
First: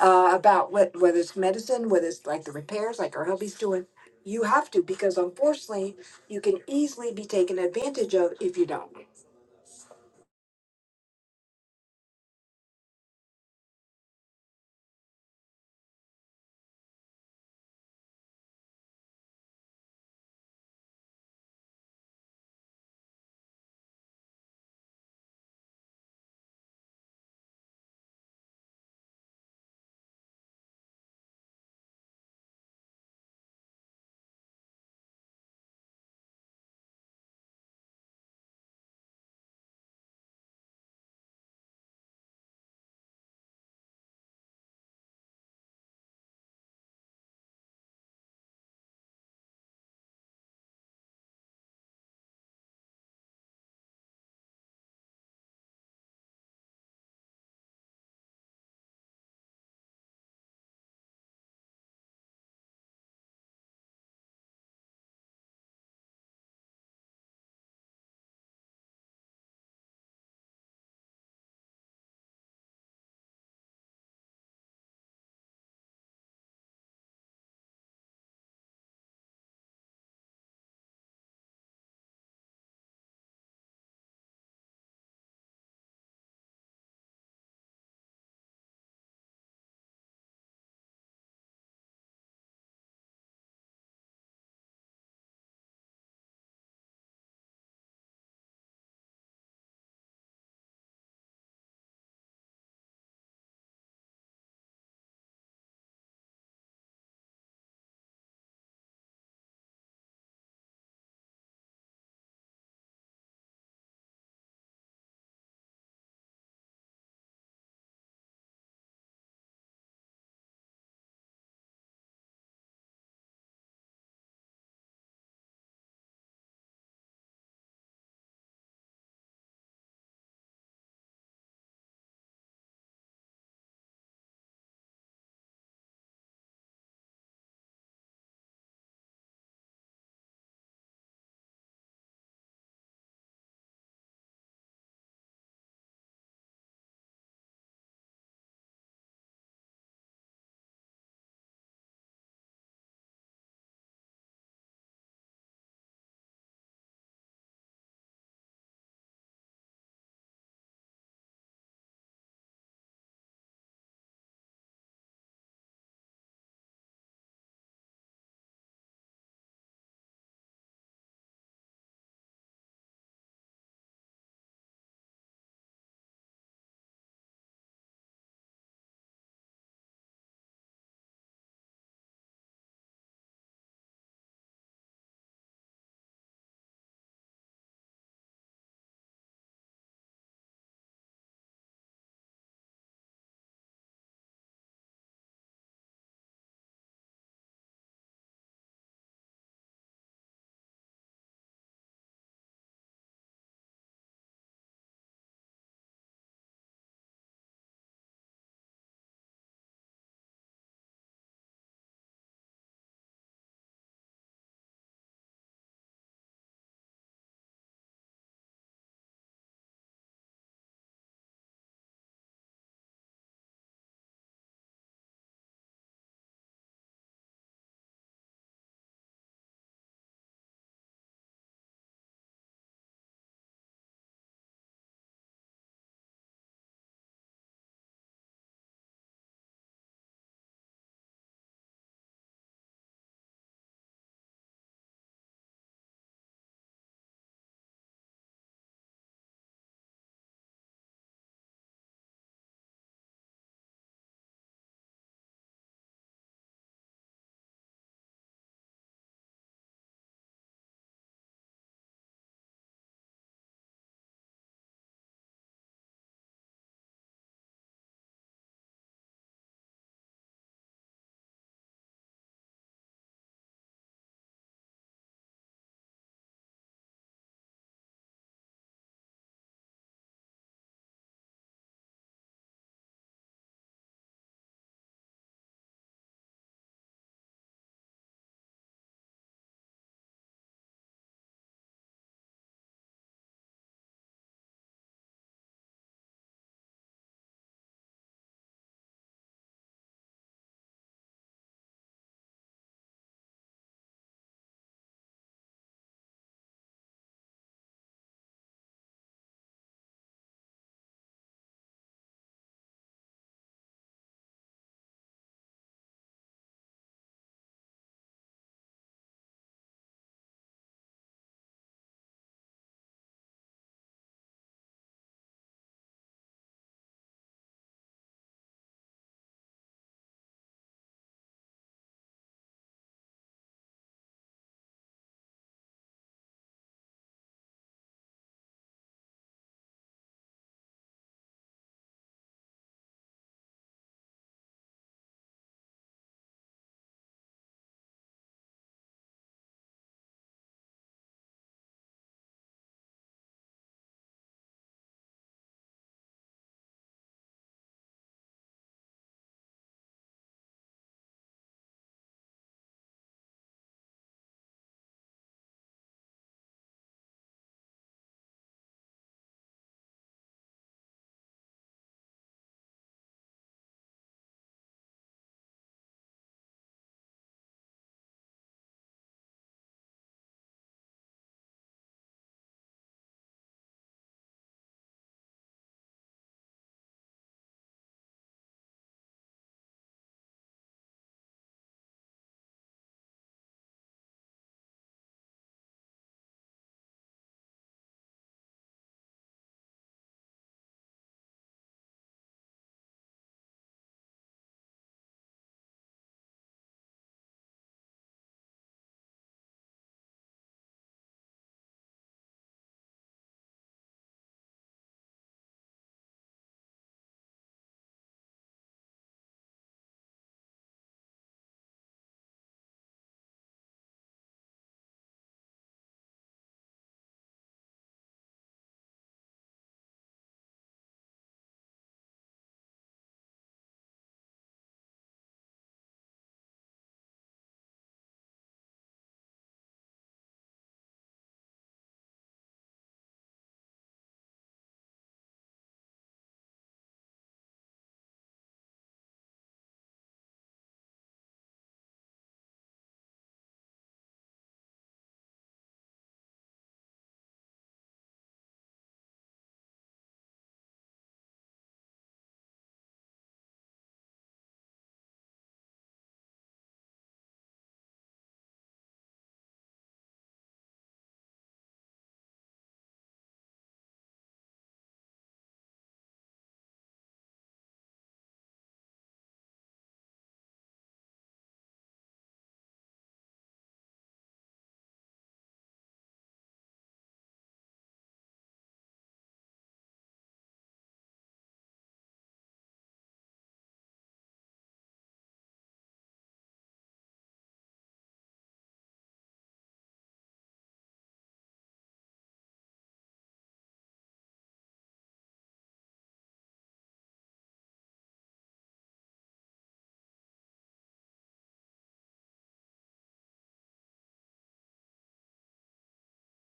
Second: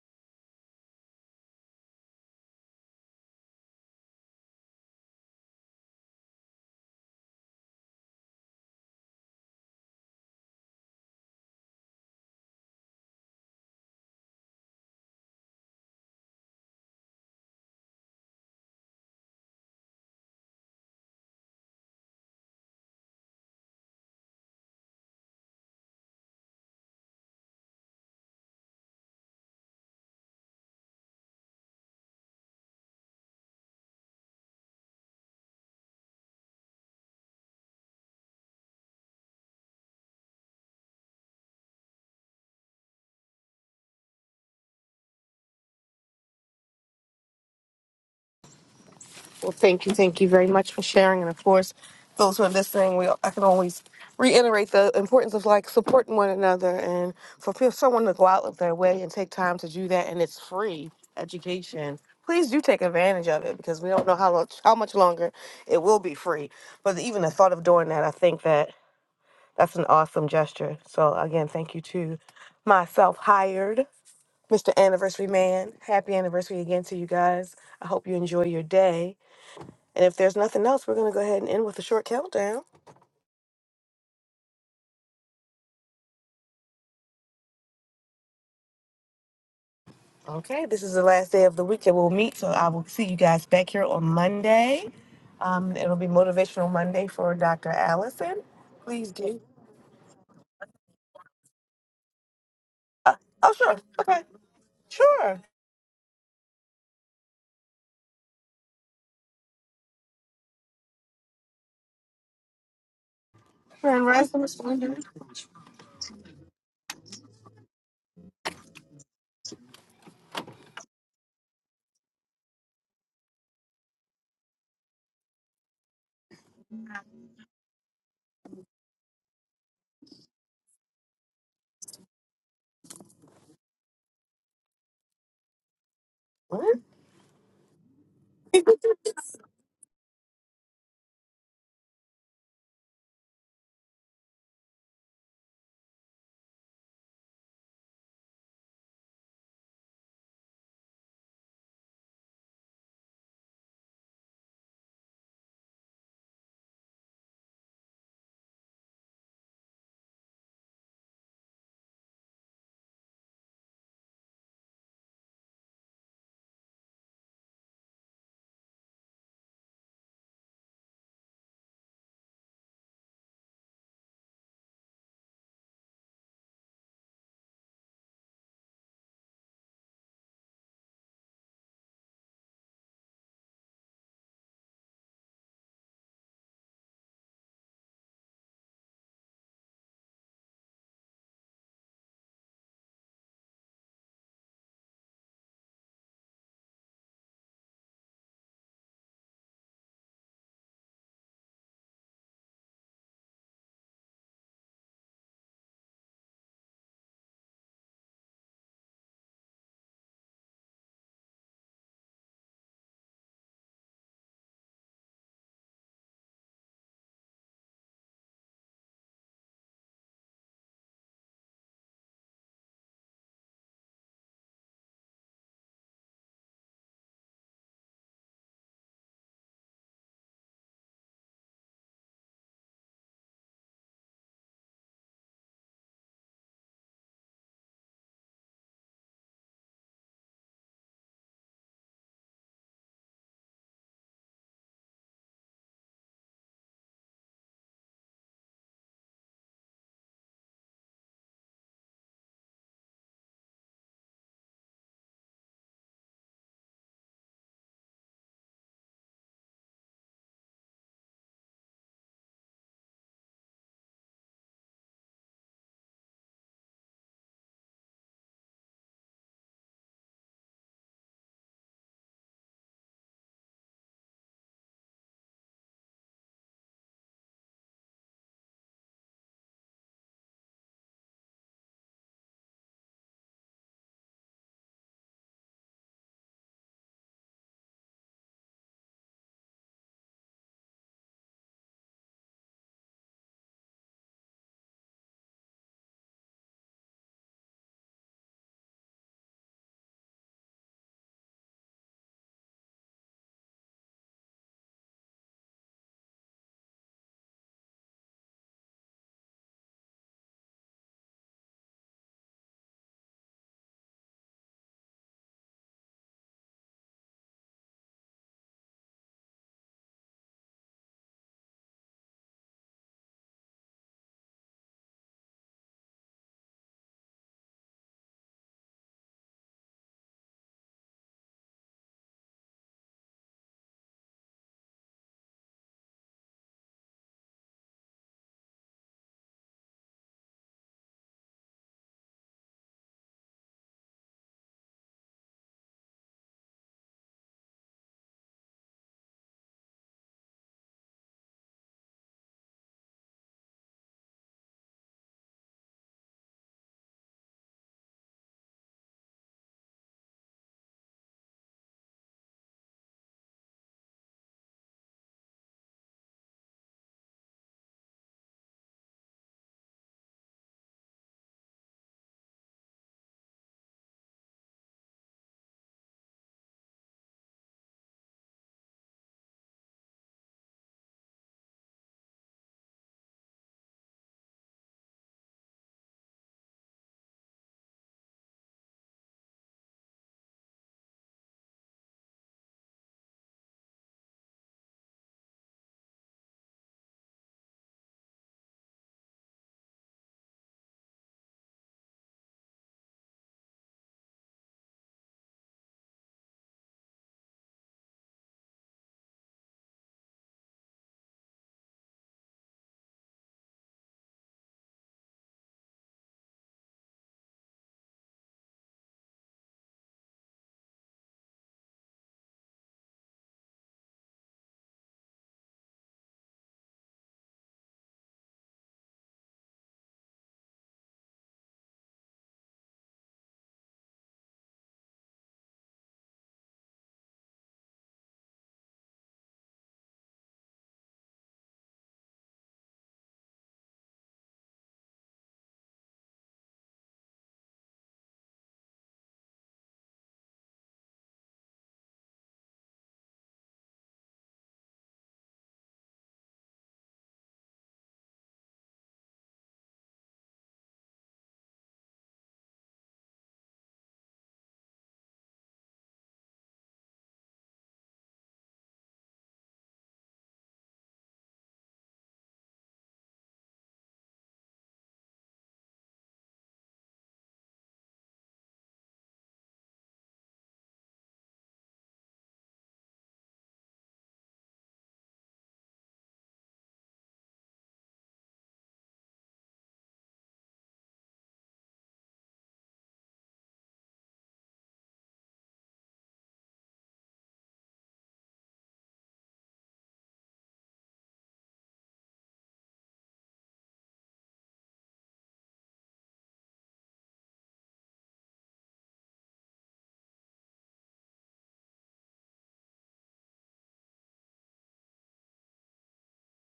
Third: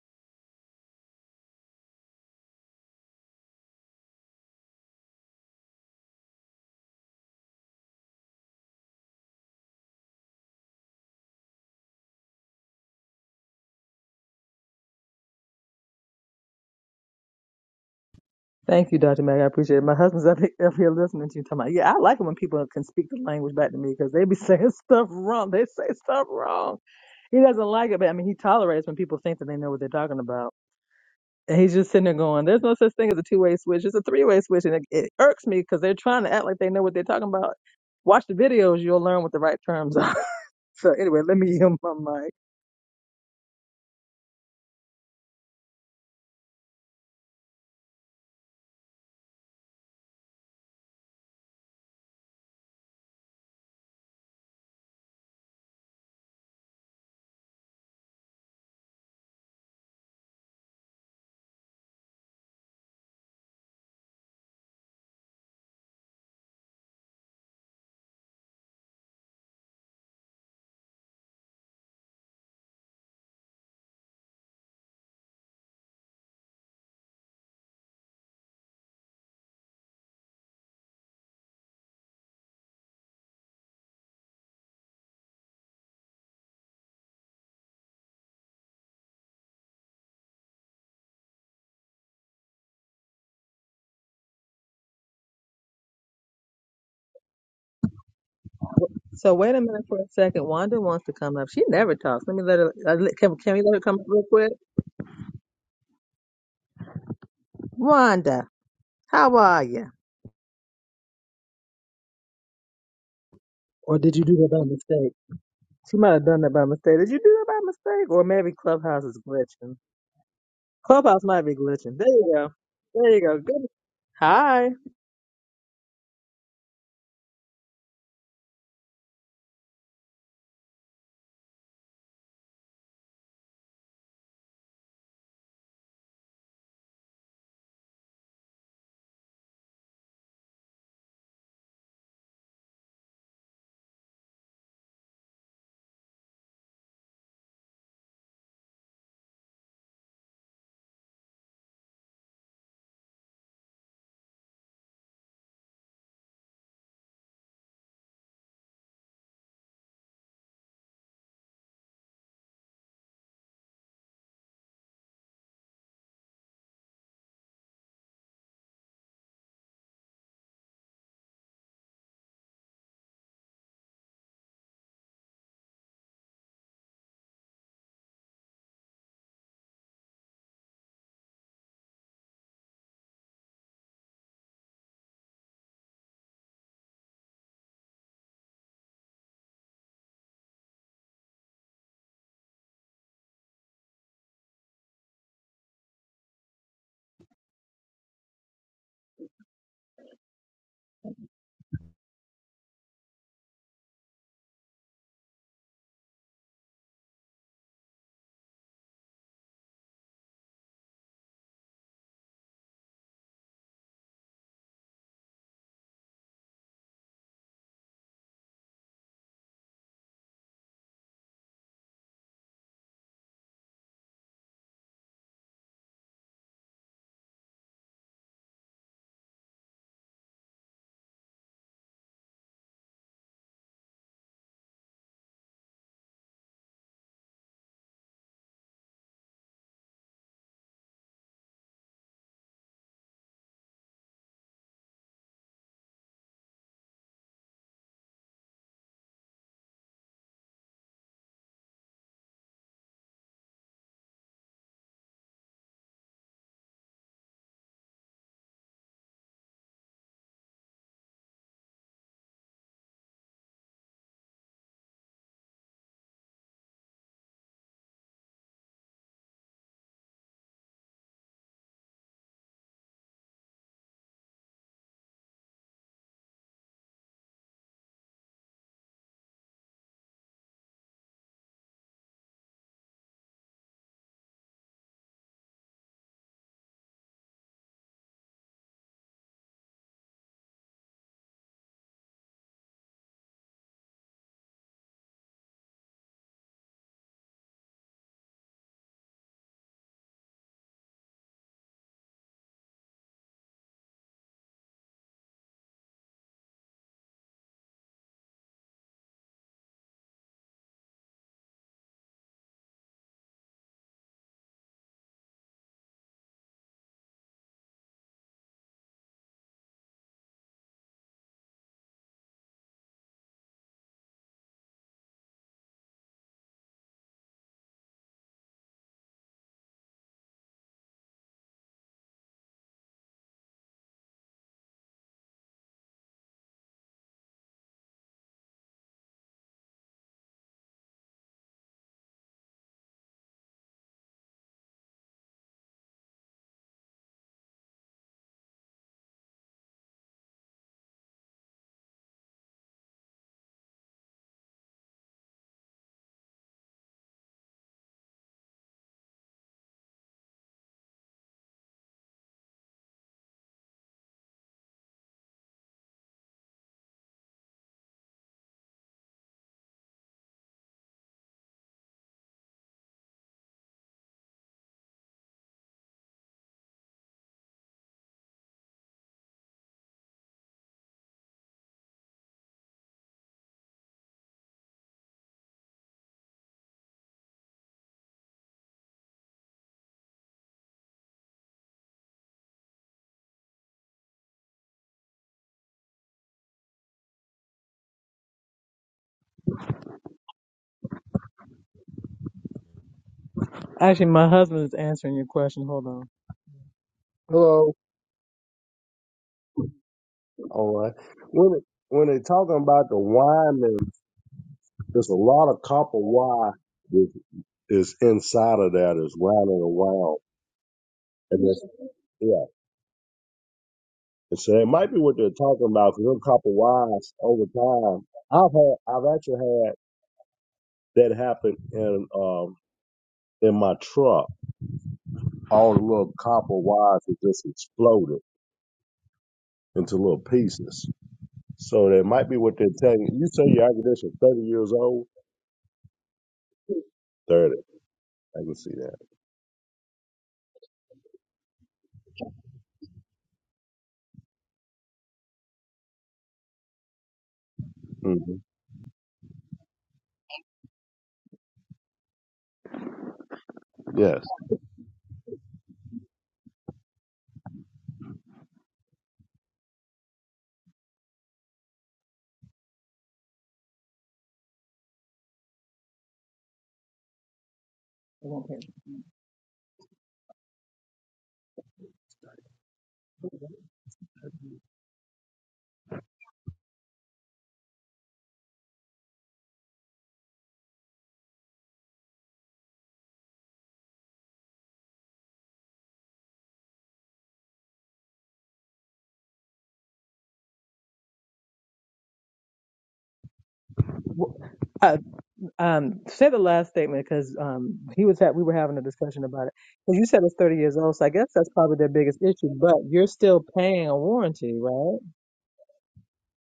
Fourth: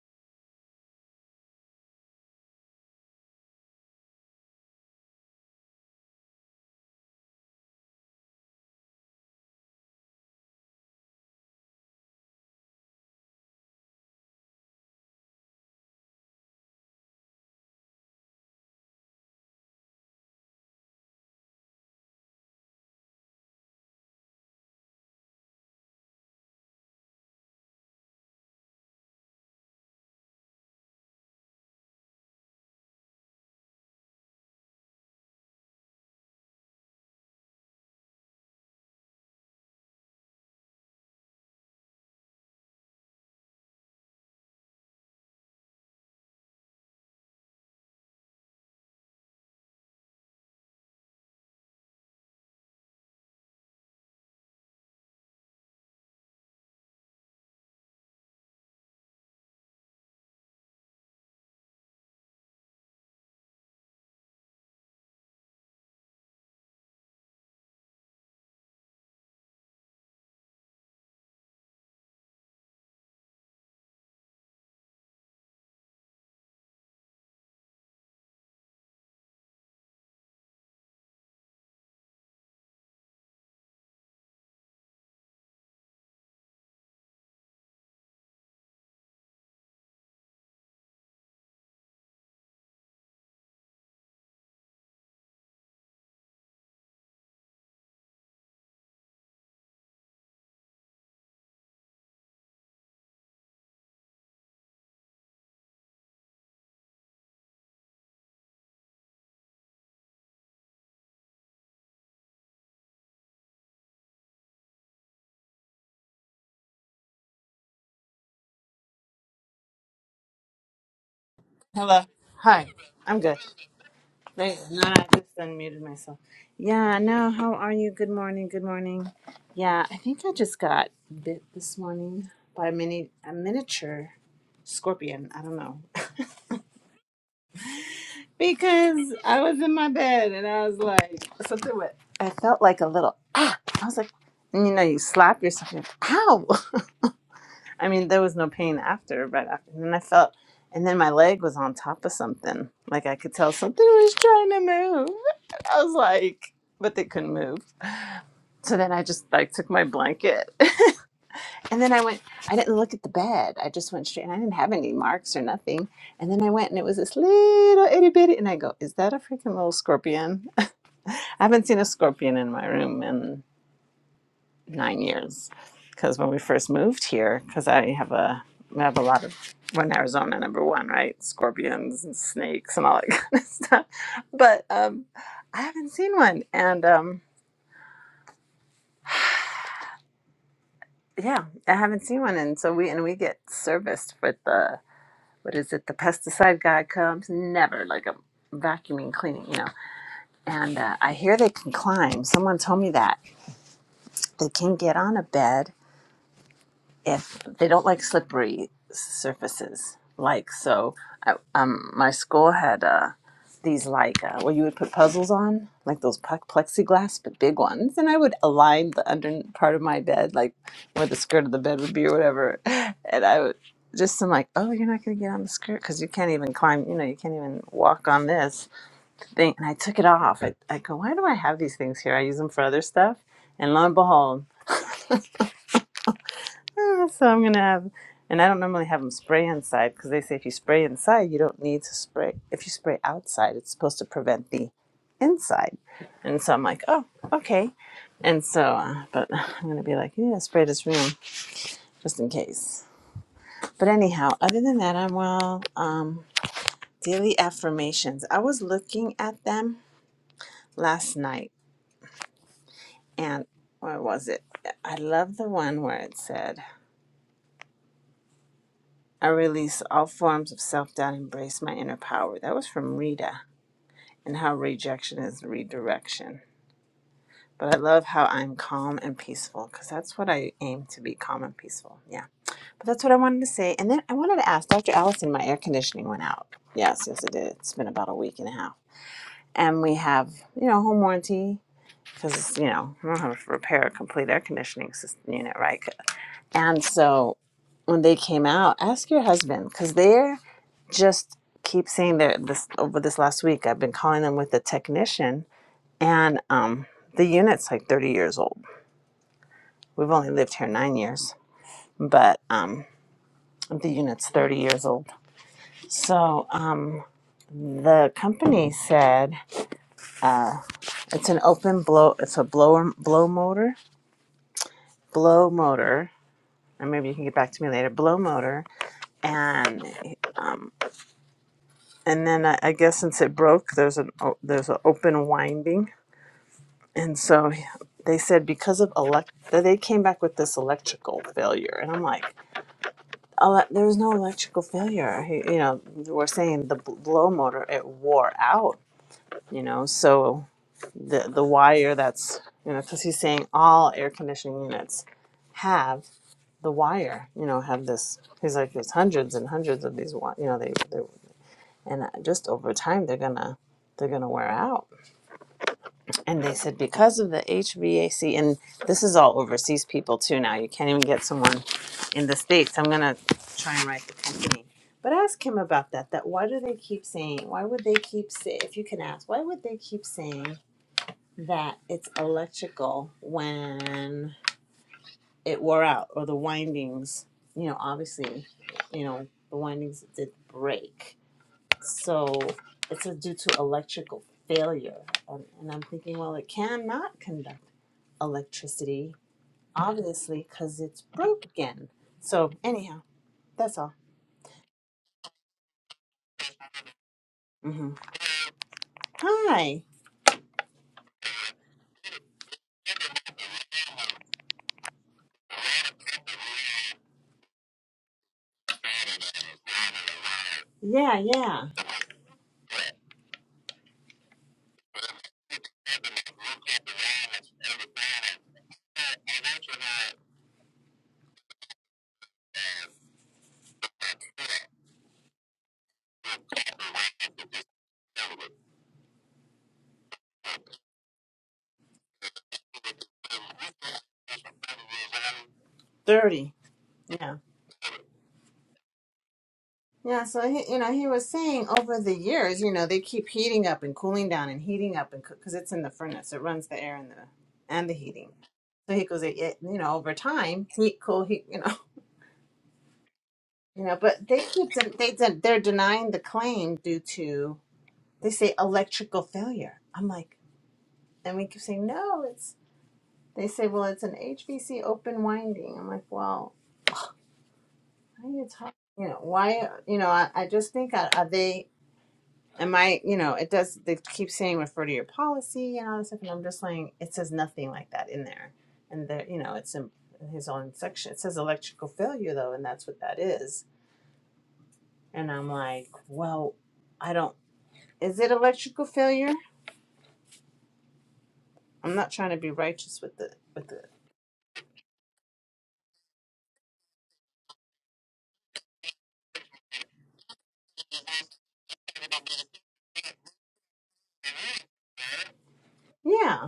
uh, about what whether it's medicine, whether it's like the repairs, like our hubby's doing you have to because unfortunately, you can easily be taken advantage of if you don't. Thank you, Dr. Mag. I appreciate it. My husband's up here, up here listening to you talking about, yeah, I like it when people can speak the language back to me because they be saying stuff wrong. They say stuff wrong. He doesn't like it, but I mean, he tolerates when people think that they know what they're talking about And he's just sitting there going, "There's no such thing as a two way switch. It's a three way switch." And it, it irks me because they're trying to act like they know what they're talking about. Watch the videos; you'll learn what the right terms are. so anyway, let me yield my mic. Well, thank you, thank you very much for sharing, and of course, those who are listening, we I can always reiterate the importance of like supporting one another, and for feel- someone to go out of their way and take time to do that, and it's free education. Please do take advantage of it because we don't know how long, how much longer it will be free. But even the thought of doing that, I think that That's an awesome gesture. So again, thank you to my self-hired Mr. Anniversary Man. Happy anniversary again to you guys. I hope you enjoy your day. And if there's nothing else, we're gonna go ahead and end with a short countdown. Okay, this is the last day of the week that we'll meet. So I will see you guys back here on Monday. Um, it'll be Motivational Monday for Dr. Allison. Please So do. wait a minute for a second. Wanda wants to come up. She never talks. Let me let her. uh, Uh, let- Can, oh, can we sure. let her come up Okay. real quick? Sure. Wanda, how are you? Or Grand did you do Rising, that Mr. by Wonder. mistake? She might have done that by mistake. Did you do that by mistake? Or maybe Clubhouse is glitching. Clubhouse might be glitching. Hello. There you go. Hi. There I'm you good. go. Good. They- Hi. No, no, I just unmuted myself. Yeah, no, how are you? Good morning. Good morning. Yeah, I think I just got bit this morning by a mini a miniature scorpion. I don't know. What? Because I was in my bed and I was like something what I felt like a little ah. I was like and you know, you slap yourself and you're like, ow. I mean, there was no pain after, right after. And then I felt, and then my leg was on top of something. Like I could tell something was trying to move. I was like, but they couldn't move. So then I just like took my blanket. and then I went, I didn't look at the bed. I just went straight and I didn't have any marks or nothing. And then I went and it was this little itty bitty. And I go, is that a freaking little scorpion? I haven't seen a scorpion in my room nine years because when we first moved here because i have a I have a lot of we in arizona number one right scorpions and snakes and all that kind of stuff but um i haven't seen one and um yeah i haven't seen one and so we and we get serviced with the what is it the pesticide guy comes never like a vacuuming cleaning you know and uh, i hear they can climb someone told me that they can get on a bed if they don't like slippery surfaces like so I, um my school had uh these like uh, where you would put puzzles on like those pu- plexiglass but big ones and i would align the under part of my bed like where the skirt of the bed would be or whatever and i would just i'm like oh you're not going to get on the skirt because you can't even climb you know you can't even walk on this thing and i took it off i, I go why do i have these things here i use them for other stuff and lo and behold So I'm gonna have, and I don't normally have them spray inside because they say if you spray inside, you don't need to spray. If you spray outside, it's supposed to prevent the inside. And so I'm like, oh, okay. And so, uh, but I'm gonna be like, yeah, spray this room just in case. But anyhow, other than that, I'm well. Um, daily affirmations. I was looking at them last night, and where was it? I love the one where it said. I release all forms of self doubt, and embrace my inner power. That was from Rita and how rejection is redirection. But I love how I'm calm and peaceful because that's what I aim to be calm and peaceful. Yeah. But that's what I wanted to say. And then I wanted to ask Dr. Allison, my air conditioning went out. Yes, yes, it did. It's been about a week and a half. And we have, you know, home warranty because, you know, I don't have to repair a complete air conditioning system unit, right? And so when they came out, ask your husband because they're just keep saying that this over this last week I've been calling them with the technician and um the unit's like 30 years old. We've only lived here 9 years, but um the unit's 30 years old. So, um the company said it's an open blow it's a blower blow motor, blow motor. And maybe you can get back to me later. Blow motor, and and then I, I guess since it broke, there's an o- there's an open winding And so they said because of elect, they came back with this electrical failure, and I'm like, oh, there was no electrical failure. He- You know, they we're saying the bl- blow motor it wore out. You know, so the the wire that's you know because he's saying all air conditioning units have the wire. You know, have this. He's like, there's hundreds and hundreds of these. wi- You know, they they and uh, just over time they're gonna they're gonna wear out and they said because of the HVAC, and this is all overseas people too now. You can't even get someone in the states. I'm gonna try and write the company, but ask him about that. That why do they keep saying? Why would they keep say? If you can ask, why would they keep saying that it's electrical when it wore out or the windings? You know, obviously, you know the windings did break, so it's a, due to electrical failure. And, and I'm thinking, well, it cannot conduct electricity, obviously, because it's broke again. So, anyhow, that's all. Actually, my husband is answering your question. Hold on. Hello. hmm Hi. All right. When it, when they're talking about the wine, there- there's a lot of copper wire that is inside of that is rounding around, Yeah, and it's yeah. yeah. And so it might be what they're talking about because them copper wires over time. I've had I've actually had that happen in um in my truck. All the little copper wires have just exploded into little pieces. So that might be what they're telling you. You say your academics are 30 years old? 30. Yeah. 30. I can see that. Yeah, so he, you know, he was saying over the years, you know, they keep heating up and cooling down and heating up and because it's in the furnace, it runs the air and the and the heating. hmm So he goes, it, it- you know, over time, heat, cool, heat, you know, you know. Yes. But they keep de- they de- they're denying the claim due to they say electrical failure. I'm like, and we keep saying, no, it's, they say, well, it's an HVC open winding. I'm like, well, how are you talking? You know, why, you know, I, I just think, are, are they, am I, you know, it does, they keep saying refer to your policy and all this stuff. And I'm just like, it says nothing like that in there. And there, you know, it's in his own section. It says electrical failure though, and that's what that is. And I'm like, well, I don't, is it electrical failure? I'm not trying to be righteous with the, with the, Well, Uh, um, say the last statement because um, he was at, we were having a discussion about it. Because you said it's 30 years old, so I guess that's probably their biggest issue. But you're still paying a warranty, right? yeah.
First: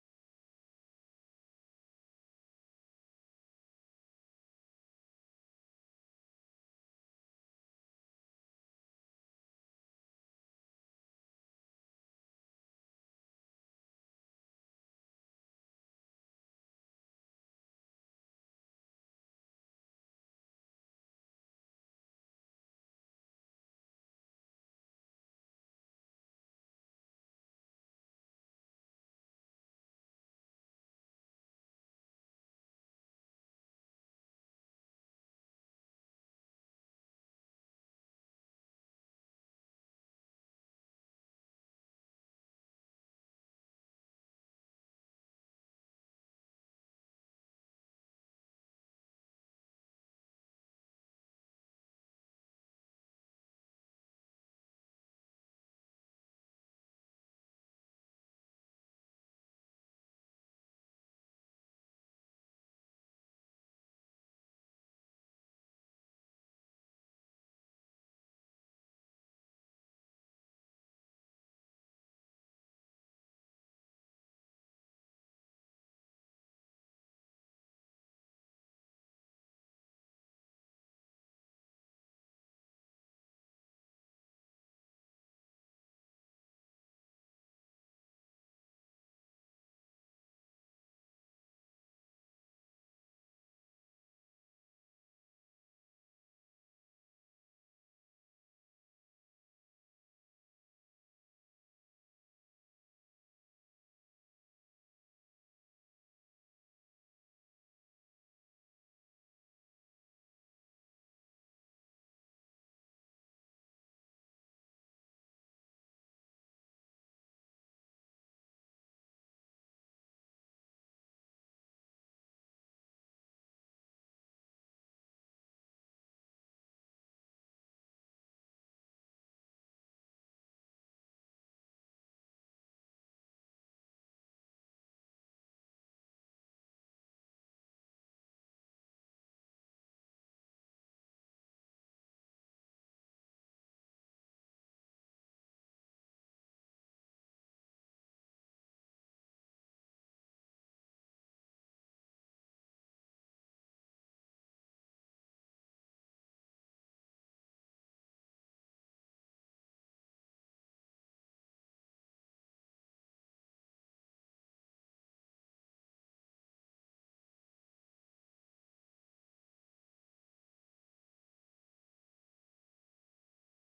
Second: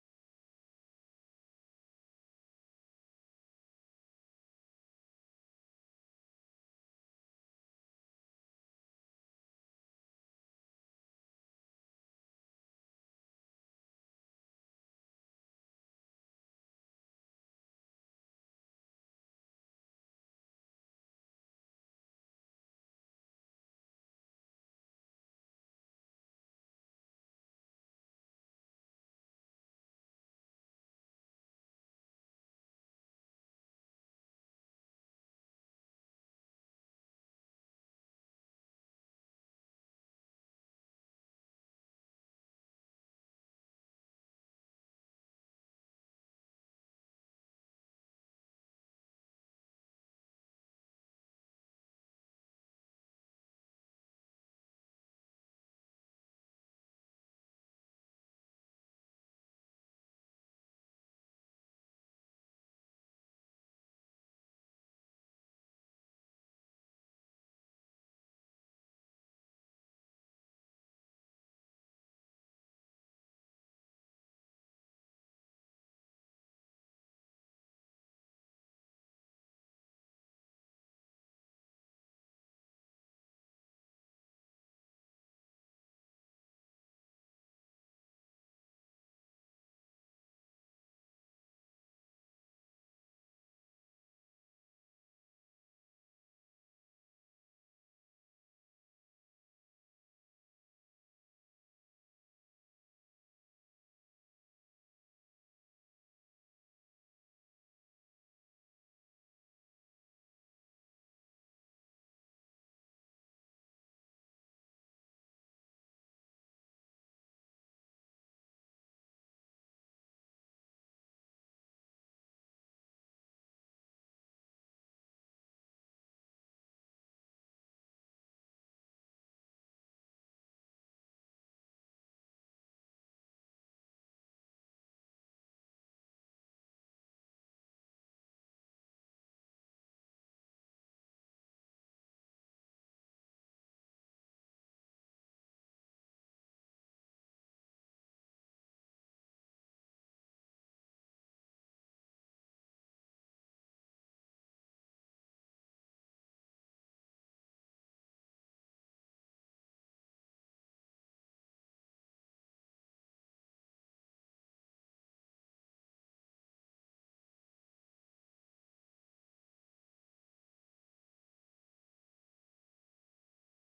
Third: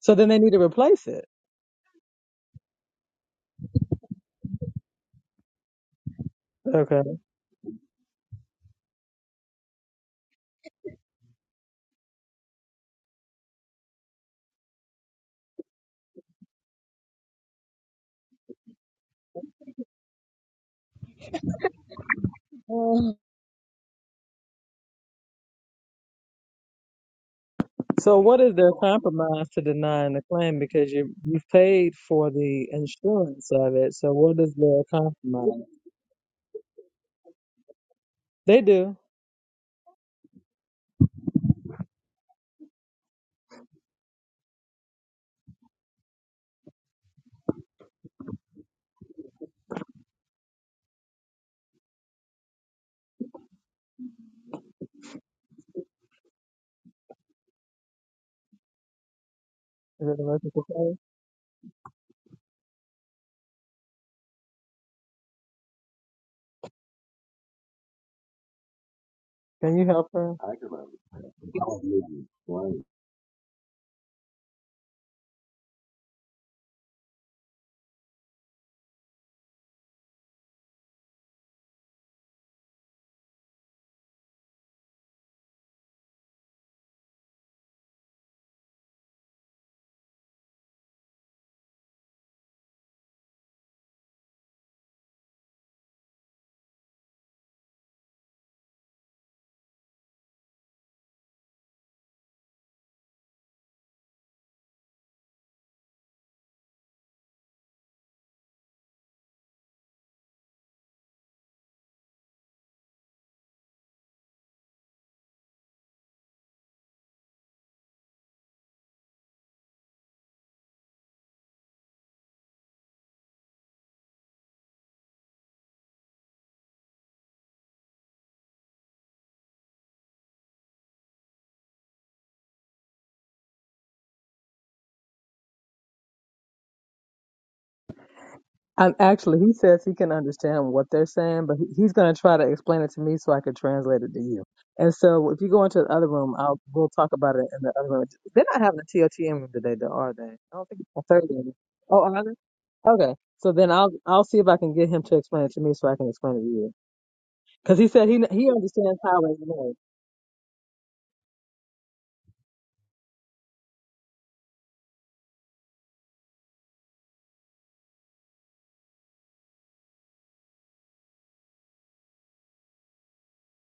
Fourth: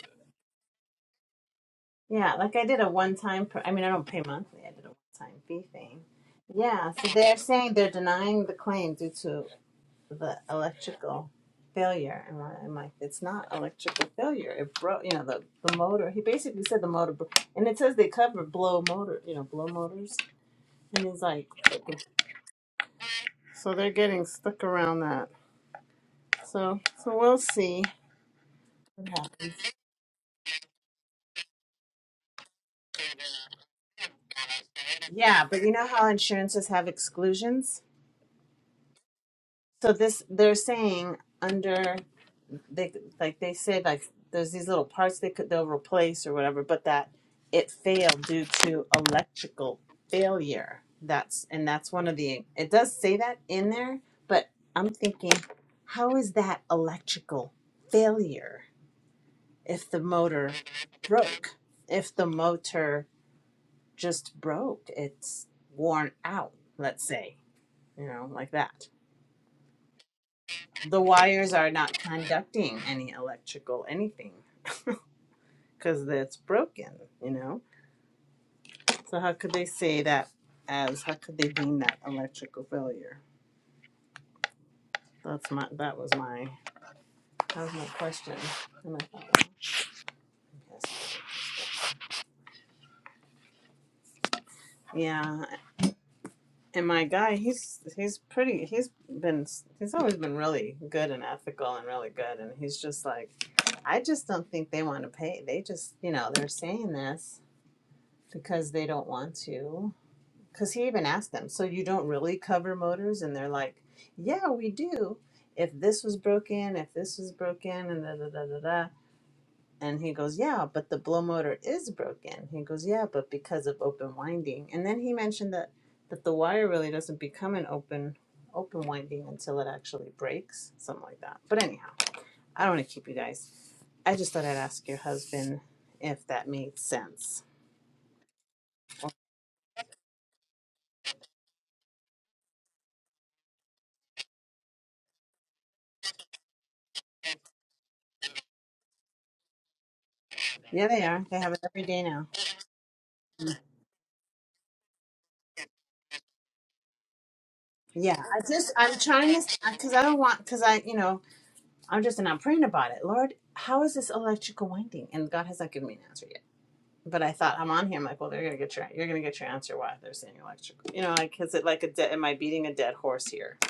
So then they need to replace it. Yeah, like I did a one time, per- I mean, I don't pay monthly, I did a one time fee thing. Yeah, Okay. so they're saying they're denying the claim due to the electrical failure. And I- I'm like, it's not electrical failure. It broke, you know, the, the motor. He basically said the motor, bro- and it says they cover blow motor, you know, blow motors. And he's like, "Okay." Uh, so they're getting stuck around that. So, so we'll see So what is their what happens. compromise to denying the claim because you you've paid for the insurance of it? So what is their Yeah, but compromise? you know how insurances have exclusions? They do. So this they're saying under they like they said like there's these little parts they could they'll replace or whatever, but that it failed due to electrical failure. That's and that's one of the it does say that in there, but I'm thinking, how is that electrical failure if the Is it a motor reciprocal claim? broke? If the motor just broke, it's worn out, let's say, you know, like that. Can you help her? I can the wires are not conducting understand. any electrical anything because that's broken, you know? So how could they say that as how could they deem that electrical failure? That's my that was my that was my question. And I thought, well, yes. Yeah, and my guy, he's he's pretty. He's been he's always been really good and ethical and really good. And he's just like, I just don't think they want to pay. They just you know they're saying this because they don't want to Because he even asked them, so you don't really cover motors? And they're like, yeah, we do. If this was broken, if this was broken, and da da da da da. And he goes, yeah, but the blow motor is broken. He goes, yeah, but because of open winding. And then he mentioned that that the wire really doesn't become an open open winding until it actually breaks, something like that. But anyhow, I don't want to keep you guys. I just thought I'd ask your husband if that made sense. Um, actually, he says he can understand what they're saying, but he- he's going to try to explain it to me so I can translate it to you. And so, if you go into the other room, I'll we'll talk about it in the other room. They're not having a TOTM room today, though, are they? I don't think Yeah, it's on they are. Thursday. They have it every day Oh, are now. they? Okay. So then I'll I'll see if I can get him to explain it to me so I can explain it to you. Because he said Yeah, he kn- I he just I'm understands how it trying to is. because I don't want because I you know I'm just and I'm praying about it. Lord, how is this electrical winding? And God has not given me an answer yet. But I thought I'm on here. I'm like, well, they're gonna get your you're gonna get your answer why they're saying electrical. You know, like is it like a dead? Am I beating a dead horse here?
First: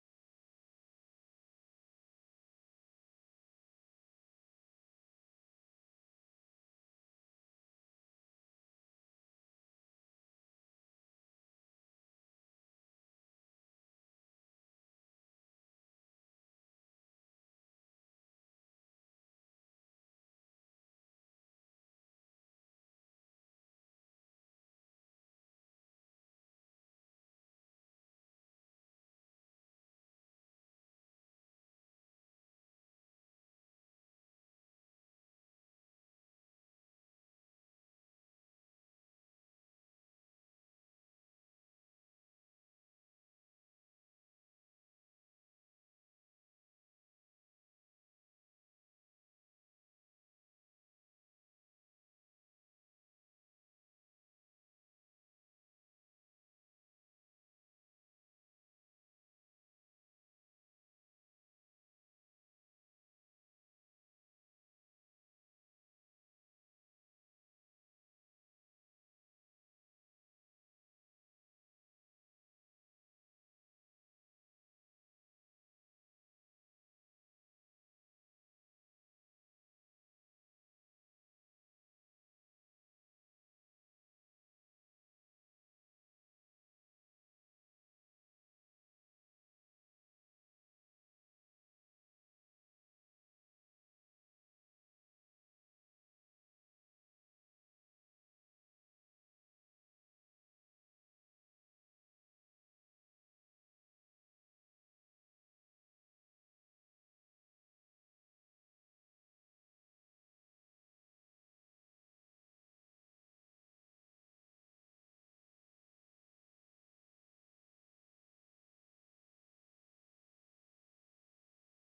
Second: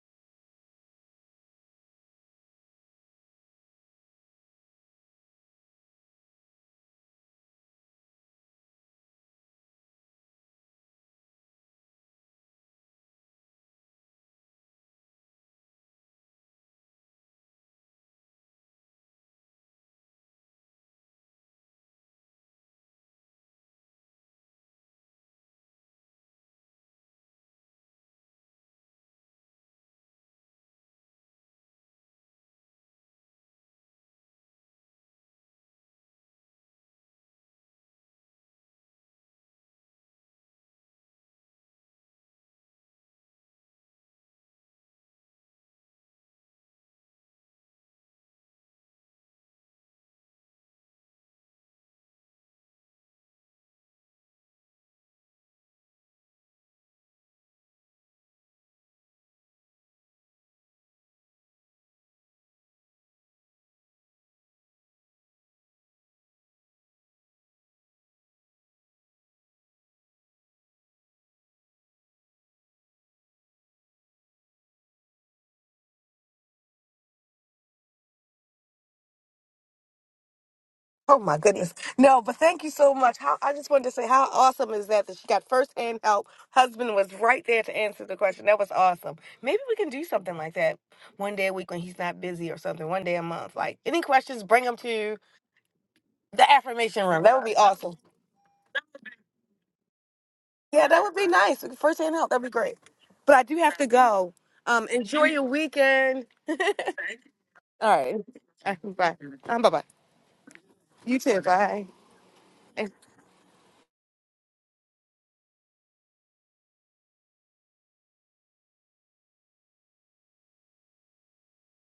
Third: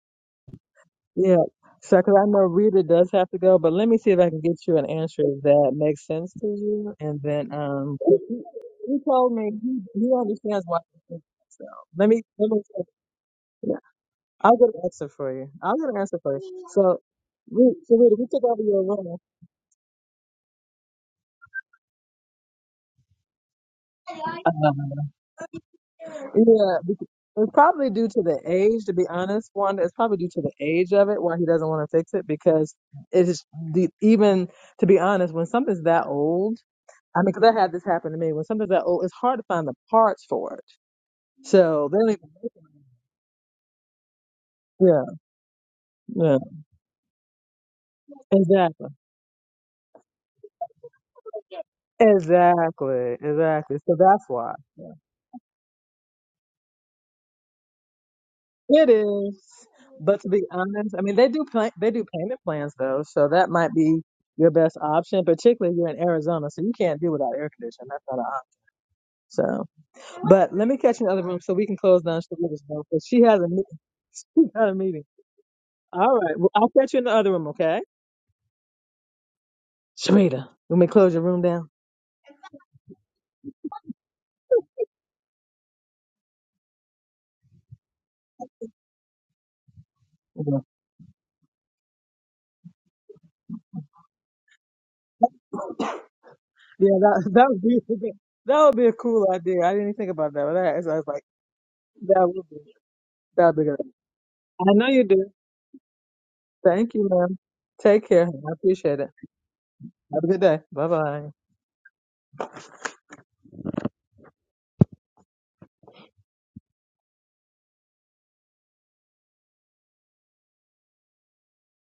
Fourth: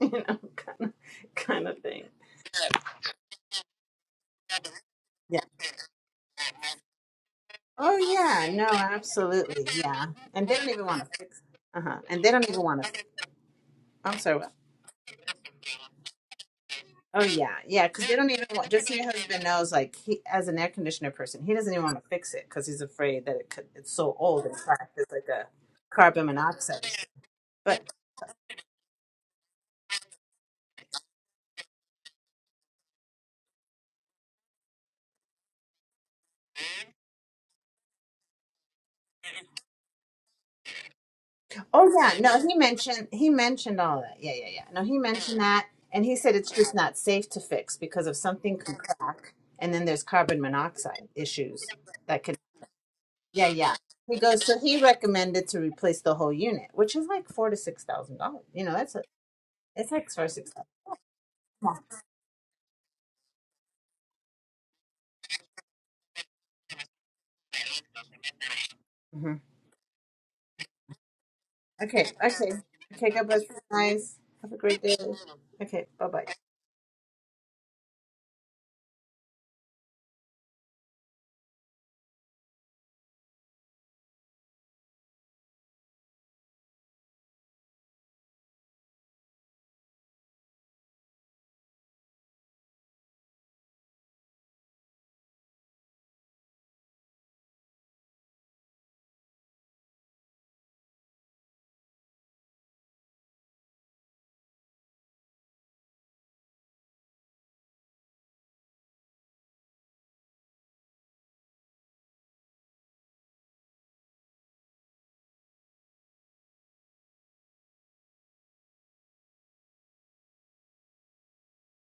You know, kind of Yeah. kind of So, thing. because I know Rita does have to go, but let me see if I can get you an answer Yeah. if that makes sense to you. And then, Oh um, he yeah. No, he told me absolutely. he, Yeah. he And they understands don't why. even I want to think fix. So Uh huh. let me And they don't let even me. want to. yeah, I'm sorry. I'll get an answer for you. What? I'll get an answer for you. So, Oh yeah, Rita, yeah. so Because they Rita, we don't took even over want. your Just so your room. husband knows, like he, as an air conditioner person, he doesn't even want to fix it because he's afraid that it could. It's so old and cracked. It's like a carbon monoxide. Yeah, it's probably But due to the age. To be honest, Wanda, it's probably due to the age of it why he doesn't want to fix it because it is the even to be honest when something's that old. I mean, 'cause I had this happen to me when something's that old, it's hard to find the parts for it. So oh they don't yeah, even, no. He mentioned he mentioned all that. Yeah, yeah, yeah. No, he yeah, mentioned that, and he said yeah, it's just not safe to fix because if something could exactly, crack, and then there's carbon monoxide issues that could. exactly, Yeah, yeah. exactly. So He that's goes. why So he yeah. recommended to replace the whole unit, which is like four to six thousand dollars. You know, it that's a. is. It's like for But to six. be thousand. honest, I mean, they do plan, they do payment plans though, so that might be your best option, particularly if you're in Arizona, so you can't do without air conditioning. That's not an option. hmm So, but let me catch you in the other room so we can close Okay, down. okay. Sharita's room Because Okay, she God has bless a you meeting. guys. She Have a got a great day. meeting. Okay, bye All bye. right. Well, I'll catch you in the other room, okay? Sharita, let me close Oh your my room goodness. down. No, but thank you so much. How I just wanted to say how awesome is that that she got firsthand help. Husband was right there to answer the question. That was awesome. Maybe we can do something like that one day a week when he's not busy or something. One day a month. Like any questions, bring them to the Yeah, affirmation room. that That would that be would be awesome. that would be a cool idea. I didn't even think about that, but that is, Yeah, I that was would like, be nice. Firsthand that help. That'd be would be great. But I that do would be have to good. go. I know Um, you enjoy do. your weekend. Thank you, ma'am. All Take right. care. I appreciate it. Bye. Um, bye bye. Have a good day. Bye You bye. too. Bye.